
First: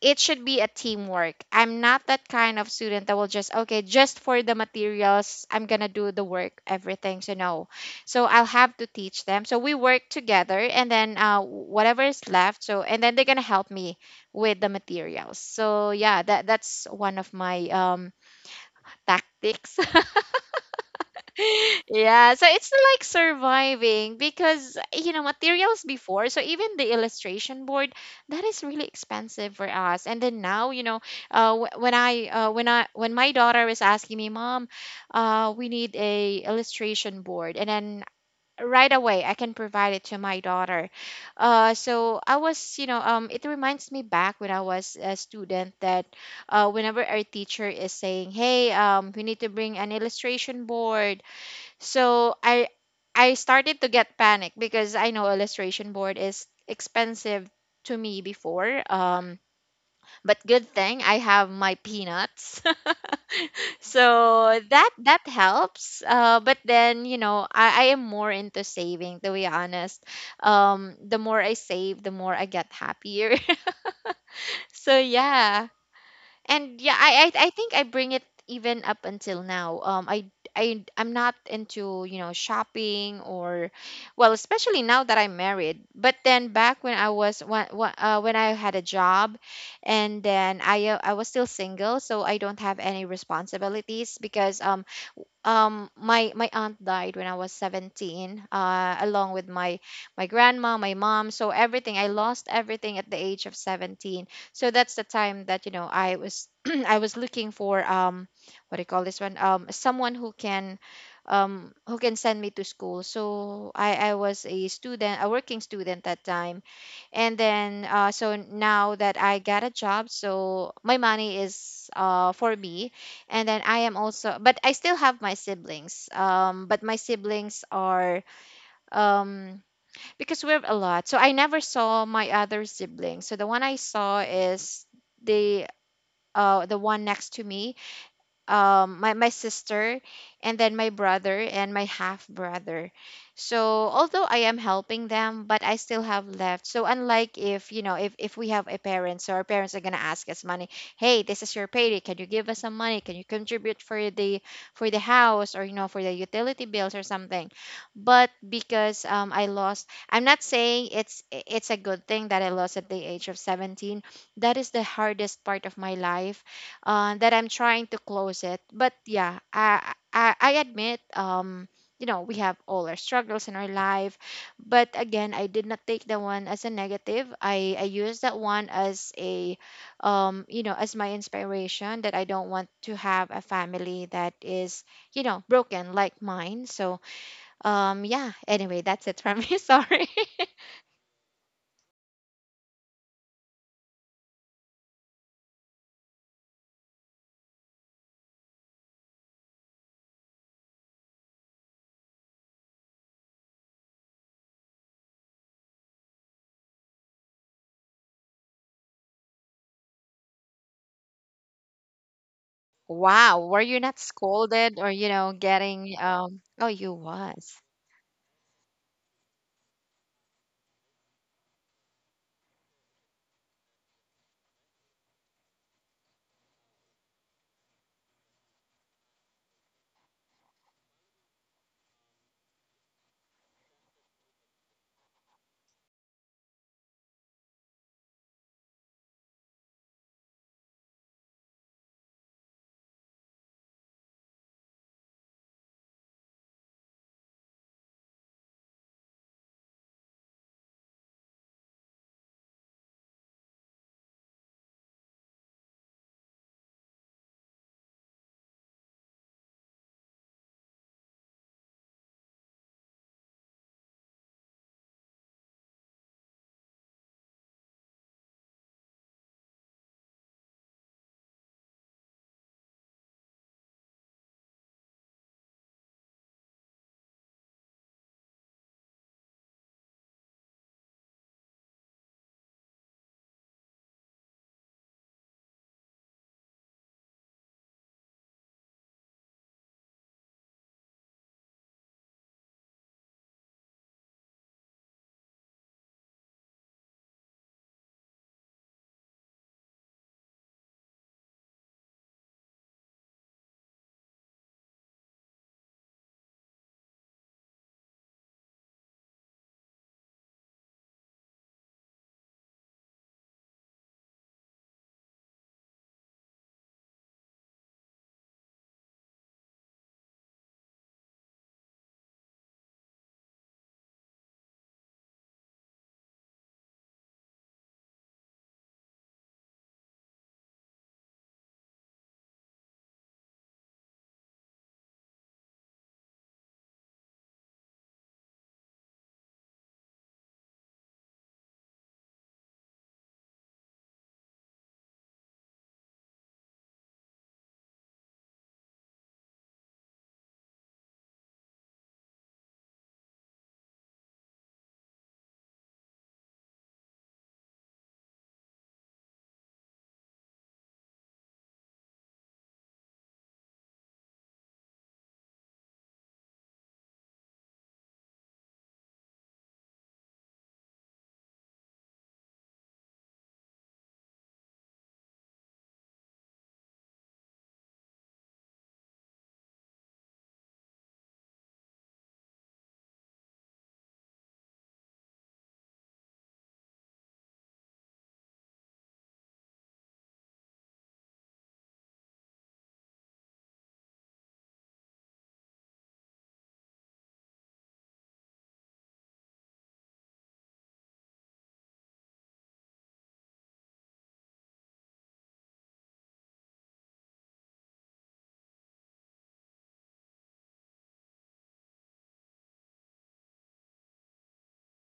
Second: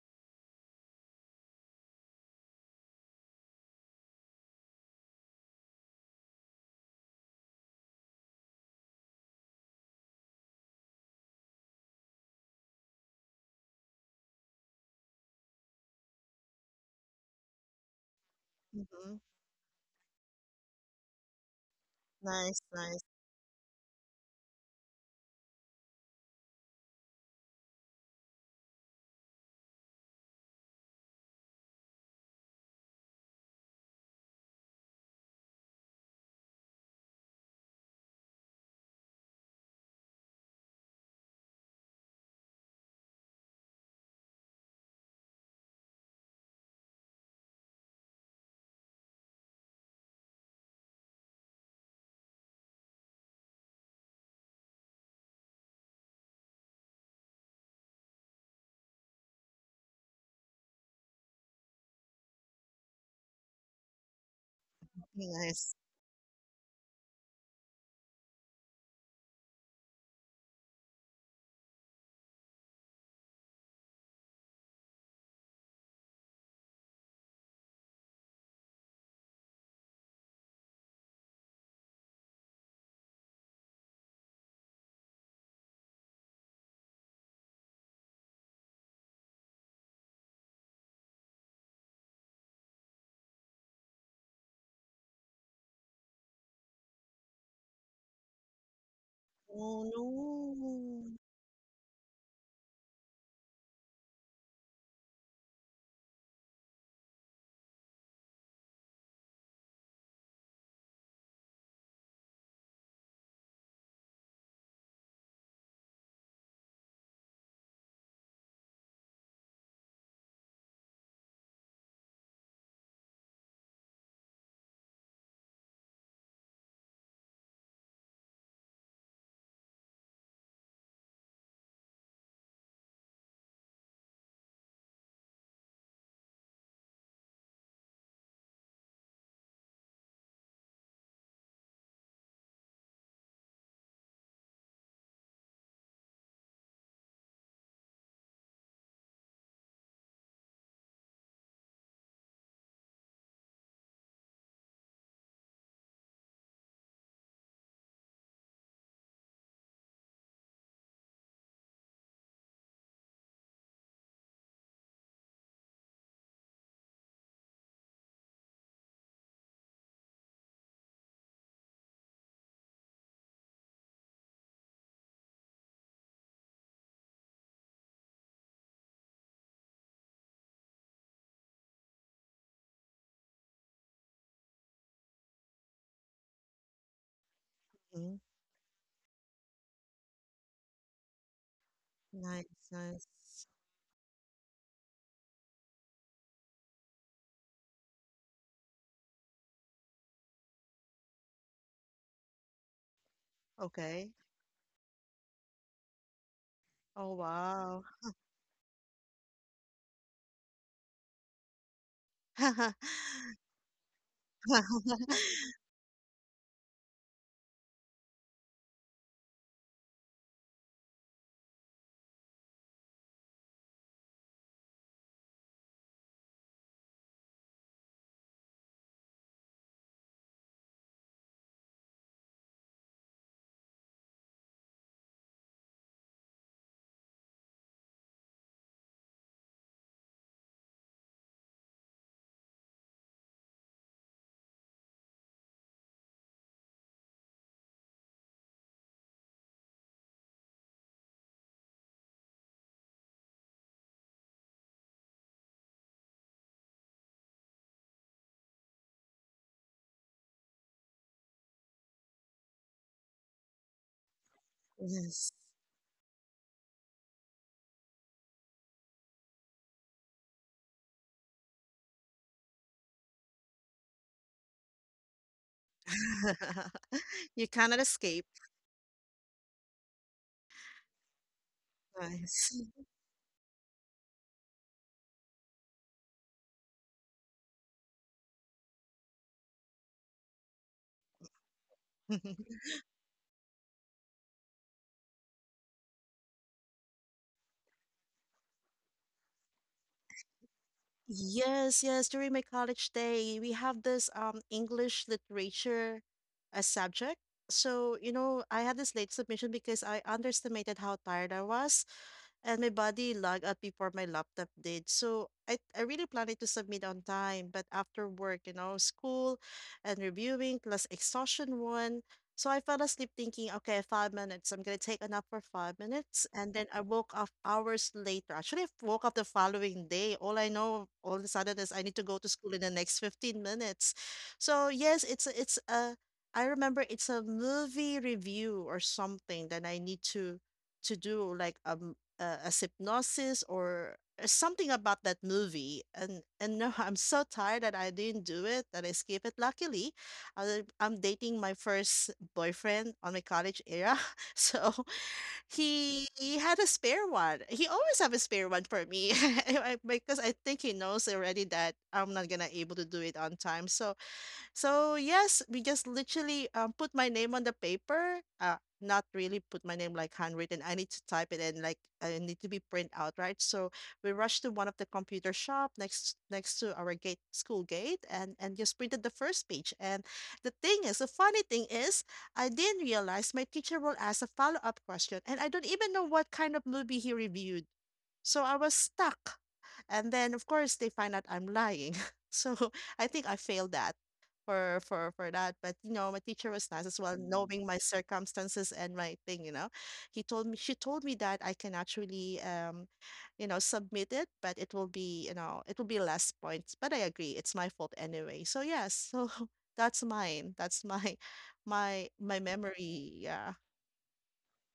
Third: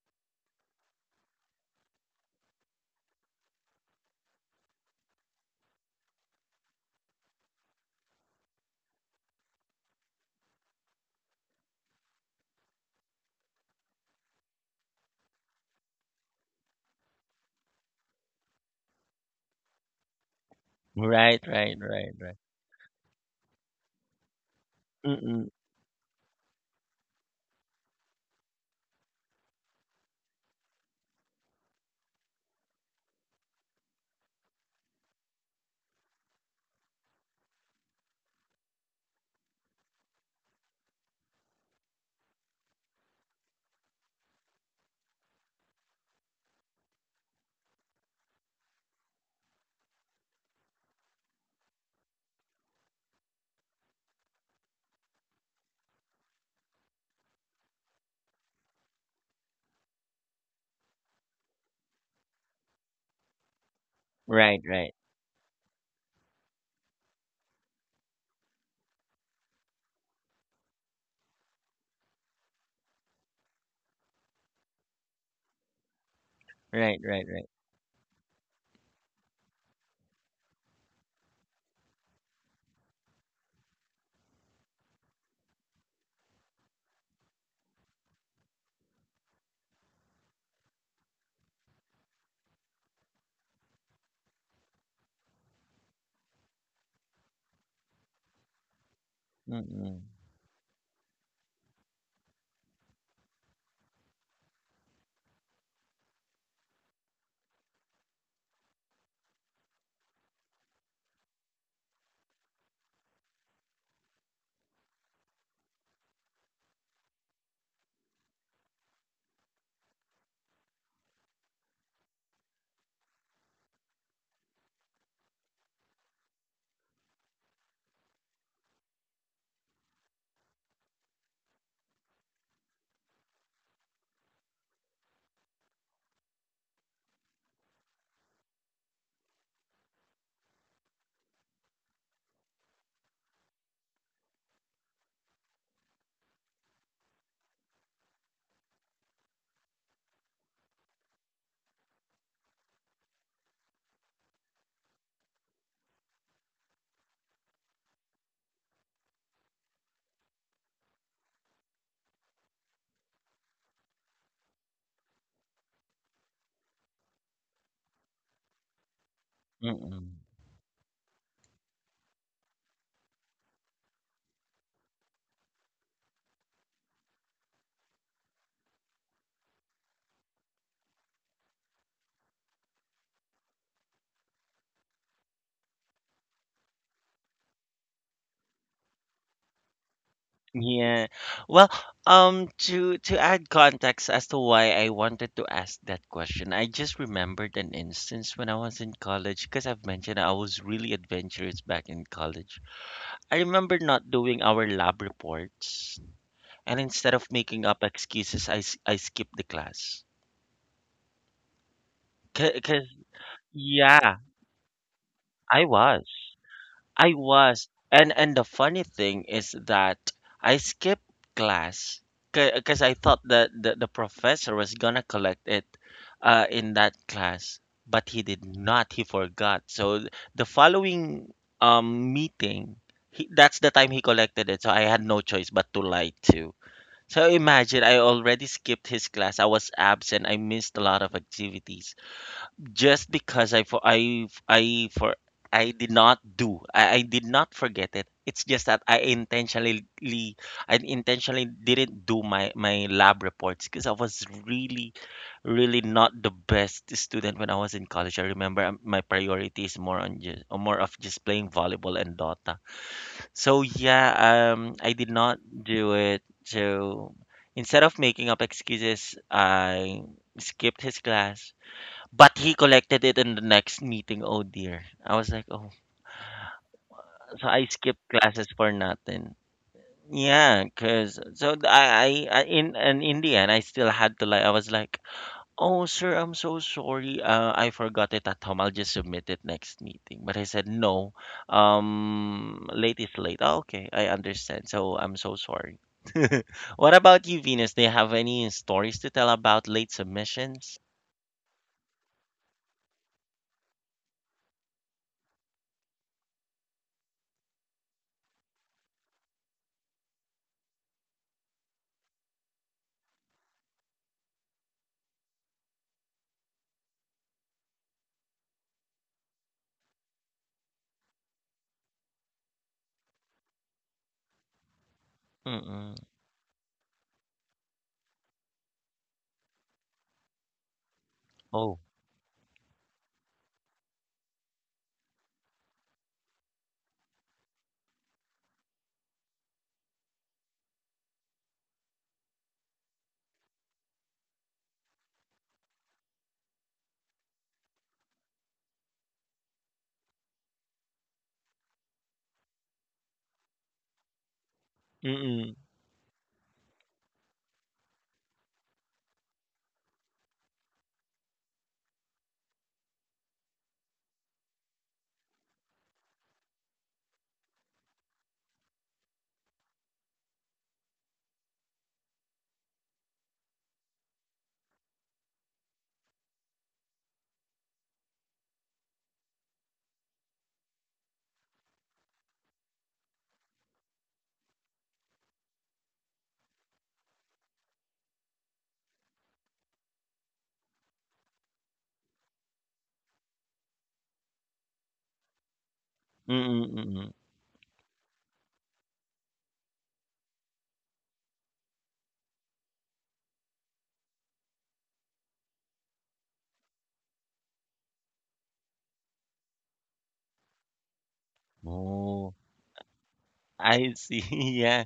[SPEAKER 3] it should be a teamwork. I'm not that kind of student that will just, okay, just for the materials, I'm gonna do the work, everything. So no, so I'll have to teach them. So we work together, and then whatever is left, so, and then they're gonna help me with the materials. So yeah, that that's one of my
[SPEAKER 2] Mm-hmm.
[SPEAKER 3] tactics.
[SPEAKER 1] Right, right, right,
[SPEAKER 3] Yeah,
[SPEAKER 1] right.
[SPEAKER 3] so
[SPEAKER 2] Nice,
[SPEAKER 3] it's
[SPEAKER 2] nice,
[SPEAKER 3] like surviving, because you know,
[SPEAKER 1] Mm-mm.
[SPEAKER 3] materials before, so even the illustration board that is really expensive for us. And then now, you know, when I when I when my daughter was asking me, mom, we need a illustration board, and then right away I can provide it to my daughter. So I was, you know, it reminds me back when I was a student, that whenever our teacher is saying, hey, we need to bring an illustration board. So I started to get panic because I know illustration board is expensive to me before. But good thing I have my peanuts.
[SPEAKER 1] Right,
[SPEAKER 3] So
[SPEAKER 1] right.
[SPEAKER 3] that, that
[SPEAKER 2] nice.
[SPEAKER 3] helps. But then you know, I am more into saving, to be honest. The more I save, the more I get happier. So yeah, and yeah,
[SPEAKER 1] Right, right,
[SPEAKER 3] I, I
[SPEAKER 1] right.
[SPEAKER 3] think I bring it even up until now. I'm not into, you know, shopping, or, well, especially now that I'm married. But then back when I was, when I had a job, and then I was still single, so I don't have any responsibilities because my, my aunt died when I was 17, along with my,
[SPEAKER 2] Oh,
[SPEAKER 1] Mm-mm.
[SPEAKER 3] my grandma, my
[SPEAKER 2] no.
[SPEAKER 3] mom. So everything, I lost everything at the age of 17. So that's the time that, you know, I was I was looking for what do you call this one, someone who can send me to school. So I was a student, a working student, that time. And then so now that I got a job, so my money is for me. And then I am also, but I still have my siblings. But my siblings are um because we're a lot, so I never saw my other siblings. So the one I saw is the the one next to me, my, my sister, and then my brother and my half brother. So although I am helping them, but I still have left. So unlike, if you know, if we have a parent, so our parents are going to ask us money, hey, this is your payday, can you give us some money, can you contribute for the, for the house, or you know, for the utility bills or something. But because I lost, I'm not saying it's a good thing that I lost at the age of 17, that is the hardest part of my life, that I'm trying to close it. But yeah,
[SPEAKER 1] Mm-mm.
[SPEAKER 3] I admit, you know, we have all our struggles in our life. But again, I did not take that one as a negative. I used that one as a, you know, as my inspiration that I don't want to have a family that is, you know, broken like mine. So
[SPEAKER 2] Mm-hmm.
[SPEAKER 3] yeah. Anyway, that's it from me. Sorry.
[SPEAKER 1] Yeah. Well,
[SPEAKER 2] Nice, nice.
[SPEAKER 1] to add context as to why I wanted to ask that question, I just remembered an instance when I was in college because I've mentioned I was really adventurous back in college. I remember
[SPEAKER 2] Okay.
[SPEAKER 1] not doing our lab reports, and
[SPEAKER 2] Oh,
[SPEAKER 1] instead of making
[SPEAKER 2] wow.
[SPEAKER 1] up excuses, I skipped the class. Cause, 'cause-
[SPEAKER 3] Wow, were you not
[SPEAKER 1] yeah,
[SPEAKER 3] scolded or you know,
[SPEAKER 1] I
[SPEAKER 3] getting?
[SPEAKER 1] was.
[SPEAKER 3] Oh, you
[SPEAKER 1] I
[SPEAKER 3] was.
[SPEAKER 1] was. And the funny thing is that I skipped class because I thought that the professor was gonna collect it in that class, but he did not. He forgot. So the following meeting, that's the time he collected it. So I had no choice but to lie too. So imagine I already skipped his class. I was absent. I missed a lot of activities just because I did not do I did not forget it. It's just that I intentionally didn't do my lab reports because I was really really not the best student when I was in college. I remember my priority is more on just more of just playing volleyball and Dota. So yeah, I did
[SPEAKER 2] Yes.
[SPEAKER 1] not do it. So instead of making up excuses, I skipped his class but he collected it in the next meeting. Oh dear. I was like, oh.
[SPEAKER 2] You
[SPEAKER 1] So I
[SPEAKER 2] cannot
[SPEAKER 1] skipped
[SPEAKER 2] escape.
[SPEAKER 1] classes for nothing. Yeah, cause so th- I-
[SPEAKER 2] Nice.
[SPEAKER 1] in And in the end I still had to, like I was like, oh sir, I'm so sorry. I forgot it at home. I'll just submit it next meeting. But I said no. Late is late. Oh, okay, I understand. So I'm so sorry. What about you, Venus? Do you have any stories to tell about late submissions?
[SPEAKER 2] Yes, yes. During my college day, we have this English literature subject. So, you know, I had this late submission because I underestimated how tired I was, and my body lagged out before my laptop did. So I really planned to submit on time, but after work, you know, school and reviewing plus exhaustion one. So I fell asleep thinking, okay, 5 minutes. I'm gonna take a nap for five
[SPEAKER 1] Mm-mm.
[SPEAKER 2] minutes. And then I woke up hours later. Actually, I woke up the following day. All I know all of a sudden is
[SPEAKER 1] Oh.
[SPEAKER 2] I need to go to school in the next 15 minutes. So yes, it's a I remember it's a movie review or something that I need to do like as hypnosis or something about that movie, and no I'm so tired that I didn't do it, that I skipped it. Luckily, I'm dating my first boyfriend on my college era, so
[SPEAKER 1] Mm-mm.
[SPEAKER 2] he had a spare one, he always have a spare one for me. I- because I think he knows already that I'm not gonna able to do it on time. So so yes, we just literally put my name on the paper. Not really put my name like handwritten. I need to type it and like I need to be print out, right? So we rushed to one of the computer shop next to our gate school gate and just printed the first page. And the thing is, the funny thing is, I didn't realize my teacher will ask a follow up question, and I don't even know what kind of movie he reviewed. So I was stuck. And then of course they find out I'm lying. So I think I failed that for that. But you know, my teacher was nice as
[SPEAKER 1] Mm-mm.
[SPEAKER 2] well, Mm, knowing my circumstances and my thing. You know, he told me she told me that I can actually you know, submit it, but it will be you know it will be less points. But I agree, it's my fault anyway. So yes, so that's mine. That's my my
[SPEAKER 1] Oh,
[SPEAKER 2] my memory. Yeah.
[SPEAKER 1] I see. Yeah.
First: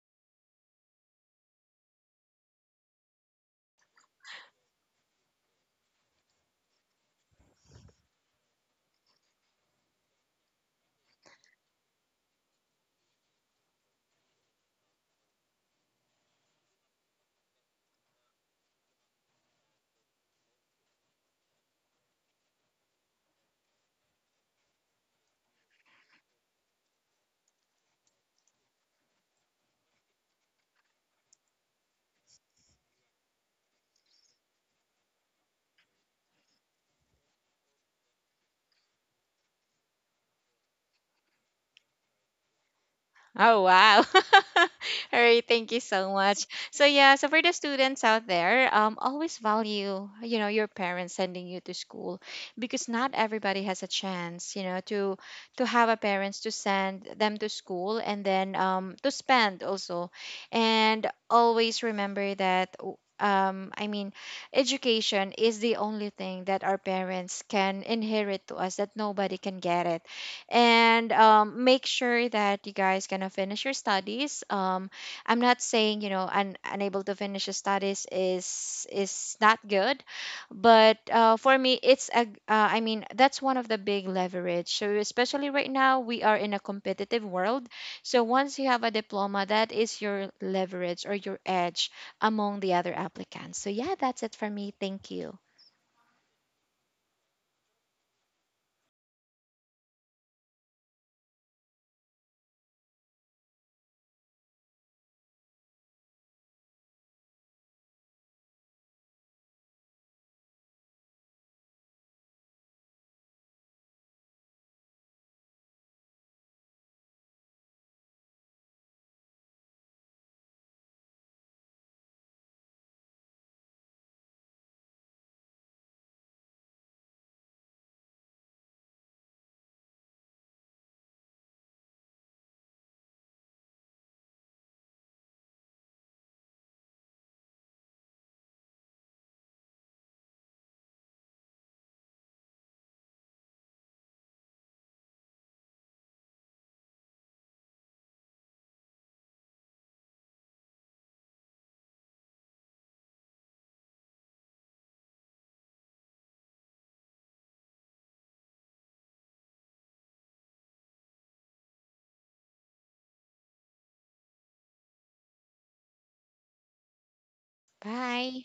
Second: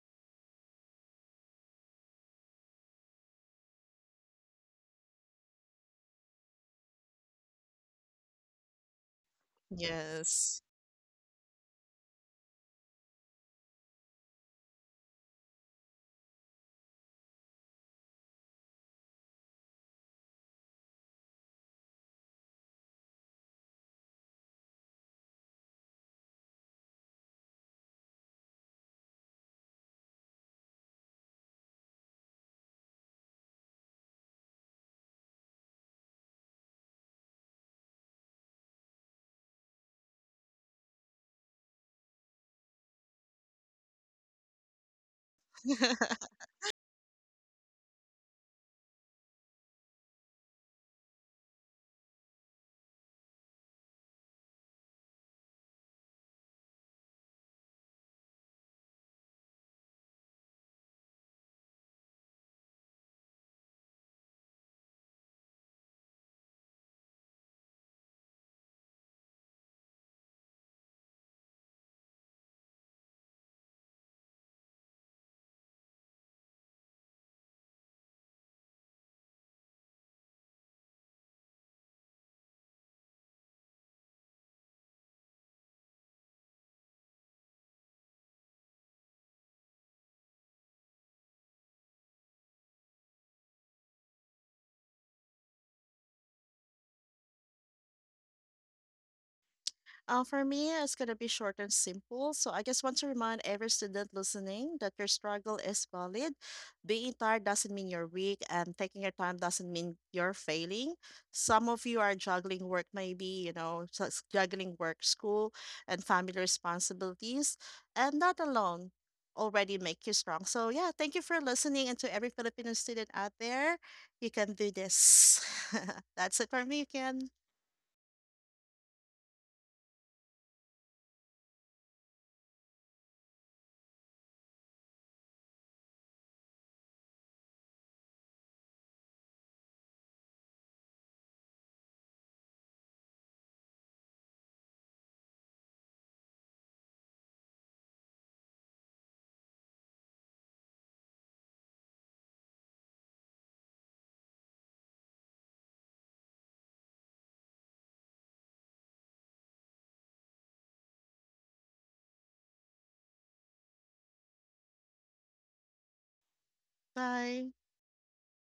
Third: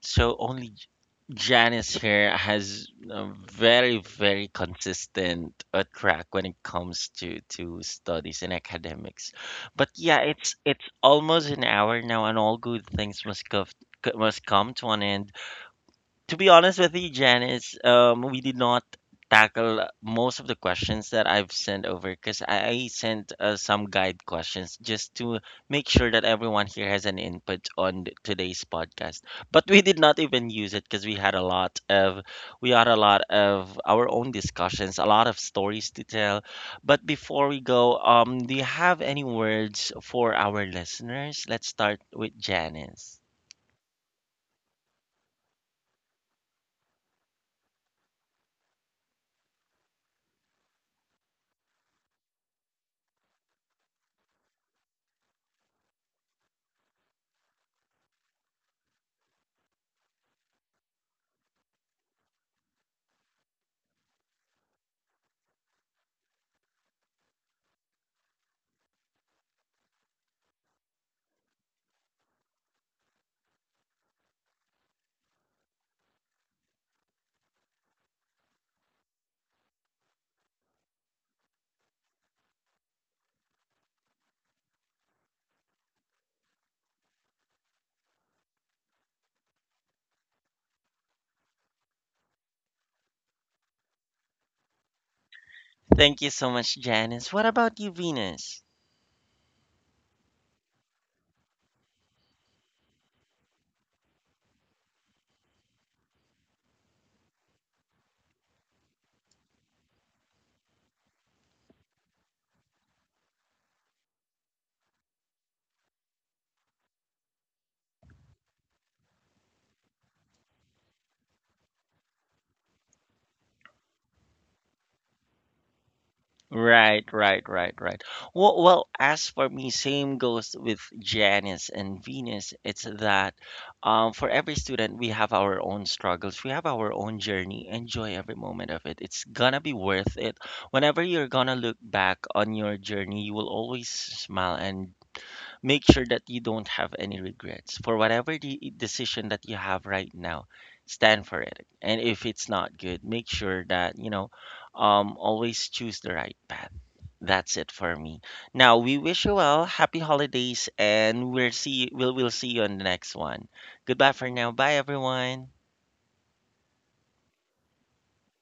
[SPEAKER 1] So only J- Janice here has a very, very consistent track when it comes to studies and academics. But yeah,
[SPEAKER 2] Yes.
[SPEAKER 1] it's almost an hour now, and all good things must go, must come to an end. To be honest with you, Janice, we did not tackle most of the questions that I've sent over because I sent some guide questions just to make sure that everyone here has an input on today's podcast. But we did not even use it because we had a lot of we had a lot of our own discussions, a lot of stories to tell. But before we go, do you have any words for our listeners? Let's start with Janice.
[SPEAKER 3] Oh wow. All right, thank you so much. So yeah, so for the students out there, always value, you know, your parents sending you to school, because not everybody has a chance, you know, to have a parents to send them to school, and then to spend also. And always remember that I mean, education is the only thing that our parents can inherit to us that nobody can get it. And make sure that you guys gonna finish your studies. I'm not saying, you know, unable to finish your studies is not good, but for me it's a I mean that's one of the big leverage. So especially right now, we are in a competitive world, so once you have a diploma, that is your leverage or your edge among the other applicants. So yeah, that's it for me. Thank you.
[SPEAKER 1] Thank you so much, Janice. What about you, Venus?
[SPEAKER 2] For me, it's going to be short and simple. So I just want to remind every student listening that your struggle is valid. Being tired doesn't mean you're weak, and taking your time doesn't mean you're failing. Some of you are juggling work, maybe, you know, so it's juggling work, school, and family responsibilities, and that alone already make you strong. So yeah, thank you for listening, and to every Filipino student out there, you can do this. That's it for me,
[SPEAKER 1] Right,
[SPEAKER 2] Ken.
[SPEAKER 1] right, right, right. Well, well, as for me, same goes with Janice and Venus. It's that for every student, we have our own struggles, we have our own journey. Enjoy every moment of it. It's gonna be worth it. Whenever you're gonna look back on your journey, you will always smile, and make sure that you don't have any regrets for whatever the decision that you have right now. Stand for it, and if it's not good, make sure that you know, always choose the right path. That's it for me. Now we wish you well, happy holidays, and we'll see you on the next one. Goodbye for now. Bye, everyone.
[SPEAKER 2] Bye.
[SPEAKER 3] Bye.